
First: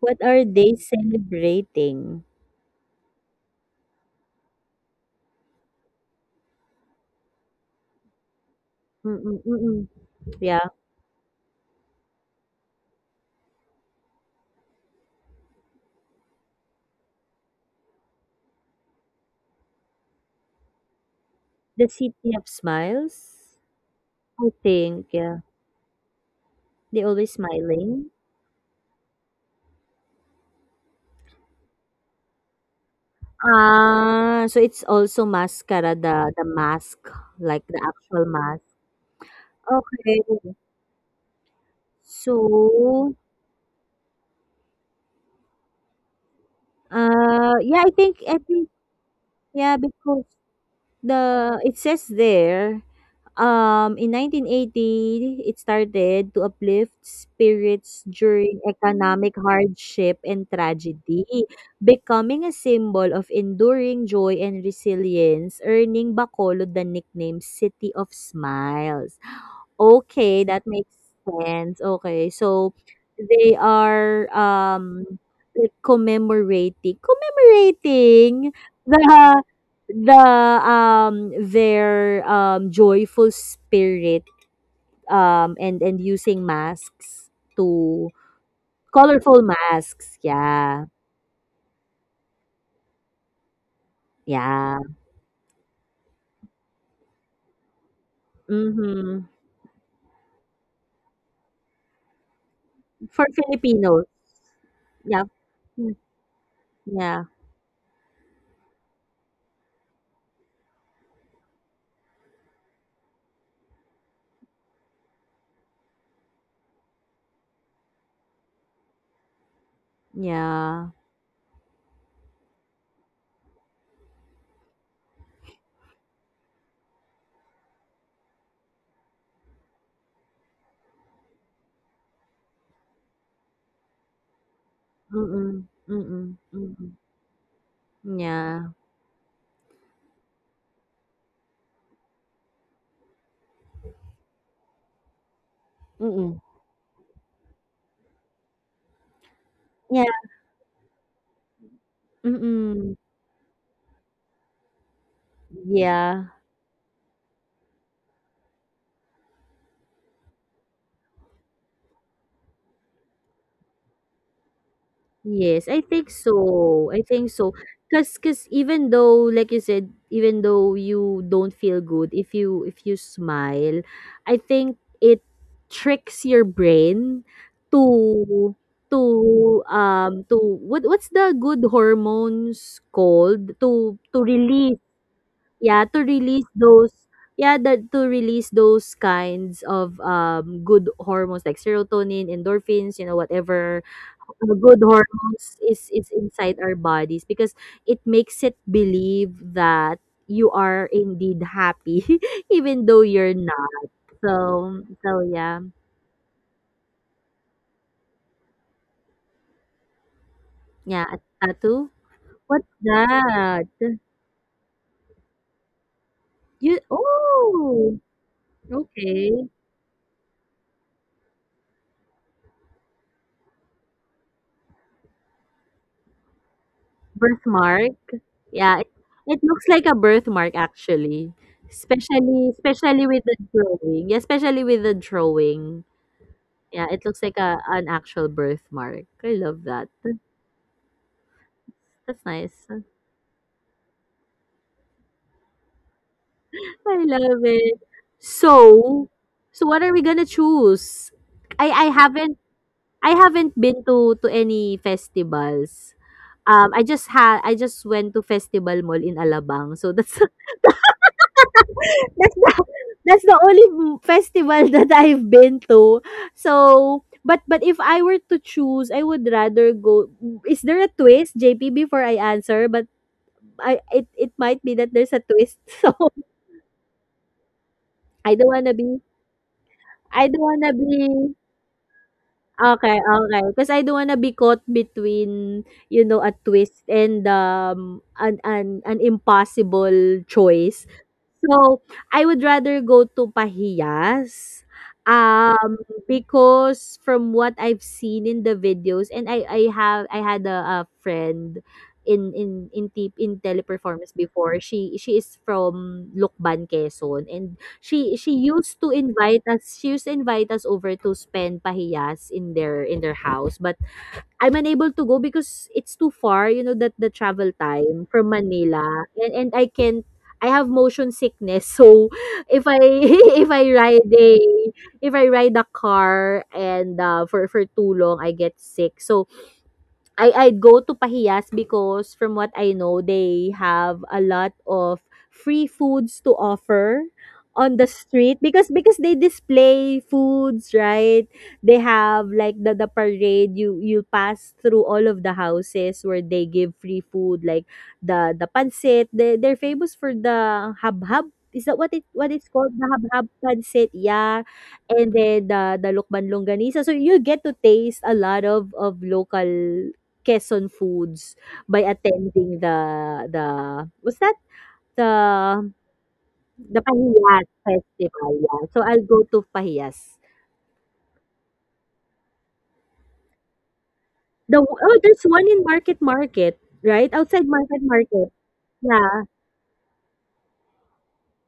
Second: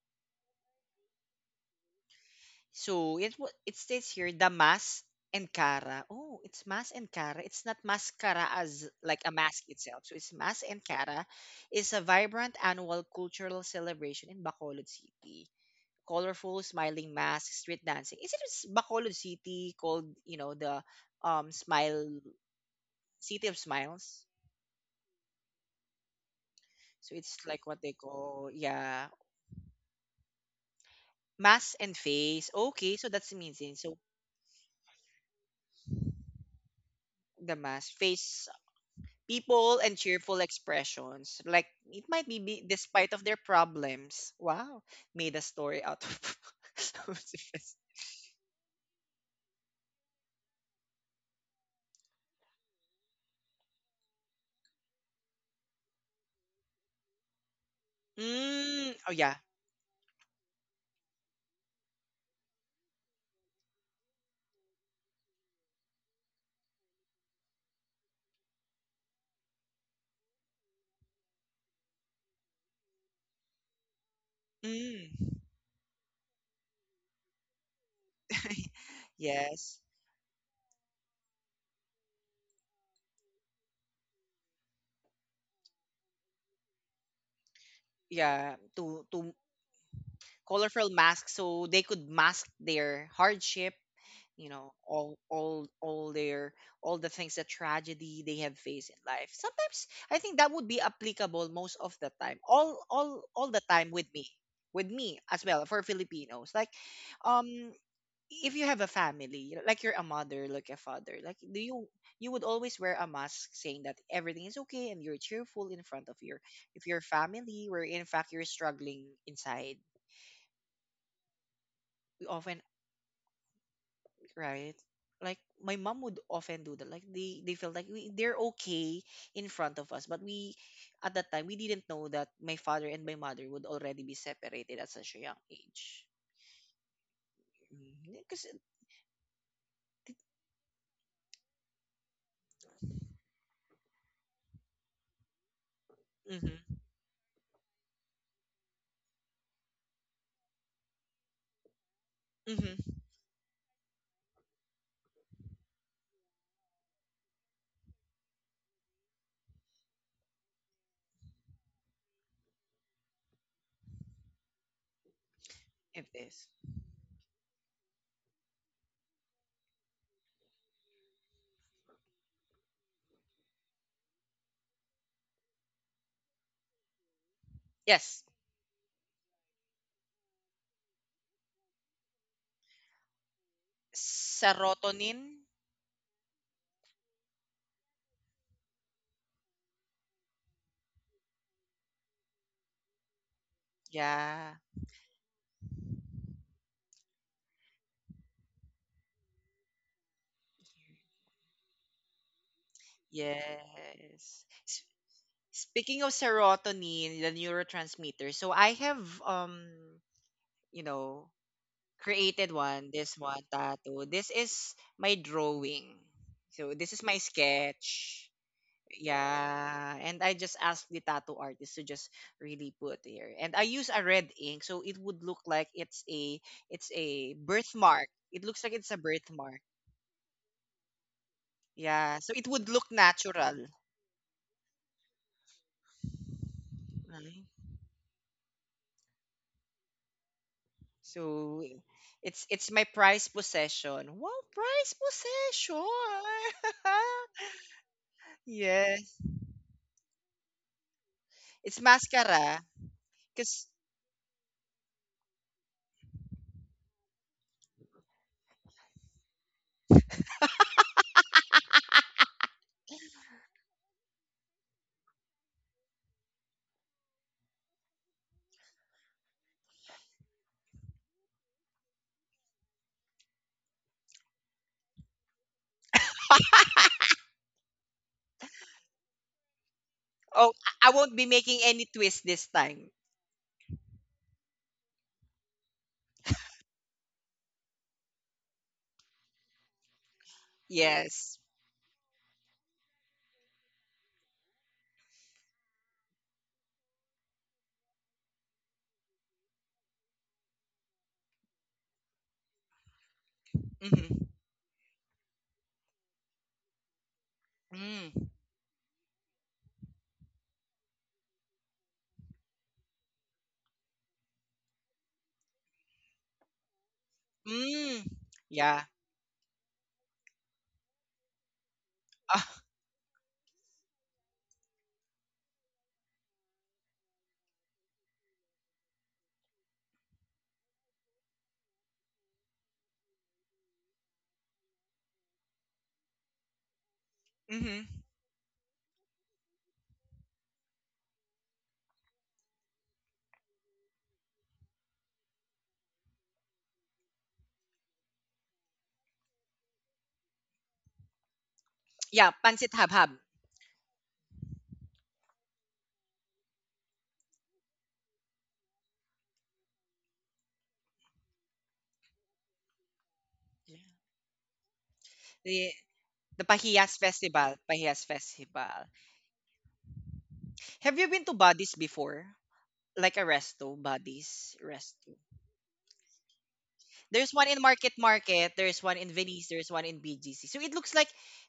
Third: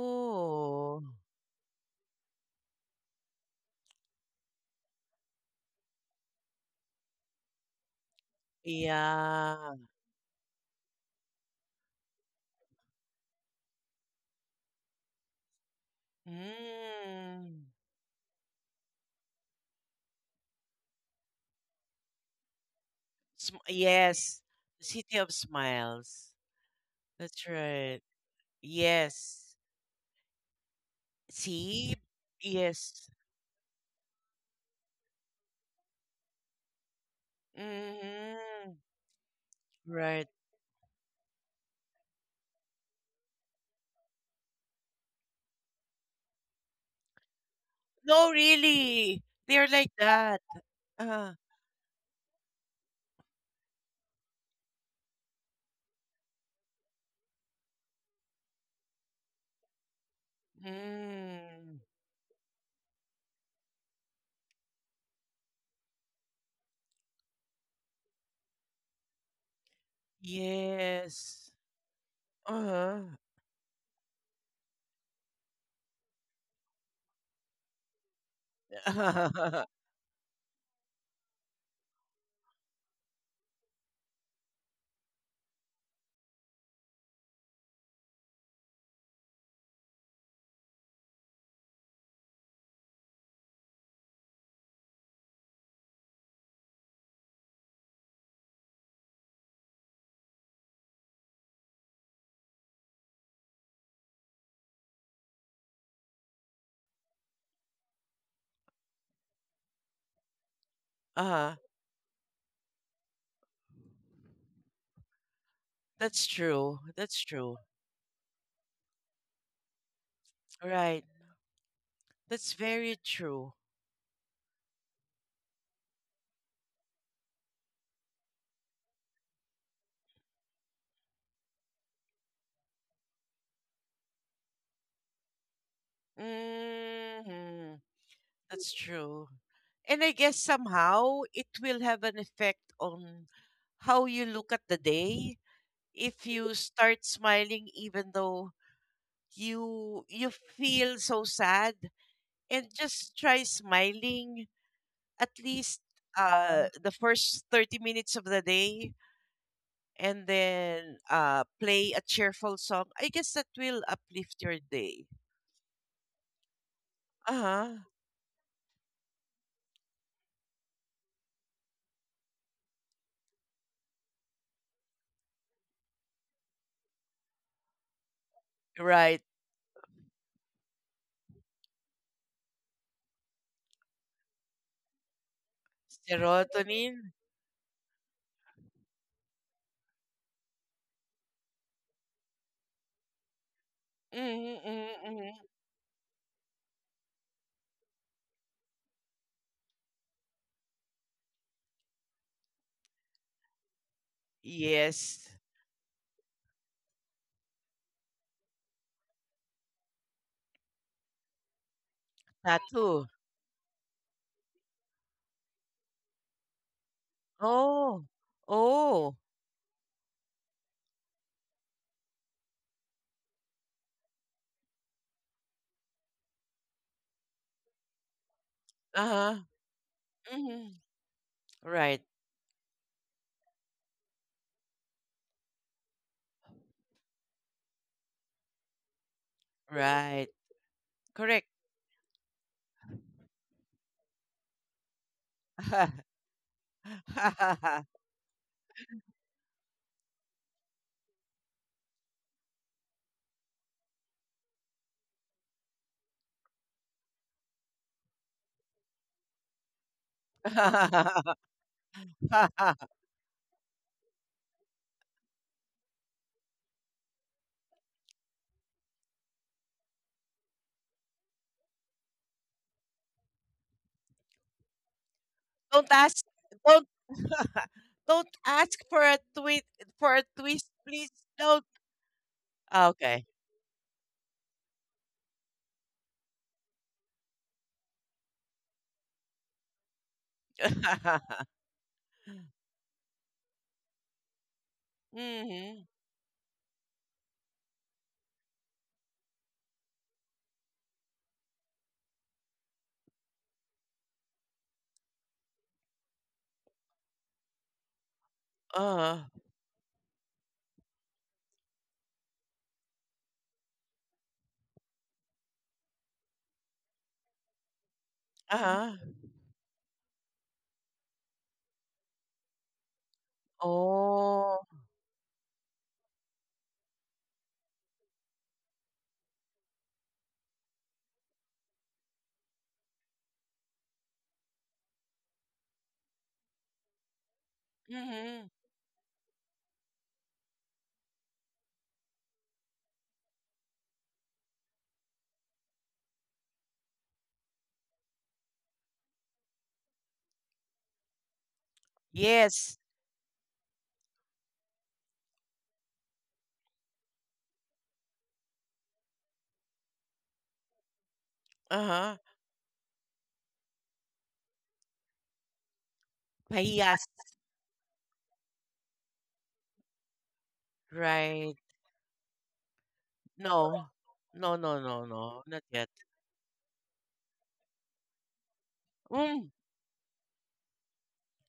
B: What are they celebrating?
A: So it states here, Damas and Cara. Oh, it's Mas and Cara. It's not mascara as like a
B: Mm,
A: mask
C: yeah.
B: mm.
A: itself. So it's Mas
B: Yeah,
A: and Cara, is a vibrant annual cultural celebration in Bacolod City. Colorful, smiling masks,
C: Mm.
A: street dancing. Bacolod City, called, you know, the
B: the
A: smile
B: City of
A: city
B: Smiles?
C: Sm-
A: of smiles?
C: yes,
B: I
C: the
B: think,
C: city of
B: yeah.
C: smiles.
B: They
A: So
B: always
A: it's
C: That's
A: like what they
C: right.
B: smiling?
A: call, yeah,
C: Yes.
A: mass
C: See?
A: and face. Okay, so
C: Yes.
A: that's amazing. So
B: Ah, so it's also mascara, the mask,
A: the
B: like the
A: mass,
B: actual
A: face,
B: mask.
C: Hmm.
A: people, and
C: Right.
A: cheerful
B: Okay.
A: expressions. Like it might be despite
B: So,
A: of their problems. Wow, made a story out of. of the fest-
B: yeah, I think
C: No,
B: I think
C: really. They're
B: yeah,
C: like
B: because
C: that. Ah.
B: the it says there, in 1980, it started to uplift spirits during
A: oh yeah.
B: economic hardship and tragedy,
C: Mm.
B: becoming a symbol of enduring joy and resilience, earning Bacolod the nickname City of Smiles. Okay, that makes
C: Yes.
B: sense. Okay, so
C: Uh-huh.
B: they are,
A: Mm.
B: like, commemorating the,
A: Yes.
B: the their joyful spirit, and using masks to
A: Yeah, to
B: colorful masks. Yeah.
A: colorful masks so they could mask their hardship, you know,
B: Yeah.
A: all the things, the tragedy they have faced in
B: Mhm.
A: life. Sometimes I think that would be applicable most of the time, all all
B: For
A: all the time
B: Filipinos.
A: with me, with me
B: Yeah.
A: as well, for
B: Mm.
A: Filipinos. Like,
B: Yeah.
A: um if you have a family, you know, like you're a mother, like a father, like do
C: Uh.
A: you you would always wear a mask saying that everything is okay and you're cheerful in front of
C: That's
A: your,
C: true.
A: if your
C: That's true.
A: family, where in fact you're struggling inside,
B: Yeah.
C: Right.
A: we
C: That's
A: often,
C: very true.
A: right? Like my mom would often do that. Like they felt like they're okay in front of us, but we at that time we didn't know that my father and my mother would already be separated at such a young
B: Mm-mm.
A: age.
B: Mm-mm. Mm-mm.
C: Hmm.
A: Because
B: Yeah.
C: That's true. And I guess somehow it will have an effect on how you look at the day. If
B: Mm-mm.
C: you
A: Mm-hmm,
C: start smiling even though
B: Yeah,
C: you feel so sad, and
A: mm-hmm,
B: mm.
C: just try smiling, at least
B: Yeah.
C: the first 30 minutes of the day, and then play a cheerful song, I guess that will uplift your day.
B: Yes, I
A: it
B: think
A: is.
B: so. I think so.
C: Uh-huh.
B: Cause. Cause, even though, like you said, even though you don't feel good, if you smile, I think it tricks your brain
A: Yes,
B: to to
C: Right.
B: to what's the good hormones called? To release,
A: serotonin.
B: yeah, to release those,
C: Serotonin.
B: yeah, that to release those kinds of, good hormones like serotonin endorphins, whatever,
A: Yeah.
C: Mm-hmm,
B: good
C: mm-hmm.
B: hormones is inside our bodies, because it makes it believe that you are indeed happy, even though you're not.
A: Yes. S-
B: So
C: Yes.
B: yeah,
A: Speaking of serotonin, the neurotransmitter. So I have you
B: yeah. A
A: know
B: tattoo.
A: created
B: What's
A: one,
C: Tattoo.
A: this one
B: that?
A: tattoo. This is my drawing. So
B: You
A: this is my
B: Oh,
C: Oh.
A: sketch.
C: Oh.
B: okay.
A: Yeah, and I just asked the tattoo artist to just really put here. And I use a red ink so it would look like it's a
B: Birthmark?
A: birthmark. It looks like
B: Yeah,
A: it's
B: it
A: a
C: Uh-huh.
B: it
A: birthmark.
B: looks like a
C: Mm
B: birthmark,
C: hmm.
B: actually,
C: Right.
A: Yeah, so it
B: especially
A: would look
B: especially with the
A: natural.
B: drawing. Yeah, especially with the drawing. Yeah, it looks like
A: Right?
B: a an actual birthmark. I love that. That's,
C: Right. Correct.
A: So
B: that's
A: it's
B: nice.
A: my prized possession. Wow, prized possession.
B: I love it. So,
A: Yes,
B: what are we gonna choose? I
A: it's
B: I haven't
A: mascara
B: I haven't
A: because
B: been to any festivals. I just went to Festival Mall in Alabang, so that's that's the that's the only festival that I've been to. So, but if I were to choose, I would rather go. Is there a twist, JP, before I answer? But I it might be that there's a twist.
C: Don't
B: So,
C: ask, don't don't
B: I don't wanna
C: ask
B: be
C: for a
B: I don't
A: Oh,
C: twist,
B: wanna
A: I
C: please.
A: won't be
B: be
A: making
C: Don't—
A: any twist this
C: Ah,
A: time.
B: okay,
C: okay.
B: okay, because I don't wanna be caught between, a twist and, an impossible choice.
A: Yes.
B: So, I would rather go to Pahiyas, um,
C: Hmm.
B: because from what I've seen in the videos, and I had a friend in Teleperformance
A: Mhm.
B: before. She is from Lokban, Quezon, and
A: Mm.
B: she used to
C: Uh-huh.
B: invite us she used to invite us over to spend pahiyas in their house, but I'm unable to go because it's too far, that the travel
A: Mm.
B: time from
A: Yeah.
B: Manila,
C: Uh-huh.
B: and I can't I have motion sickness, so
A: Ah,
B: if I if I ride a
C: Oh.
B: if I ride a car and, for too long, I get sick. So I'd go to Pahiyas, because from what I know, they have a lot of free foods to offer on
A: mhm.
B: the street,
C: Mm-hmm.
B: because they display foods, right? They have like the, parade, you pass through all of the houses where they give free food like the, pancit. They're famous for the habhab. Is that what it
A: Yeah,
B: what it's
A: Pancit
B: called?
C: Yes.
B: The
A: Habhab.
B: habhab pancit, yeah, and then the, lukban longganisa, so you get to taste a lot of local Quezon foods by
C: Uh-huh.
B: attending the was that the
A: The the
B: the
A: Pahiyas
C: Pahiyas.
B: Pahiyas
A: Festival, Pahiyas
B: festival, yeah. So
A: Festival.
B: I'll go to Pahiyas.
A: Have you been to
C: Right.
A: Bodies before? Like a resto,
C: No. No,
A: Bodies
B: The
C: no,
B: oh,
C: no,
A: resto.
B: there's
C: no.
B: one
C: Not
B: in
C: yet.
B: Market Market, right?
A: There's one
B: Outside
A: in
B: Market
A: Market
B: Market.
A: Market, there's one in
B: Yeah.
A: Venice,
C: Mm.
A: there's one in BGC. So it looks like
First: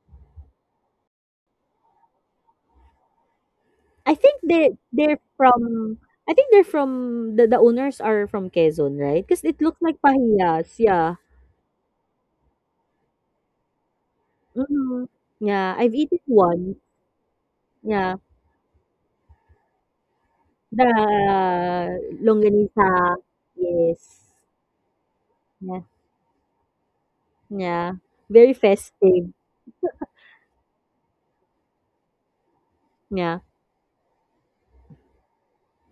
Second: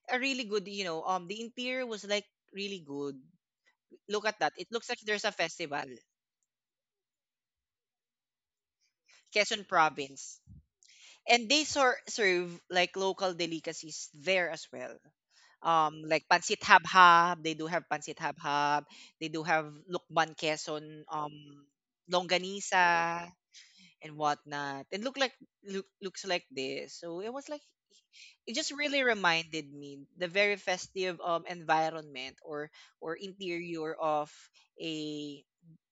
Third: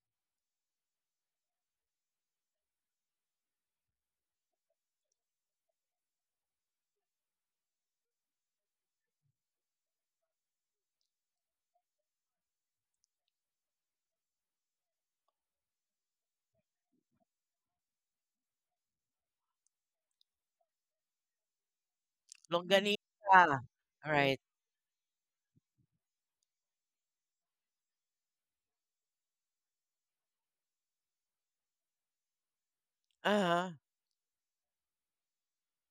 A: a really good, the interior was like really good.
B: I
A: Look at
B: think
A: that. It
B: they
A: looks like
B: they're
A: there's a festival.
B: from I think they're from the owners are from Quezon, right? Because it
A: Quezon
B: looks like
A: province.
B: Pahiyas, yeah.
A: And they serve like local delicacies there as well.
B: Hmm. Yeah, I've eaten
A: Like pancit
B: one.
A: habhab, they do have pancit
B: Yeah.
A: habhab. They do have lukban
B: The
A: Quezon,
B: longganisa.
A: longanisa
C: Longganisa.
B: Yes.
A: and
C: Right.
A: whatnot. It look like
B: Yeah.
A: looks like this. So it was like
B: Yeah, very
A: it just really
B: festive.
A: reminded me the very festive environment or
B: Yeah,
C: Uh-huh.
A: interior of a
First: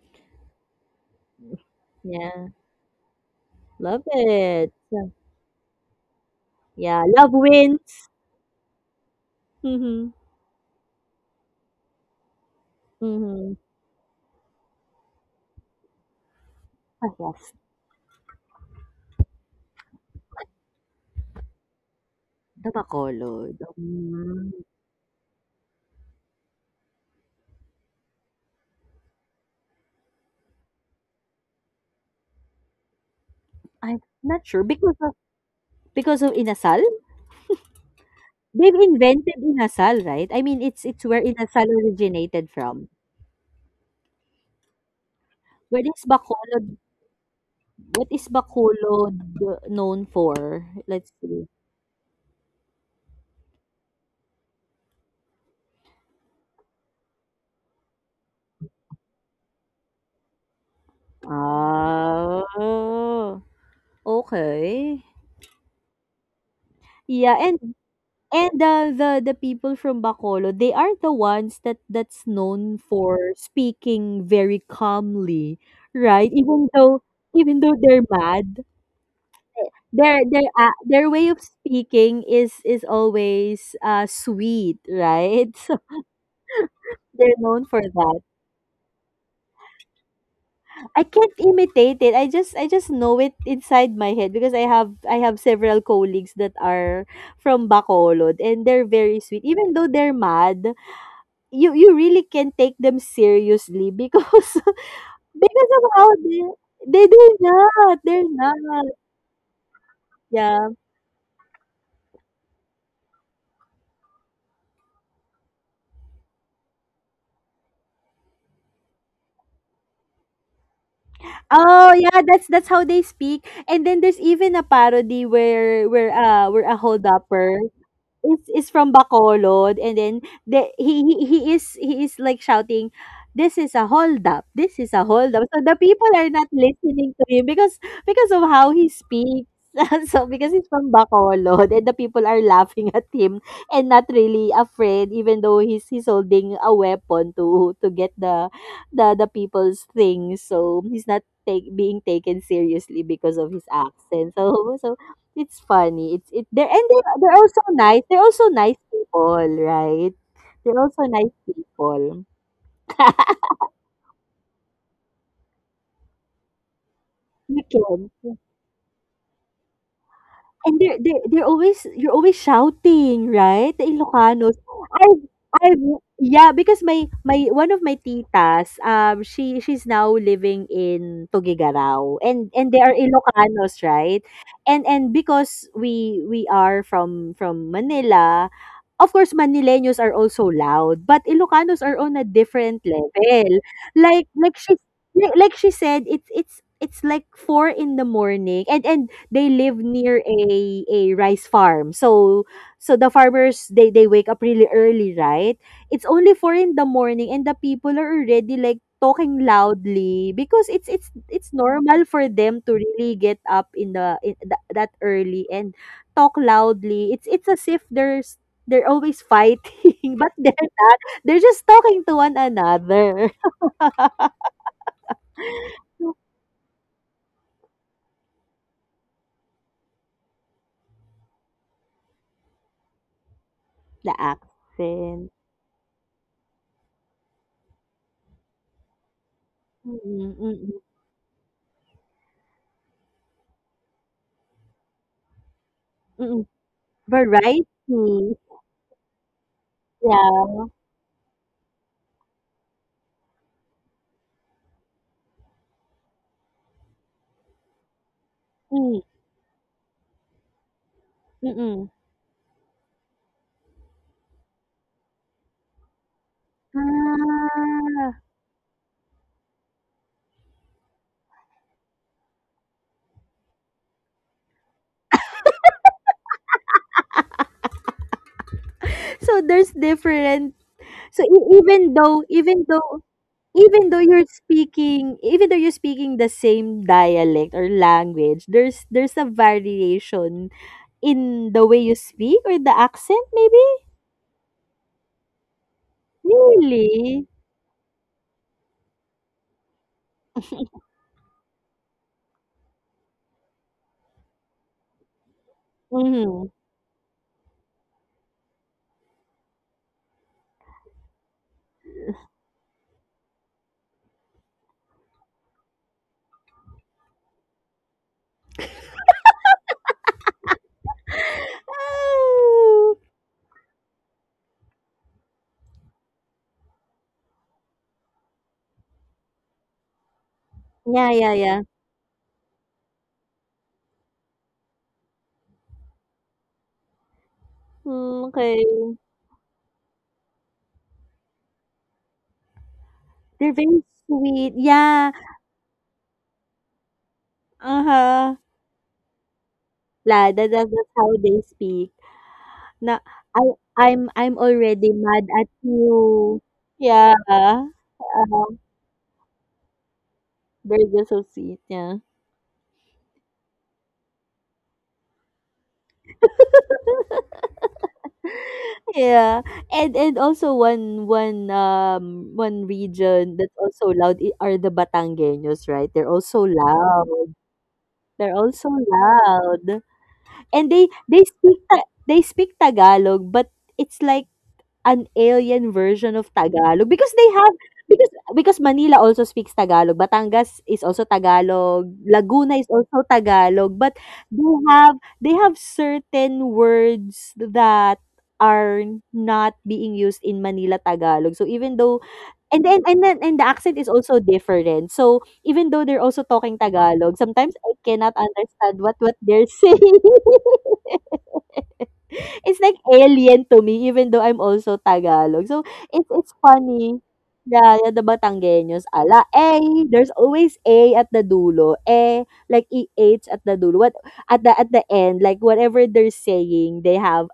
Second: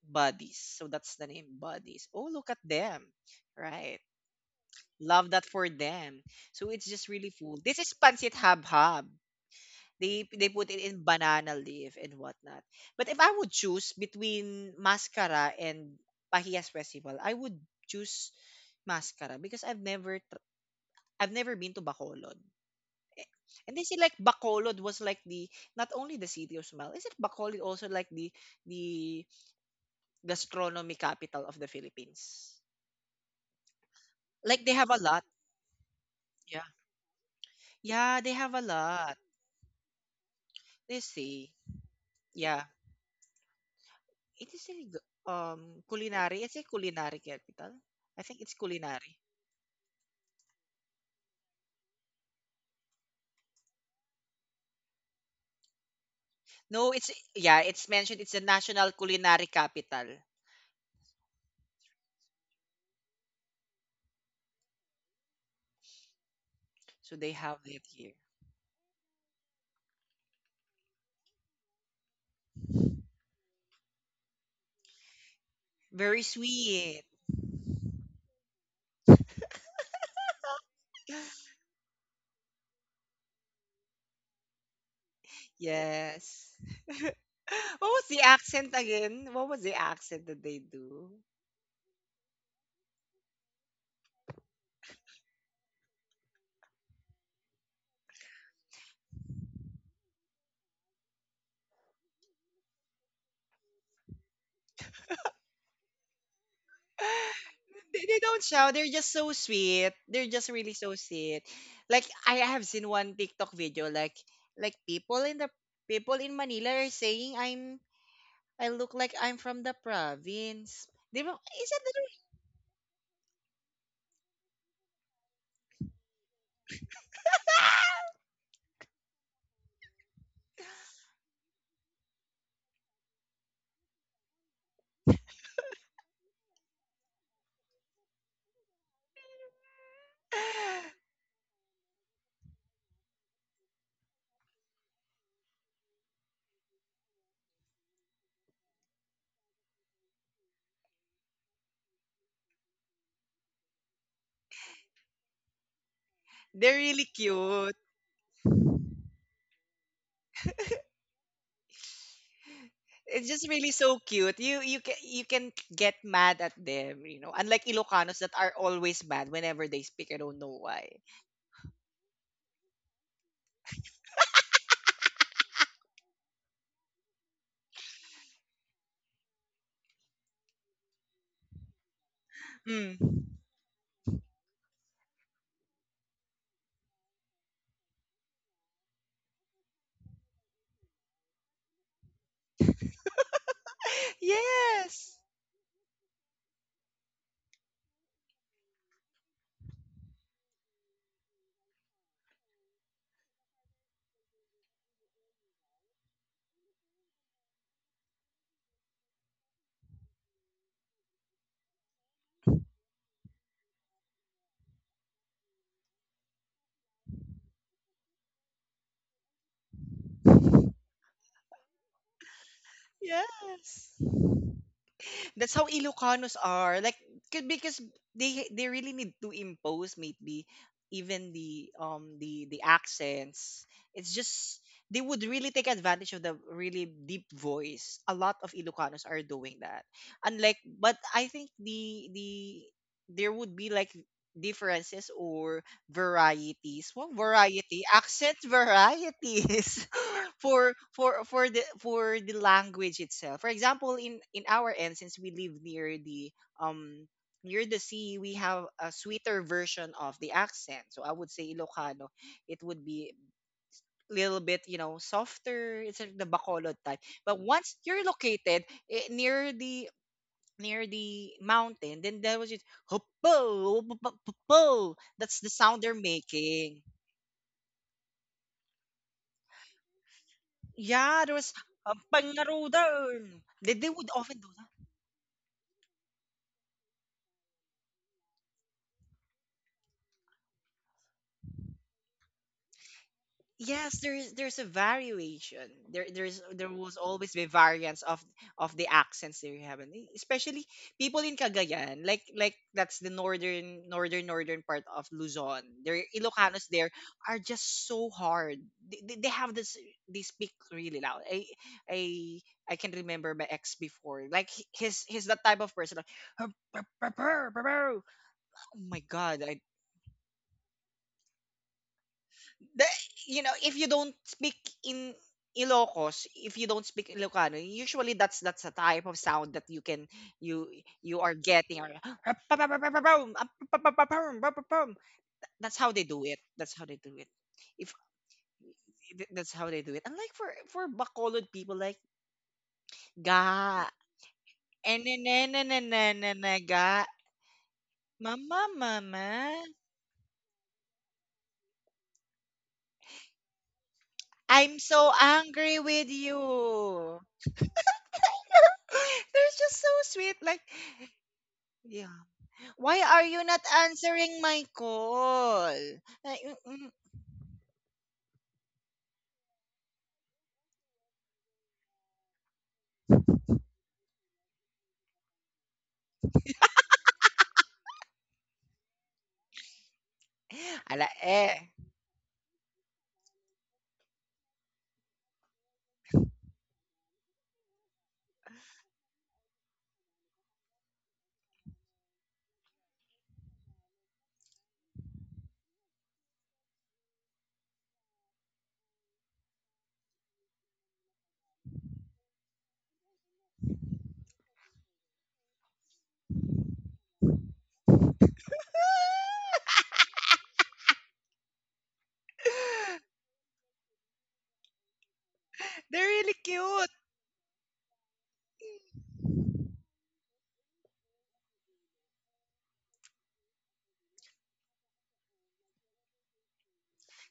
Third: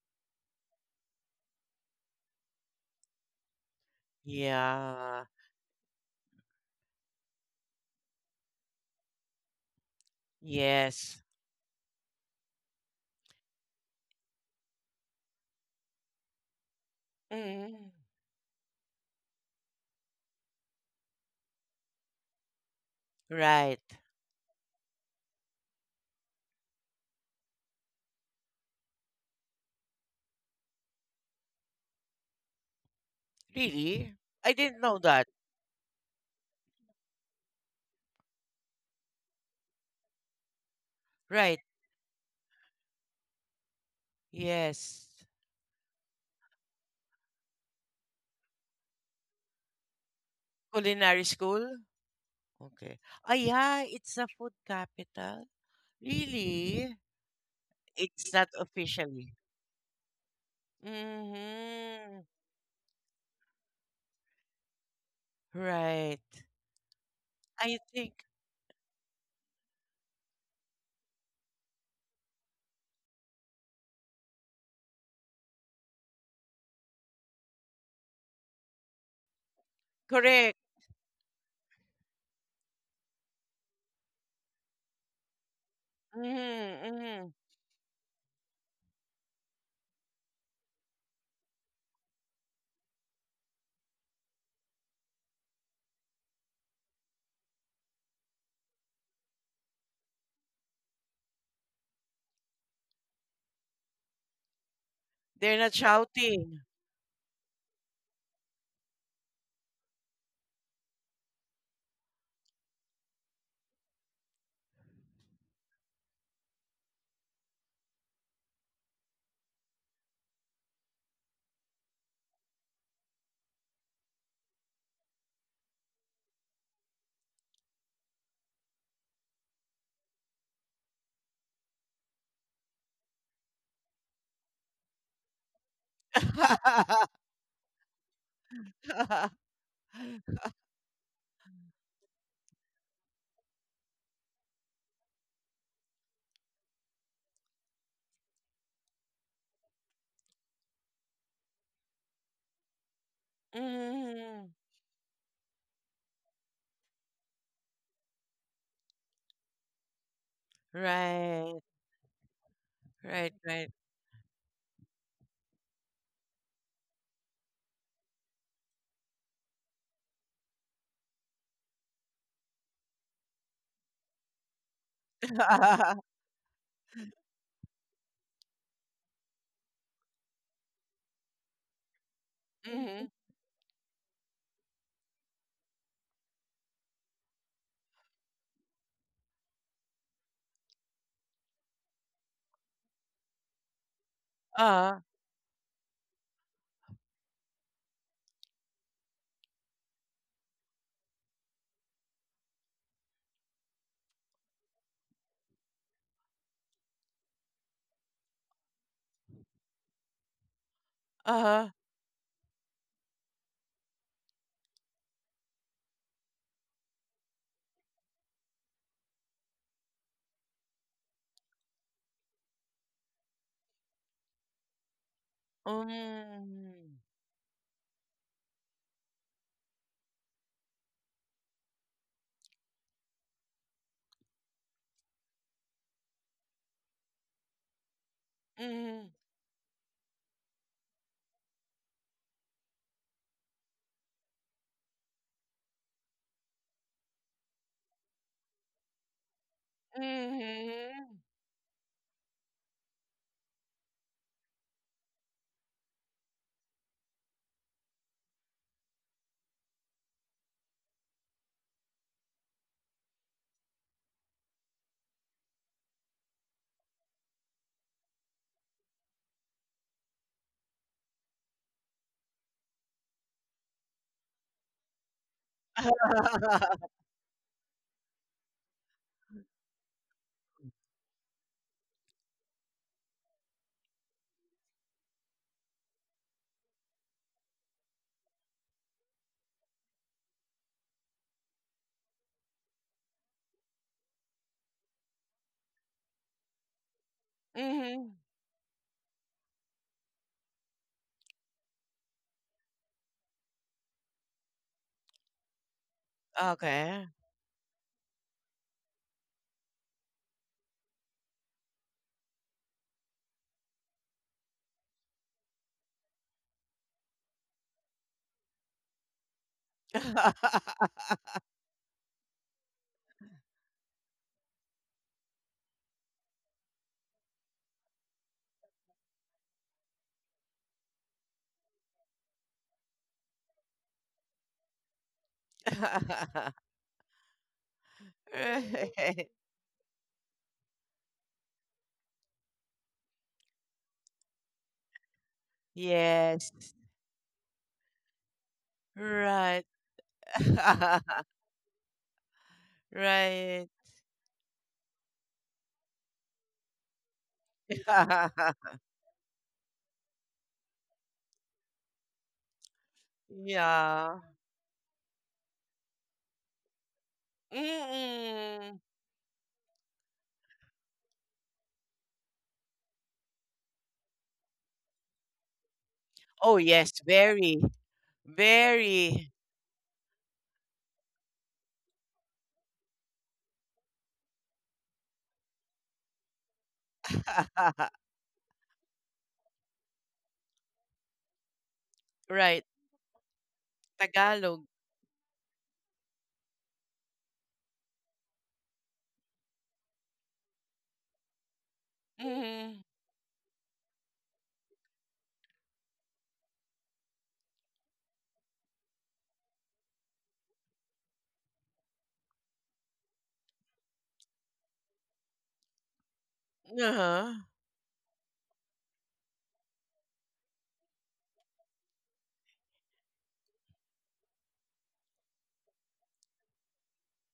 A: buddies. So that's the name buddies. Oh,
B: yeah,
A: look at them, right?
B: love it. Yeah,
C: Yeah.
A: Love that for them. So it's
B: yeah.
A: just really
B: Love
A: full. This is
B: wins.
A: pancit hab-hab.
B: Mm-hmm.
A: They put it in
C: Yes.
A: banana leaf and whatnot. But if I would
B: Mm-hmm.
A: choose between mascara and Pahias
B: Ah,
A: Festival, I
B: yes.
A: would
C: Mm.
A: choose mascara because I've never been to Bacolod.
B: The
A: Eh,
B: Bacolod.
A: And
C: Right.
A: they say like Bacolod was like the not only the city of smell, is it Bacolod also like the gastronomy capital of the Philippines?
B: I'm
C: Really?
B: not
C: I
B: sure
A: Like they
C: didn't
A: have
B: because
C: know
A: a
B: of
A: lot.
C: that.
A: Yeah.
B: inasal.
A: Yeah, they have a
B: They've
A: lot.
B: invented inasal, right? I mean, it's
A: They
B: it's where
A: say.
C: Right.
B: inasal originated
A: Yeah.
B: from.
A: It is a
C: Yes.
B: Where is
A: culinary. It's a
B: Bacolod?
A: culinary capital.
B: What
A: I
B: is
A: think it's culinary.
B: Bacolod known for? Let's
C: Culinary
B: see.
C: school? Okay. Ah, yeah. It's a food capital. Really?
A: No, it's, yeah, it's mentioned
C: It's
A: it's a
C: not
A: national
C: officially.
A: culinary capital.
C: Mhm.
B: Ah, okay.
C: Right.
A: So
B: Yeah,
A: they have
B: and
C: I
A: it
C: think
A: here.
B: And the people from Bacolod, they are the ones that's known for speaking very calmly,
A: Very
B: right? Even though
A: sweet.
B: even though they're mad, their their
C: correct.
B: uh, their way of speaking is always sweet, right? So
A: Yes.
C: Mhm. Mhm.
B: they're known for
A: What was
B: that.
A: the accent again? What was the accent that they
B: I
A: do?
B: can't imitate it. I just know it inside my head because I have several colleagues that are from Bacolod and they're very sweet even though they're mad you really can take them seriously because
C: They're
B: because
C: not
B: of how they
C: shouting.
B: they do not.
A: They
B: They're
A: don't shout.
B: not.
A: They're just so sweet. They're just
B: Yeah.
A: really so sweet. Like I have seen one TikTok video like people in Manila are saying I'm I look like I'm from the province. Di ba? Isn't
B: Oh
A: that
B: yeah,
A: right?
B: that's how they speak. And then there's even a parody where we're a hold upper is from Bacolod, and then he is like shouting, "This is a hold up, this is a hold up," so the people are not listening to him because of how he speaks. So because he's from Bacolod and the people are laughing at him and not really afraid even though he's holding a weapon to get the people's things, so he's not being taken seriously because of his accent,
C: Mhm.
B: so it's funny. It's it they're
A: They're
B: and
A: really
B: they're also
A: cute.
B: nice. They're also nice people, right? They're also nice
C: Right.
B: people.
A: It's
C: Right,
A: just
C: right.
A: really so cute. You can you can get mad at them.
B: You
A: Unlike
B: can
A: Ilocanos that are always mad whenever they speak. I don't know
B: And
A: why.
B: they're always you're always shouting, right? The Ilocanos. I've I've yeah, because my one of my titas, she's now living in Tuguegarao, and they are
A: Mm.
C: Mhm.
B: Ilocanos, right? And because we are from Manila, of course, Manileños are also loud, but Ilocanos are on a different level. Like like she
C: Uh,
A: Yes.
B: like she said, it's like 4 in the morning, and they live near a rice farm. So the farmers they wake up really early, right? It's only 4 in the morning and the people are already like talking loudly because it's
C: uh.
B: normal for them to really get up in the in th- that early and talk loudly. It's as if there's they're always fighting, but they're not. They're just talking to one another.
A: Yes. That's how Ilocanos are.
C: Mm.
A: Like because they really need to impose maybe even the accents. It's
B: The
A: just they would
B: accent.
A: really take advantage of the really deep voice. A lot of
C: Mhm.
A: Ilocanos are doing that.
B: Mm-mm,
A: Unlike
B: mm-mm,
A: but I think the there would be like differences or
B: mm-mm.
A: varieties. What
B: Variety.
A: variety? Accent varieties
B: Yeah.
A: for
C: Mhm.
A: for for the for the language itself. For example, in our end, since we live um near the sea, we have a
B: Mm,
A: sweeter version of the accent. So I would say
B: mm.
A: Ilocano, it would be a little bit softer. It's like the Bacolod type. But once you're
B: Ah,
A: located near the mountain, then that was just hupo, hupo. That's the sound they're making.
B: so there's different so
A: Yeah, there
B: e-
A: was
B: even though even though
A: pangarudan. They, they would often do.
B: even though you're speaking the same dialect or language, there's a variation in the way you speak or the accent maybe?
A: Yes, there's a variation. There was
B: Really?
A: always be variance
C: Mhm.
A: of the accents they have, and especially people in Cagayan, like that's the northern part of Luzon. Their
B: Mhm.
A: Ilocanos there
C: Okay.
A: are just so hard. They have this, they speak really loud. I I can remember my ex before. Like he's that type of person. Like, oh my god, I The
B: Oh.
A: you know, if you don't speak in Ilocos, if you don't speak Ilocano, usually that's a type of sound that you can you
B: Yeah,
A: you
B: yeah,
A: are
B: yeah.
A: getting or that's how they do it. That's how they do it. If
B: Mm, okay.
C: Right.
A: that's how they do it. Unlike for Bacolod people like ga
B: They're very sweet. Yeah.
C: Yes.
A: enenenenenenene, ga
B: Uh-huh.
A: mama mama
C: Right.
B: La, that, that, that's how they speak. Na I
C: Right.
B: I'm
A: I'm
B: already
A: so
B: mad at
A: angry with
B: you. Yeah.
A: you. They're just so sweet. Like.
B: Burgers so sweet, yeah.
A: Yeah. Why are you not
C: Yeah.
A: answering my call? Like, mm, mm.
C: Mm.
B: Yeah. And also one region that's also loud are the Batangueños, right? They're also
C: Oh, yes.
B: loud.
C: Very.
B: They're also
C: Very.
B: loud. And
A: Ala eh.
B: they speak Tagalog, but it's like an alien version of Tagalog because they have because Manila also speaks Tagalog, Batangas is also Tagalog, Laguna
C: Right.
B: is also Tagalog, but they
C: Tagalog.
B: have they have certain words that are not being used in Manila Tagalog. So even though And then
C: Mm.
B: and then and the accent is also different. So, even though they're also talking Tagalog, sometimes I cannot understand what they're saying. It's like alien to me even though I'm also Tagalog. So,
A: They're
B: it's
A: really cute.
B: funny.
C: Uh-huh.
B: Yeah, yeah, the Batanggenos, ala, eh, there's always A at the dulo. Eh, like EH at the dulo. What at the end, like whatever they're saying, they have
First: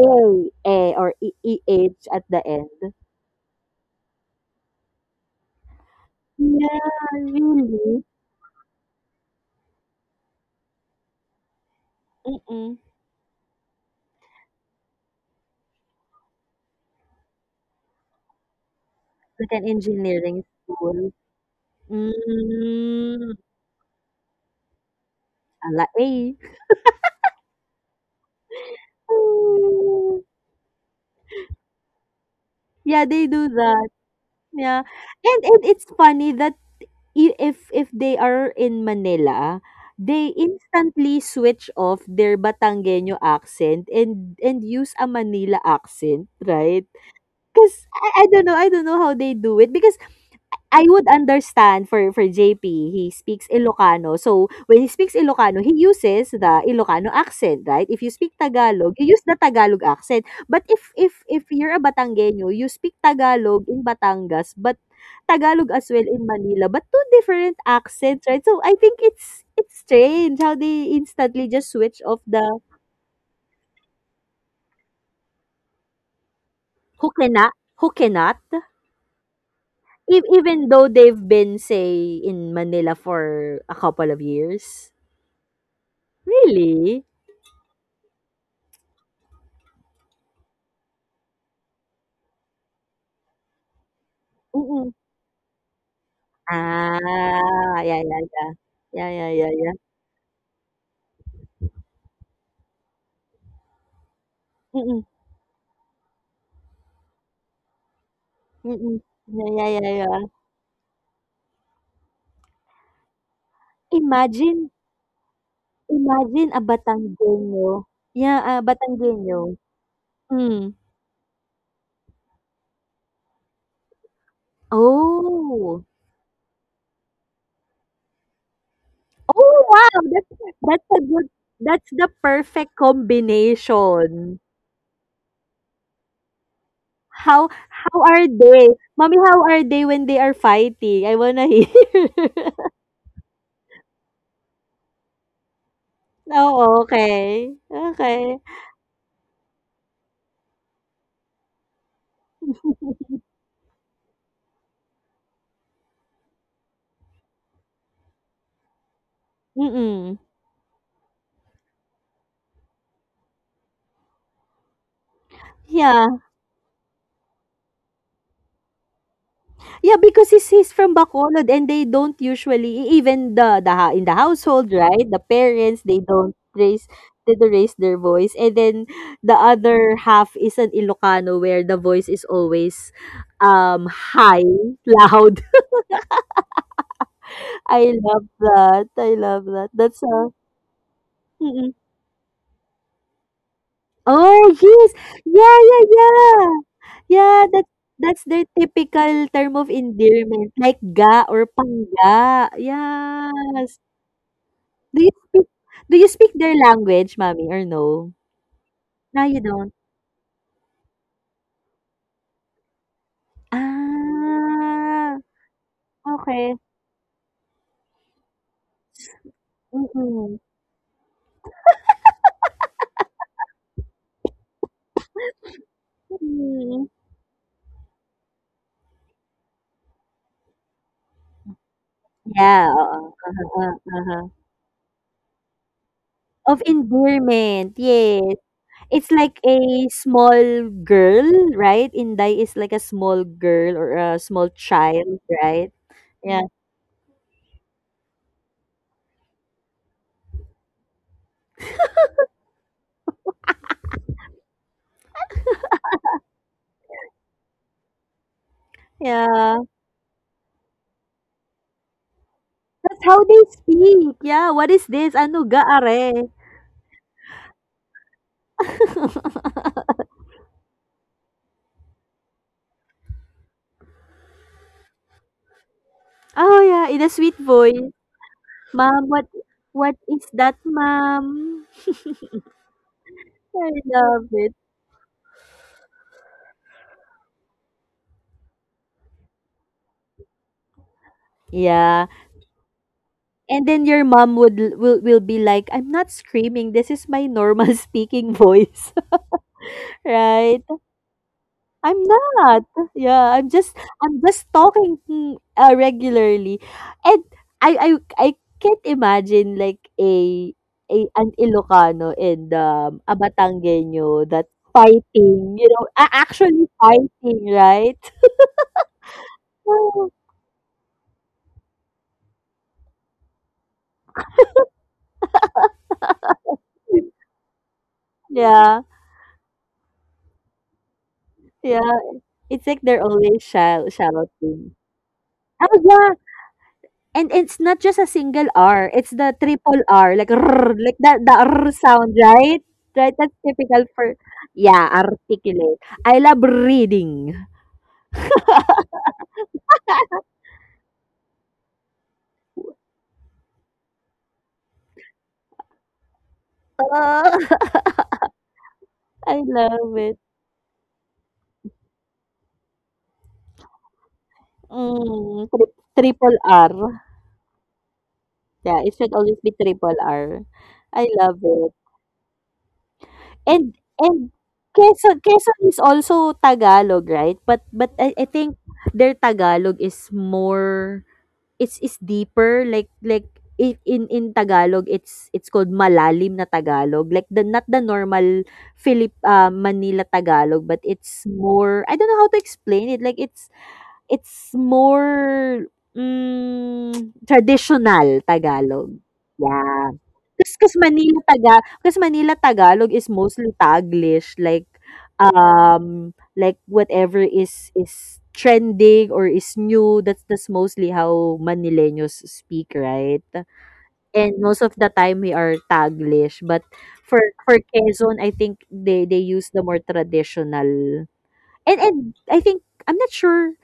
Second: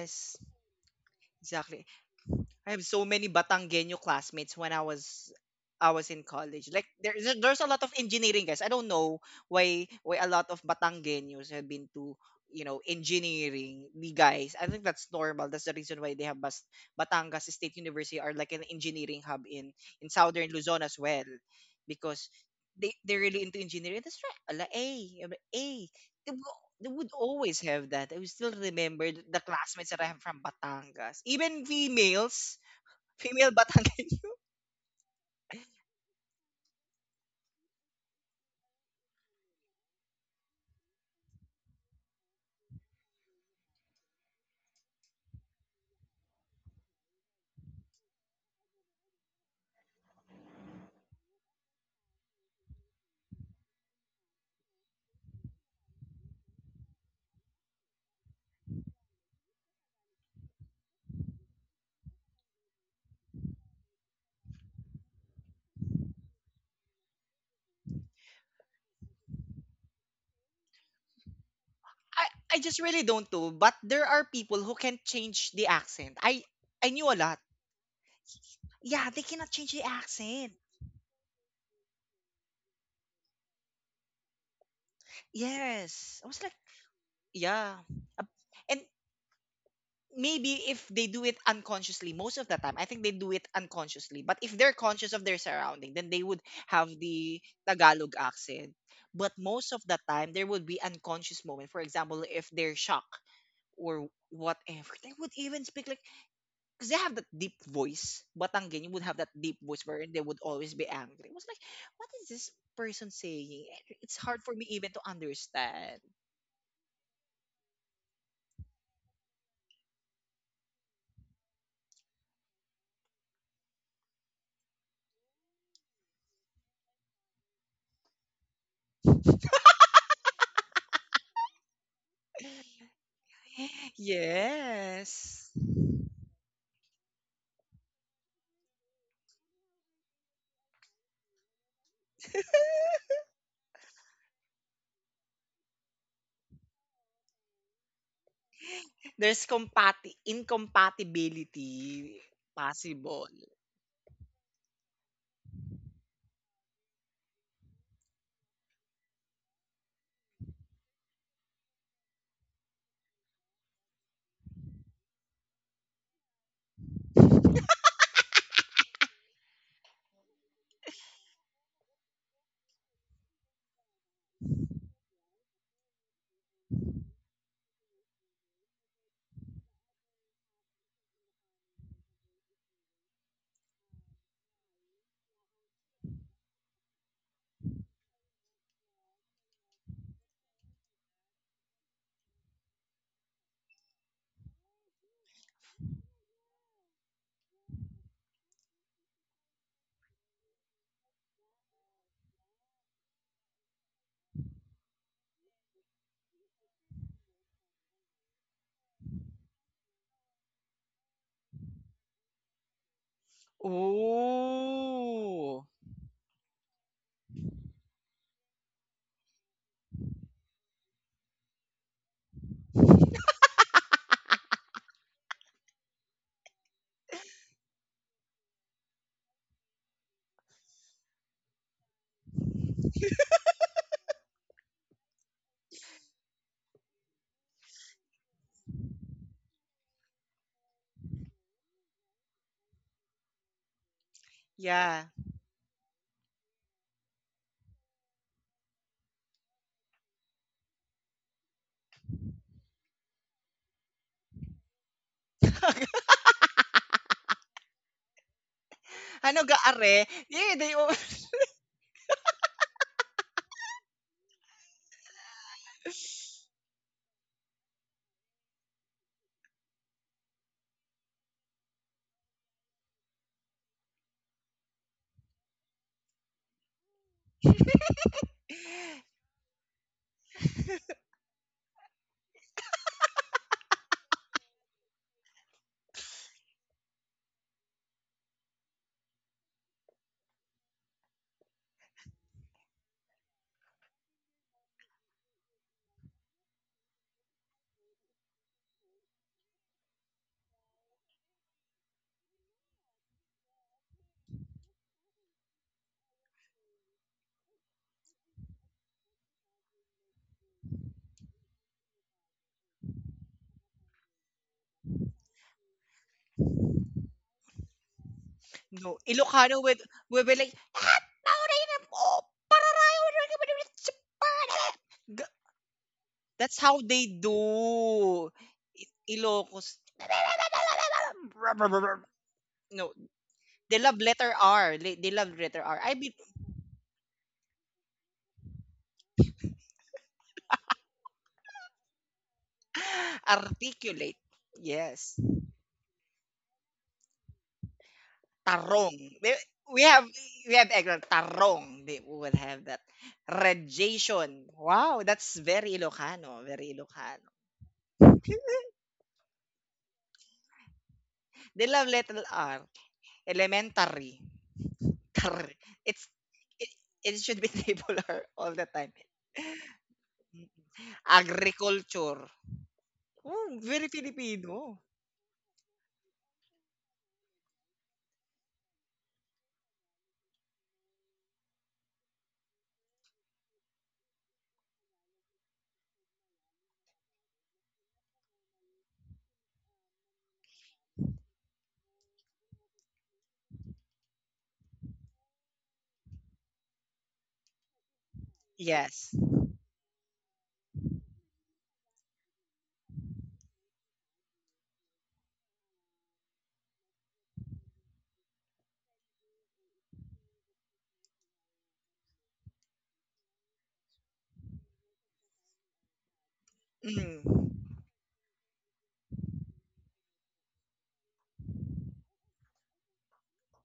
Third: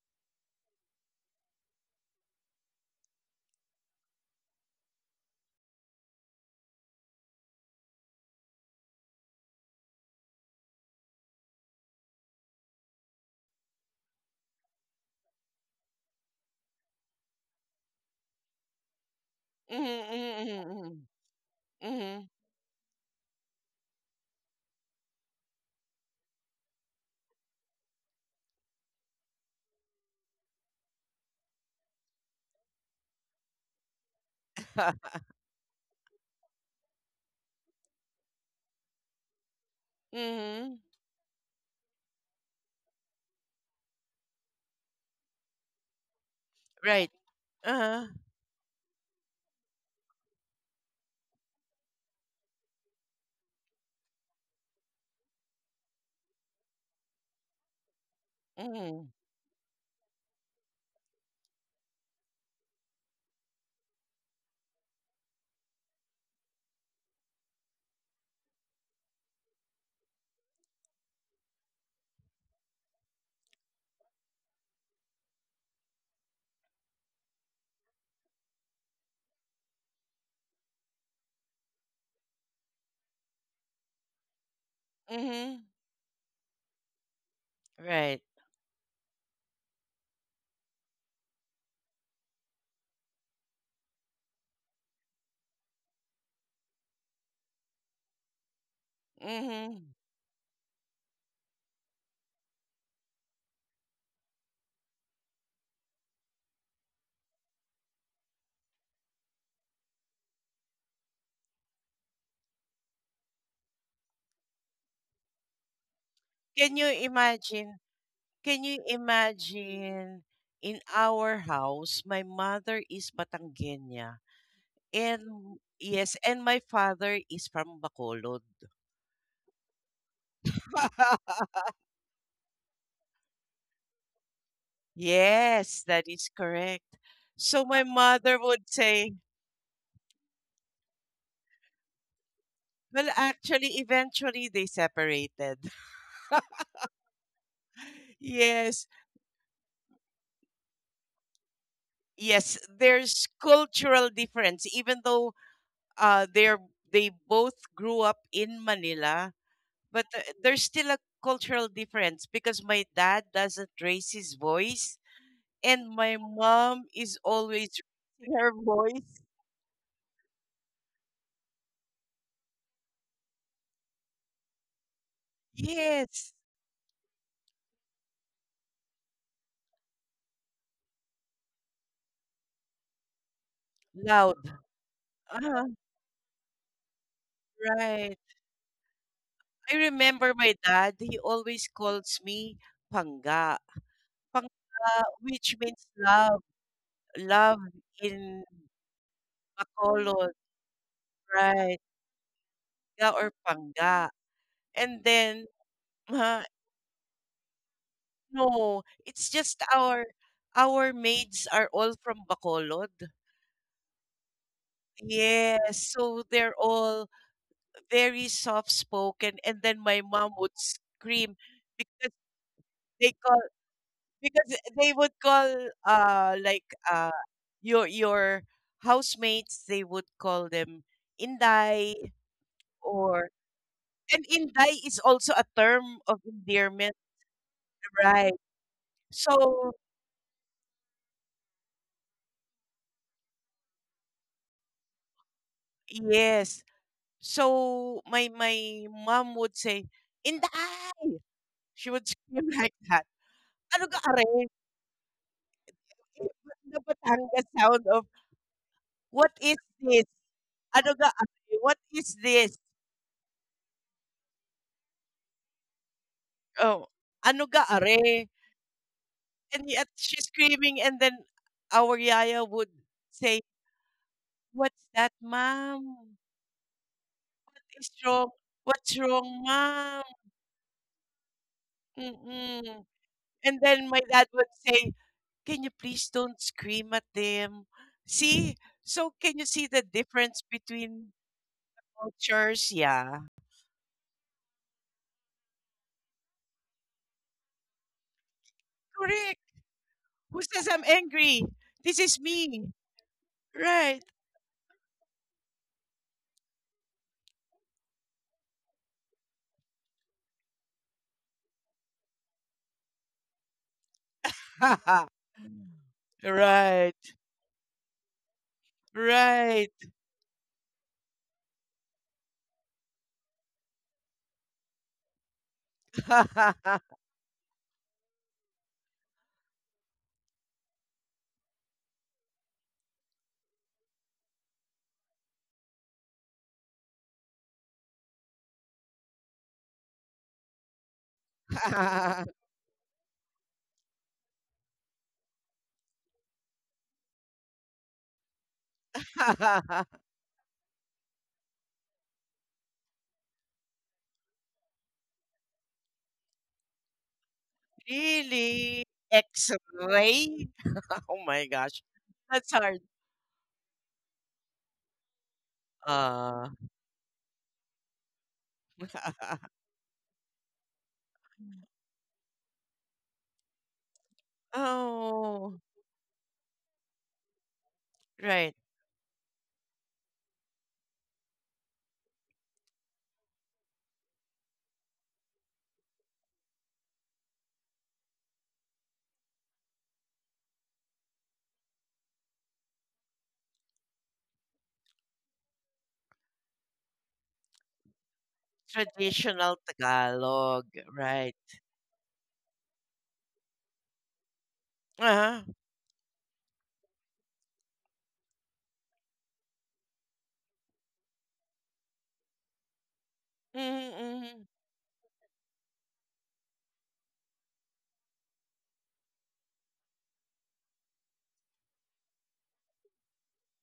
B: A, eh, or
A: Exactly.
B: EH at the
A: I
B: end.
A: have so many Batanggenyo classmates when I was in college.
B: Yeah,
A: Like there's there's a lot of
B: really.
A: engineering guys. I don't know why a lot of Batanggenyos have been to
B: Mm,
A: engineering the guys. I think that's normal. That's the reason why they have Batangas State University are like an engineering hub
B: like an
A: in
C: Mm-hmm.
B: engineering
A: southern Luzon
C: Mm-hmm.
A: as
B: school.
A: well,
C: Mm-hmm.
A: because they're
B: Mm,
A: really into engineering. That's right. Ala A ala
B: a
A: A.
B: la
A: They
B: eh.
A: would always have that. I will still remember the classmates that I
B: Mm.
A: have from Batangas, even females.
B: Yeah, they do
A: Female
B: that.
A: Batangan.
B: Yeah. And it's funny that if they are in Manila, they
C: Mm-hmm.
B: instantly switch off their Batangueño accent and use a Manila accent, right?
C: Right.
B: Cuz
C: Uh-huh.
B: I don't know how they do it because I would understand for JP, he speaks Ilocano. So, when he speaks Ilocano, he uses the Ilocano accent, right? If you speak Tagalog,
C: Mm-hmm.
B: you use the Tagalog accent. But if you're a Batanggenyo, you speak Tagalog in Batangas, but Tagalog as well in Manila, but two different accents, right? So, I think it's strange how they instantly just switch off
A: I
B: the
A: I just really don't know, but there are people who can change the accent. I knew a lot.
B: Hokena, Hokenat.
A: Yeah, they cannot change the
B: Ev-
A: accent.
B: Even though they've been, say, in Manila for a couple of years.
C: Mm-hmm.
A: Yes. I was like,
B: Really?
A: yeah.
C: Right.
A: Ab- And maybe if they do it unconsciously, most of the time, I think they do it unconsciously. But if they're
B: Mm.
A: conscious of their surrounding, then they would have the
B: Ah, yeah,
A: Tagalog
B: yeah, yeah.
A: accent.
B: Yeah, yeah,
A: But
B: yeah, yeah.
A: most of
C: Mm-hmm.
A: the time, there would be unconscious moment. For example, if they're shocked or whatever,
B: Mm,
A: they would even speak like because they have that deep voice. Batanggen, you
B: mm.
A: would have that
B: Yeah,
A: deep
B: yeah,
A: voice
B: yeah,
A: wherein
B: yeah.
A: they would always be angry. It was like, what is this person saying? It's hard for me
B: Imagine,
A: even to understand.
B: imagine a
C: Can you
B: Batanggenyo.
C: imagine?
B: Yeah, ah,
C: Can you
B: Batanggenyo.
C: imagine
B: Mm.
C: in our house, my mother is Batangueña, and
B: Oh.
C: yes, and my father is from Bacolod.
B: Oh, wow! That's a good that's the perfect combination.
A: Yes.
C: Yes, that is correct.
B: How
C: So my
B: how are
C: mother
B: they?
C: would say,
B: Mommy, how are they when they are fighting? I wanna hear.
C: well, actually, eventually they separated.
B: Oh, okay. Okay.
C: Yes,
A: There's compati incompatibility
C: yes, there's
A: possible.
C: cultural difference, even though uh, they're they both grew up in Manila, but
B: Mm.
C: there's still a cultural difference because my dad doesn't raise his voice, and my
B: Yeah.
C: mom is always raising her voice.
B: Yeah, because he's from Bacolod and they don't usually even in the household, right? The parents they
C: Yes,
B: don't raise they don't raise their voice, and then the other half is an Ilocano where the voice is always
C: loud.
B: high, loud.
C: Ah,
B: I
C: right.
B: love that. I love that.
C: I
B: That's
C: remember my dad, he always
B: mm-mm.
C: calls me "panga,"
B: Oh yes,
C: "panga," which
B: yeah,
C: means
B: yeah,
C: love.
B: yeah, yeah.
C: Love
B: That's
C: in
B: their typical term of
C: Bacolod,
B: endearment, like ga or
C: right?
B: pangga.
C: Yeah, or
B: Yes.
C: panga.
B: Do
C: And
B: you
C: then,
B: speak do you speak
C: uh,
B: their language, mommy, or no?
C: no,
B: No,
C: it's
B: you
C: just
B: don't?
C: our— our maids are all from Bacolod.
B: Ah,
A: Oh.
C: Yes, so
B: okay.
C: they're all very soft spoken. And then my mom
B: Mm,
C: would scream because they call. Because they would call, like,
B: mm.
C: uh your— your housemates, they would call them inday,
B: Yeah, oo.
C: or—
B: Uh-huh, uh-huh.
C: and inday is also a term of
B: Of
C: endearment,
B: endearment, yes.
C: right?
B: It's like
C: So
B: a small girl, right? Inday is like a small girl or a small
A: Yeah.
B: child, right? Yeah,
C: yes, so my mom would say inday. She would scream like that, "ano ga are," the Batangas sound of what
A: Ano ga
B: yeah.
C: is
A: are?
C: this.
A: Yeah, they all.
C: "Ano ga are," what is this.
B: That's how they speak. Yeah, "What is this? Ano ga, are?"
C: Oh, "ano ga are," and yet she's screaming, and then our yaya would say, "What's that, mom?
B: Oh, yeah, in a sweet
C: What
B: voice.
C: is wrong? What's
B: Mom. what
C: wrong,
B: what
C: mom?"
B: is that, mom?
C: Mm-mm. And
B: I
C: then my
B: love
C: dad
B: it.
C: would say, "Can you please don't scream at them?" See, so can you see the difference between
B: Yeah.
C: cultures? Yeah,
B: And then your mom would will be like, "I'm not screaming. This is my normal speaking voice."
C: correct. "Who
B: Right?
C: says I'm angry? This
B: I'm
C: is me,
B: not. Yeah, I'm just
C: right?"
B: I'm just talking regularly. And I I I can't imagine like a an Ilocano and a batanggenyo that fighting, actually
C: Right,
B: fighting, right?
A: No, Ilocano
C: right.
A: would would be like, "Ah, Maureen, oh, pararayo, that's how they do."
B: Yeah.
A: Ilocos.
B: Yeah. It's like
A: No,
B: they're always
A: they
B: shout
A: love letter
B: shouting.
A: R. They love letter R.
B: Oh,
A: I mean,
B: yeah, and it's not just a single R, it's the triple R, like "rrr," like that, the R sound, right? Right, that's typical for
A: articulate.
B: yeah,
A: Yes.
B: articulate. I love reading.
A: Tarong. We we have we have Eglon. Tarong. They would have that. Radiation. Wow, that's very Ilocano. Very
B: Oh,
A: Ilocano.
C: Really?
B: I love it.
C: X-ray? Oh my
A: They
C: gosh.
A: love letter
C: That's
A: R.
C: hard.
A: Elementary.
B: Mm,
A: Tar.
B: trip
A: It's
B: triple
C: Uh.
A: it,
B: R.
A: it should be table R all the
B: Yeah,
A: time.
B: it should always be triple R. I love it.
A: Agriculture. Oh,
B: And
A: very
B: and
A: Filipino.
B: Quezon
C: Oh,
B: Quezon is also Tagalog, right? But I
C: right.
B: think their Tagalog is more It's is deeper like in Tagalog, it's called malalim na Tagalog, like the not the normal Manila Tagalog, but it's more I don't know how to explain it, like it's more, mm, traditional Tagalog.
A: Yes.
C: Traditional
B: Yeah.
C: Tagalog,
B: Because
C: right.
B: Manila Tagalog is mostly Taglish,
C: Uh-huh.
B: um, like whatever is trending or is new, that's mostly how Manileños speak, right? And
C: Mm-hmm,
B: most of the time we are Taglish, but for
A: Mm.
B: Quezon, I think they use the more traditional and I think I'm not sure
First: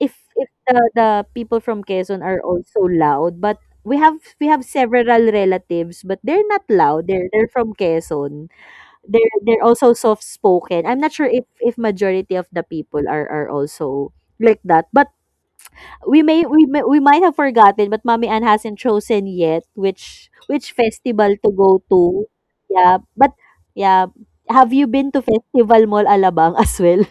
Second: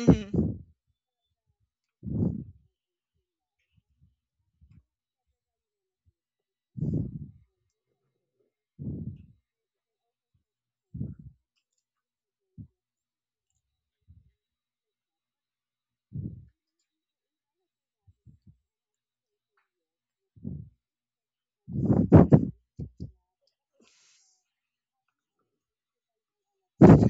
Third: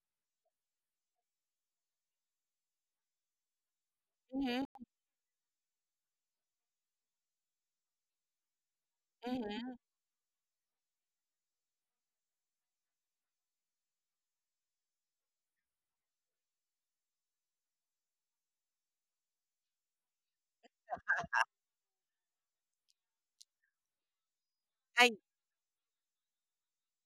B: if the people from Quezon are also loud, but we have
C: mm-hmm,
B: several relatives, but they're not loud. They're from Quezon. They're
C: mm-hmm.
B: also soft spoken. I'm not sure if majority of the people are also like that. But we might have forgotten, but Mommy Ann hasn't chosen yet which festival to go to. Yeah, but yeah, have you been
C: I
B: to Festival Mall Alabang as well?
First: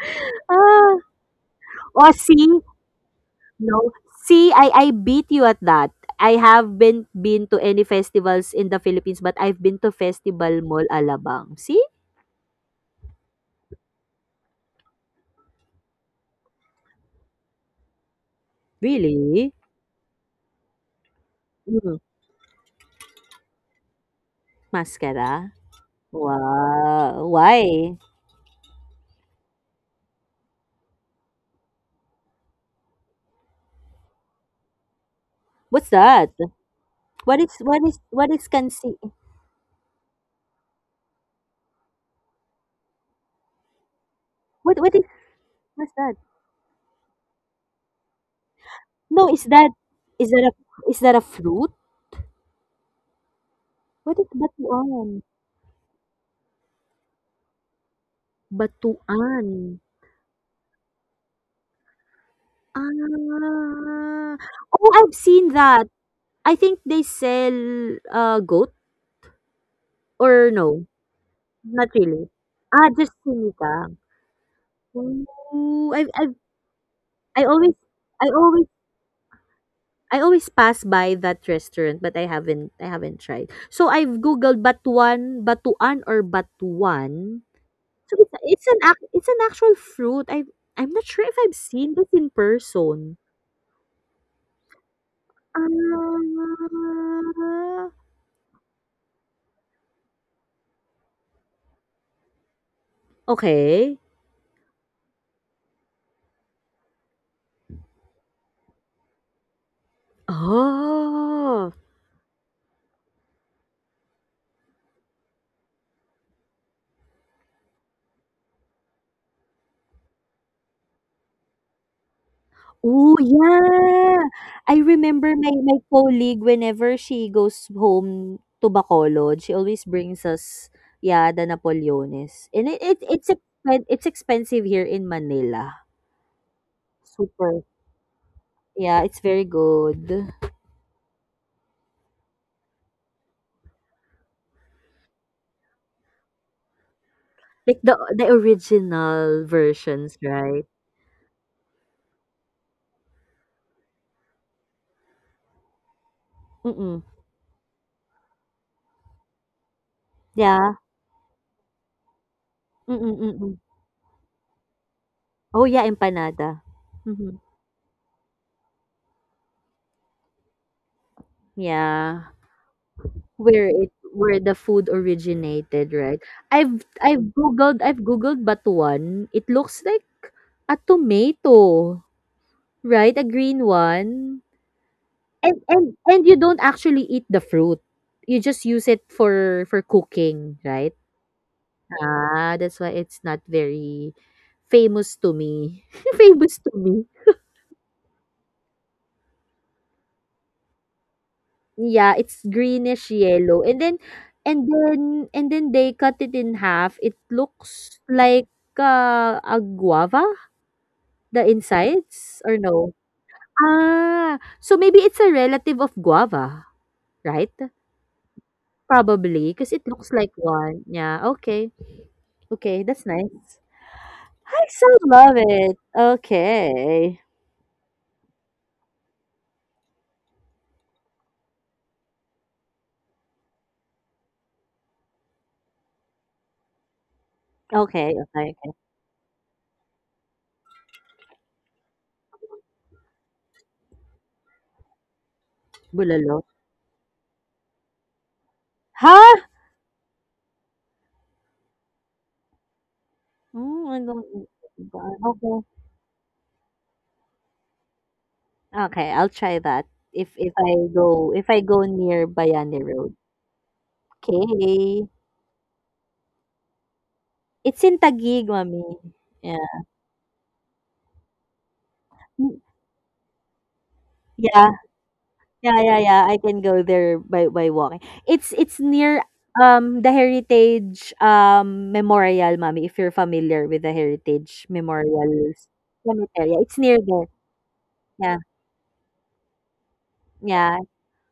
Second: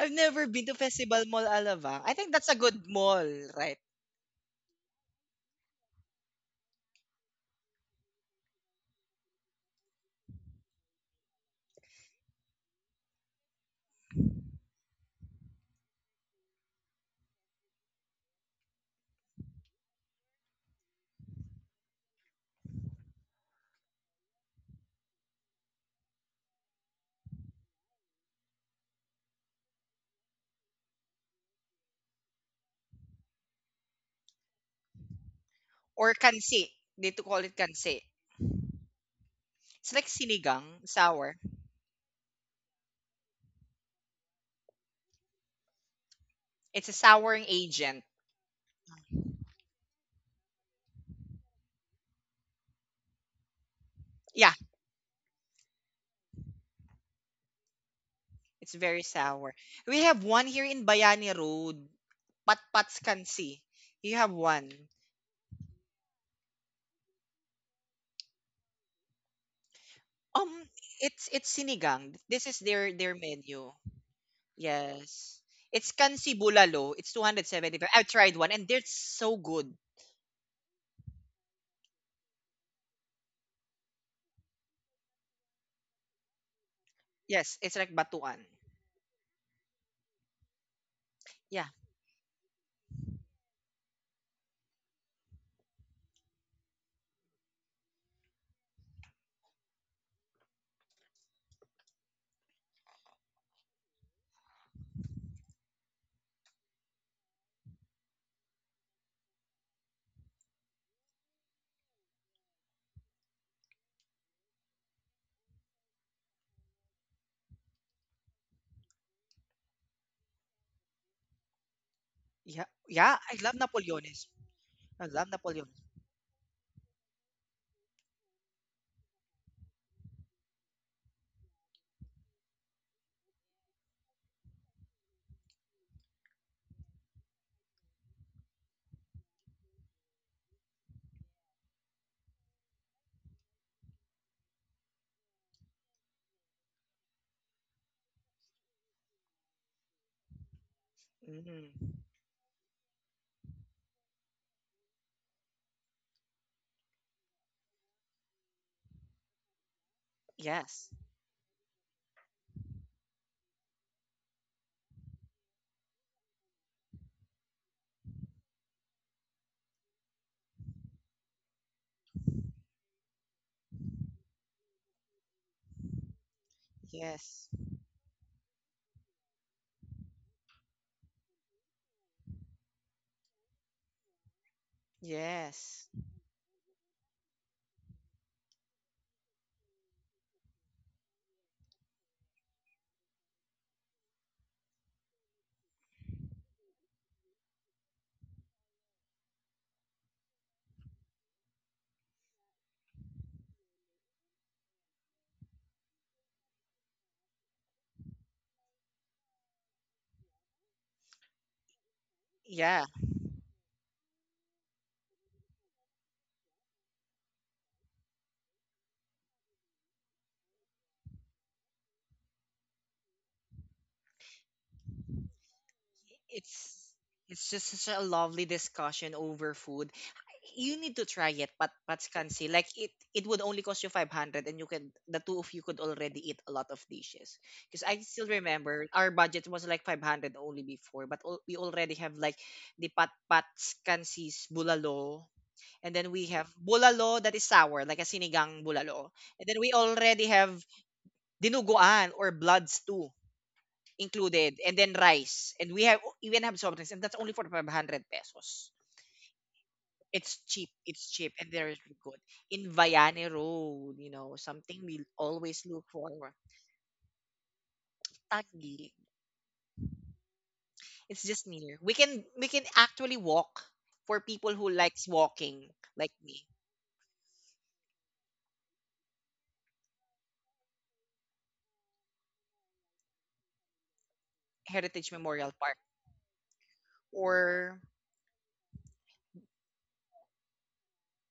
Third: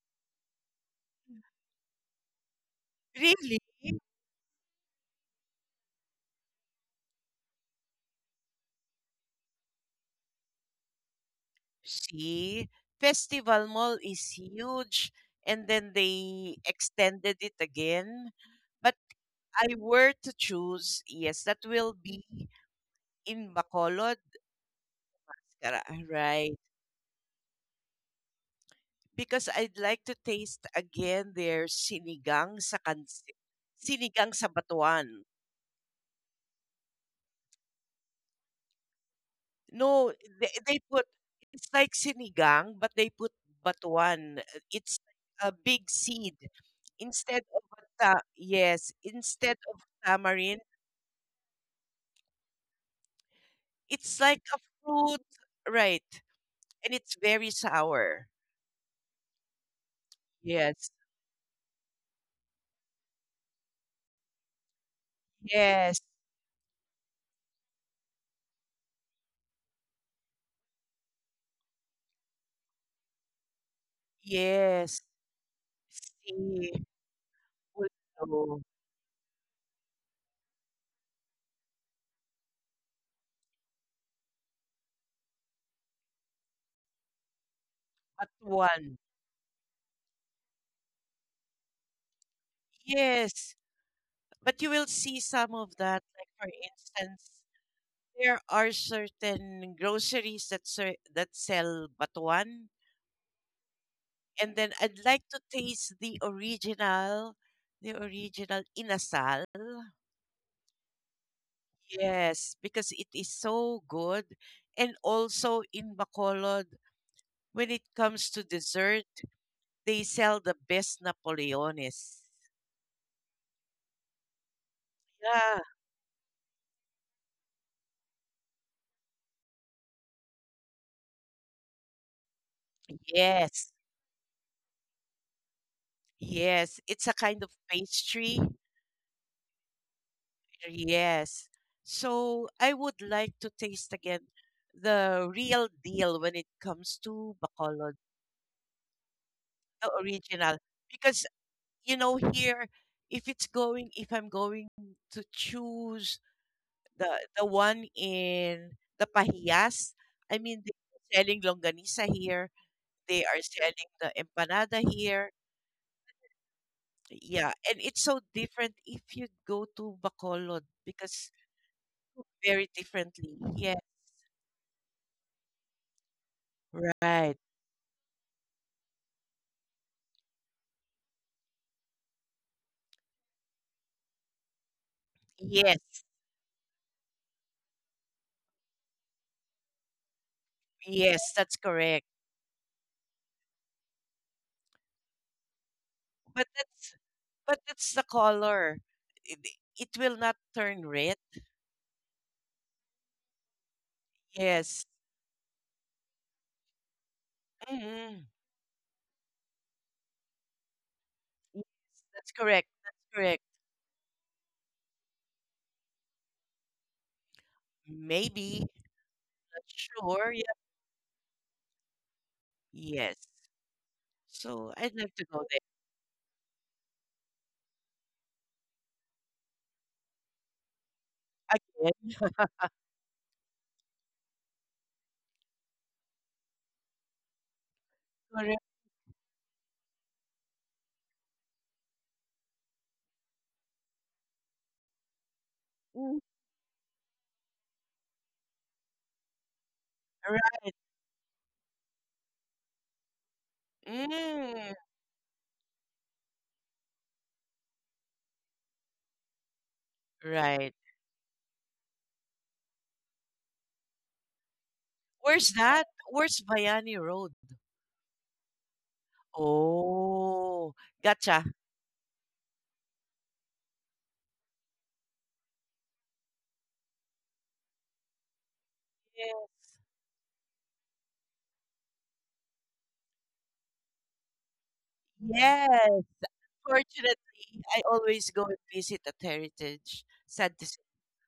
A: I've never been to
B: Ah,
A: Festival Mall Alabang.
B: o
A: I think that's a
B: see?
A: good mall,
C: really
A: right?
B: No. See, I beat you at that. I haven't been to any festivals in the Philippines, but I've been to Festival Mall Alabang. See?
C: see Festival Mall is huge, and then they extended it again. But
B: Really?
C: I were to choose, yes, that will
B: Mm.
C: be in Bacolod,
B: Mascara?
C: right?
B: Wow. Why?
C: Because I'd like to taste again their sinigang sa batuan.
B: What's
A: Or
B: that?
A: Kansi. They to
B: What
A: call it
B: is what is
A: Kansi.
B: what is kansi?
A: It's
C: No,
A: like
C: they
A: sinigang,
C: put—
A: sour.
C: it's like sinigang but they put batuan. Uh.
B: What
C: It's
B: what is
C: a big
B: what's that?
C: seed
A: It's a
C: instead
A: souring
C: of a
A: agent.
C: yes,
B: No,
C: instead of
B: is that
C: tamarind,
B: a is that a fruit?
C: it's
B: What is
C: like a
A: Yeah,
C: fruit,
B: batuan?
C: right? And it's very sour.
A: it's very
B: Batuan.
A: sour. We have one here
C: Yes.
A: in Bayani Road. Patpats Kansi. You have
B: Ah.
A: one.
B: Oh, I've seen that.
C: Yes.
B: I think they sell goat. Or
A: Um,
B: no,
A: it's
B: not
A: sinigang.
B: really?
A: This is
B: Ah,
A: their
B: just
A: their menu.
B: sinigang.
C: Yes.
A: Yes. It's
B: Ooh,
A: Kansi
C: See,
A: Bulalo. It's
B: I always
A: 275. I've
B: I
A: tried one
C: pulao,
A: and
B: always
A: they're so good.
B: I always pass by that restaurant, but I haven't tried. So I've googled batuan, batuan or batuan.
A: Yes, it's like
B: So
A: batuan.
C: batuan.
B: it's an actual fruit. I'm not sure if I've
A: Yeah.
B: seen this in person.
C: Yes. But you will see some
B: Ah,
C: of that. Like for instance, there are certain groceries that that sell batuan,
B: okay.
C: and then I'd like to taste the original inasal.
B: Oh.
C: Yes, because it is so good. And also in Bacolod, when it comes to dessert, they sell the best Napoleones.
A: Yeah. Yeah,
B: Oh,
A: I love
B: yeah.
A: Napoleones.
B: I
A: I love
B: remember
C: Yeah.
B: my
A: Napoleones.
B: my colleague whenever she goes home to Bacolod, she always brings us yeah, the Napoleones. And
C: Yes.
B: it's expensive here in Manila.
C: Yes. It's a kind of
B: Super.
C: pastry.
B: Yeah, it's very good.
C: Yes. So I would like to taste again the real deal when it comes to
B: Like
C: Bacolod,
B: the original
C: the
B: versions,
C: original.
B: right?
C: Because, you
A: Mm.
C: know, here, if it's going, if I'm going to choose the
B: Mm-mm.
C: the one in the Pahiyas, I mean,
B: Yeah.
A: Yes.
C: they're selling longanisa here. They
B: Mm-mm,
C: are
B: mm-mm.
C: selling the empanada here.
B: Oh, yeah, empanada. Mm-hmm.
C: Yeah, and it's so different if you go to Bacolod because—
B: Yeah.
C: very differently. Yeah,
B: Where the food originated, right?
C: right.
A: Yes.
B: I've googled batuan. It looks like a tomato, right? A green one. And
A: Yes.
C: Yes,
B: you don't actually eat the fruit. You just use it for cooking, right?
C: yes, that's correct.
B: Ah, that's why it's not very famous to me.
C: But
B: Famous to
C: that's—
B: me.
C: but that's the color. It, it will not turn red.
B: Yeah, it's greenish yellow. And then
C: Yes.
B: they cut it in half. It looks
C: Mm-hmm.
B: like a guava, the
C: Yes, that's
B: insides or
C: correct.
A: Yeah,
B: no?
C: That's correct.
B: Ah, so maybe it's a relative of guava, right?
C: Maybe.
B: Probably
C: Not
B: because it looks like
C: sure. Yeah.
B: one. Yeah, okay. Okay, that's
C: Yes.
B: nice. I
C: So
B: so
C: I'd like to
B: love
C: go there
B: it.
A: it's
B: Okay.
A: it's just such a lovely discussion over food. You need to try it, but
C: again.
A: Patskansi, like it would only cost you 500 and you could the two of you could already eat a lot of dishes. Because I
B: Okay,
A: still
B: okay,
C: Correct.
B: okay.
A: remember our budget was like 500 only before, but we already have like the Patskansi's bulalo. And then
C: Mm.
A: we
B: Bulalo.
A: have bulalo that is sour, like a sinigang bulalo.
B: Huh?
A: And then we already have
C: Right.
A: dinuguan or bloods too
B: Mm, I don't,
A: included,
C: Mm,
A: and then rice.
B: okay.
A: And we have even have soft drinks, and that's only for 500 pesos.
B: Okay, I'll try that if
A: It's
B: if
A: cheap.
C: right.
B: I
A: It's
B: go
A: cheap,
B: if
A: and
B: I
A: they're
B: go
A: really good.
B: near
A: In
B: Bayani Road.
A: Vianney Road, something we
B: Okay.
C: Where's
A: always
C: that?
A: look for.
C: Where's Vianney Road?
B: It's in Taguig,
A: Taguig.
B: mommy. Yeah.
C: Oh,
A: It's
C: gotcha.
A: just near. We can we
B: Mm,
A: can actually walk for people
B: Yeah.
A: who likes walking,
B: Yeah, yeah,
A: like
B: yeah. I
A: me.
B: can go there by walking. It's near the Heritage Memorial, mommy, if you're familiar with the Heritage
A: Heritage
B: Memorial
A: Memorial Park,
C: Yes.
B: Cemetery. It's near
C: Fortunately,
B: there.
A: or
C: I always
B: Yeah.
C: go and visit at Heritage. Sad to
B: Yeah.
C: say.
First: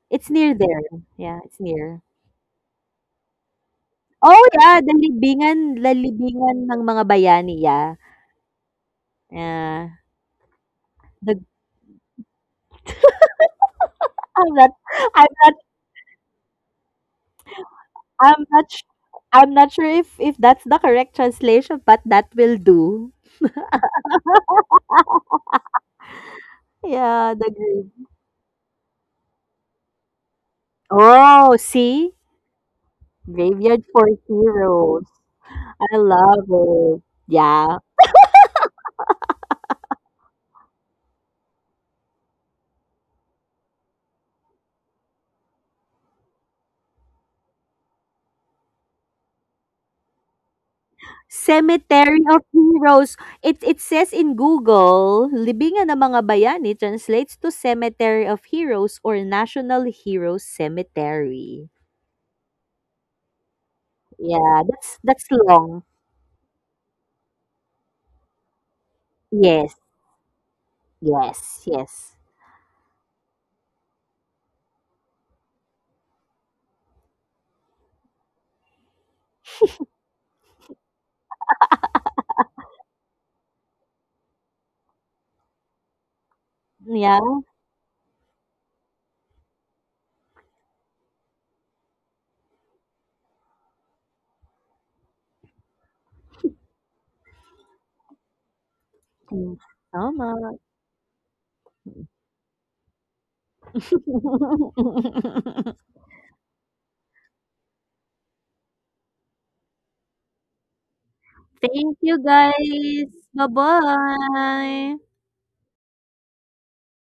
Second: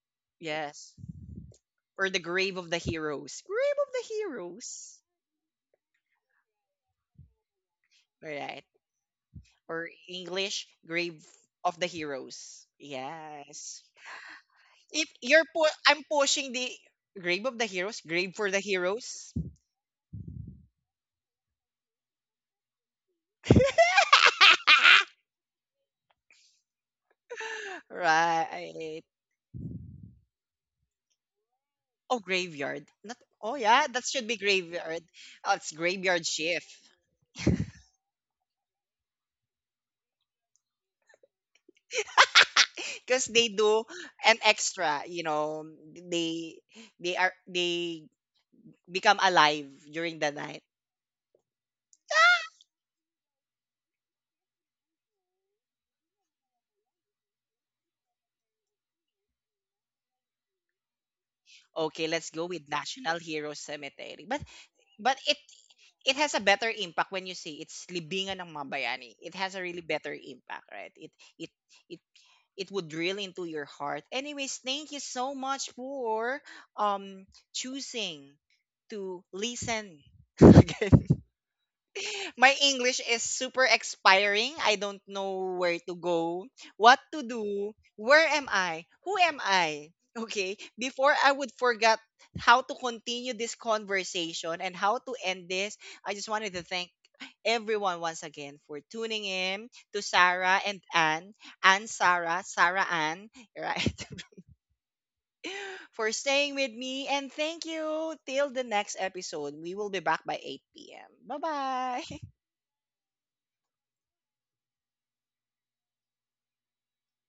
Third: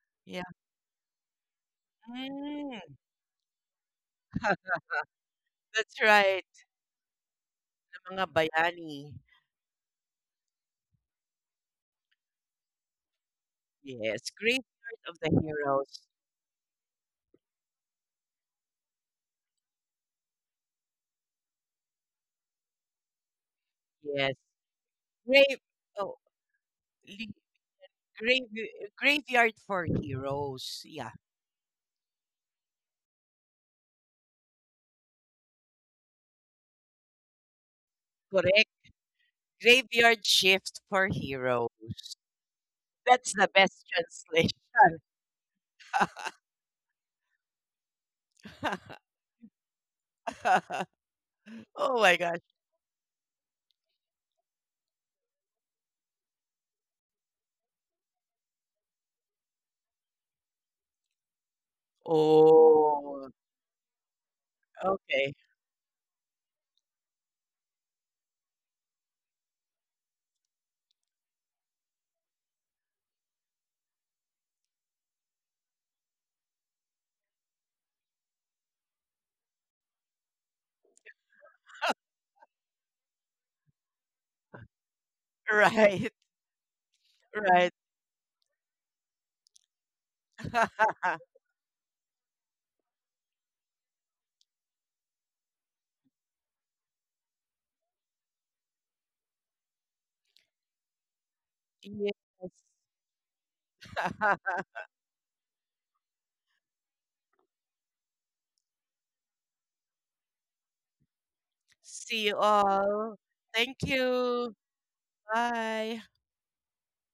B: It's
C: Yeah.
B: near there.
A: yes,
B: Yeah, it's near.
A: or the Grave of the
C: Mm.
A: Heroes. Grave of the
B: Oh, yeah,
A: Heroes.
B: the
C: That's right.
B: libingan ng mga bayani, yeah.
C: Sa mga
A: Right.
C: bayani.
A: Or
B: Yeah.
A: English, Grave
B: The
A: of the Heroes. Yes.
C: Yes.
B: I'm
C: Graveyard
B: not
A: If
C: of
B: I'm
C: the
A: you're
B: not
A: pu I'm
C: Heroes.
A: pushing the grave of the heroes, grave
B: I'm
A: for the
B: not su-
A: heroes.
B: I'm not sure if that's the correct translation, but that will do.
C: Yes. Grave, oh,
B: Yeah,
C: li-
B: the grave.
C: grave,
A: Right.
C: graveyard for heroes. Yeah.
B: Oh, see?
A: Oh, graveyard. Not, oh,
B: Graveyard
A: yeah, that
B: for
A: should be graveyard.
B: heroes.
A: Oh, it's
B: I
A: graveyard
B: love
A: shift.
B: it. Yeah.
C: Correct. Graveyard shift for heroes.
A: Because
C: That's
A: they
C: the
A: do
C: best
A: an
C: translation.
A: extra, they become alive during the night.
C: Oh my
B: Cemetery
C: gosh.
B: of Heroes. It says in Google, Libingan ng mga bayani translates to Cemetery of Heroes or National Heroes Cemetery.
A: Okay, let's go with National
C: Oh,
A: Hero Cemetery. But
B: Yeah, that's
A: but
B: that's
C: okay.
A: it
B: long.
A: it has a better impact when you see it's libingan ng mga bayani. It has a
B: Yes,
A: really better impact, right? It
B: yes,
A: it
B: yes.
A: it would drill into your heart. Anyways, thank you so much for um choosing to listen again my English is super expiring. I don't know where to
C: Right.
A: go, what to
B: Yeah.
C: Right.
A: do, where am I, who am I? Okay, before I would forget how to continue this conversation and how to end this, I just wanted to thank everyone once again for tuning
B: Thanks
A: in to
B: so much.
A: Sarah and Anne, and
C: Yes.
A: Sarah, Sarah Ann, right? for staying with me and thank you till the next episode. We will be back by 8 p.m.
B: Thank you
A: Bye-bye.
C: See you
B: guys.
C: all. Thank you.
B: Bye-bye.
C: Bye.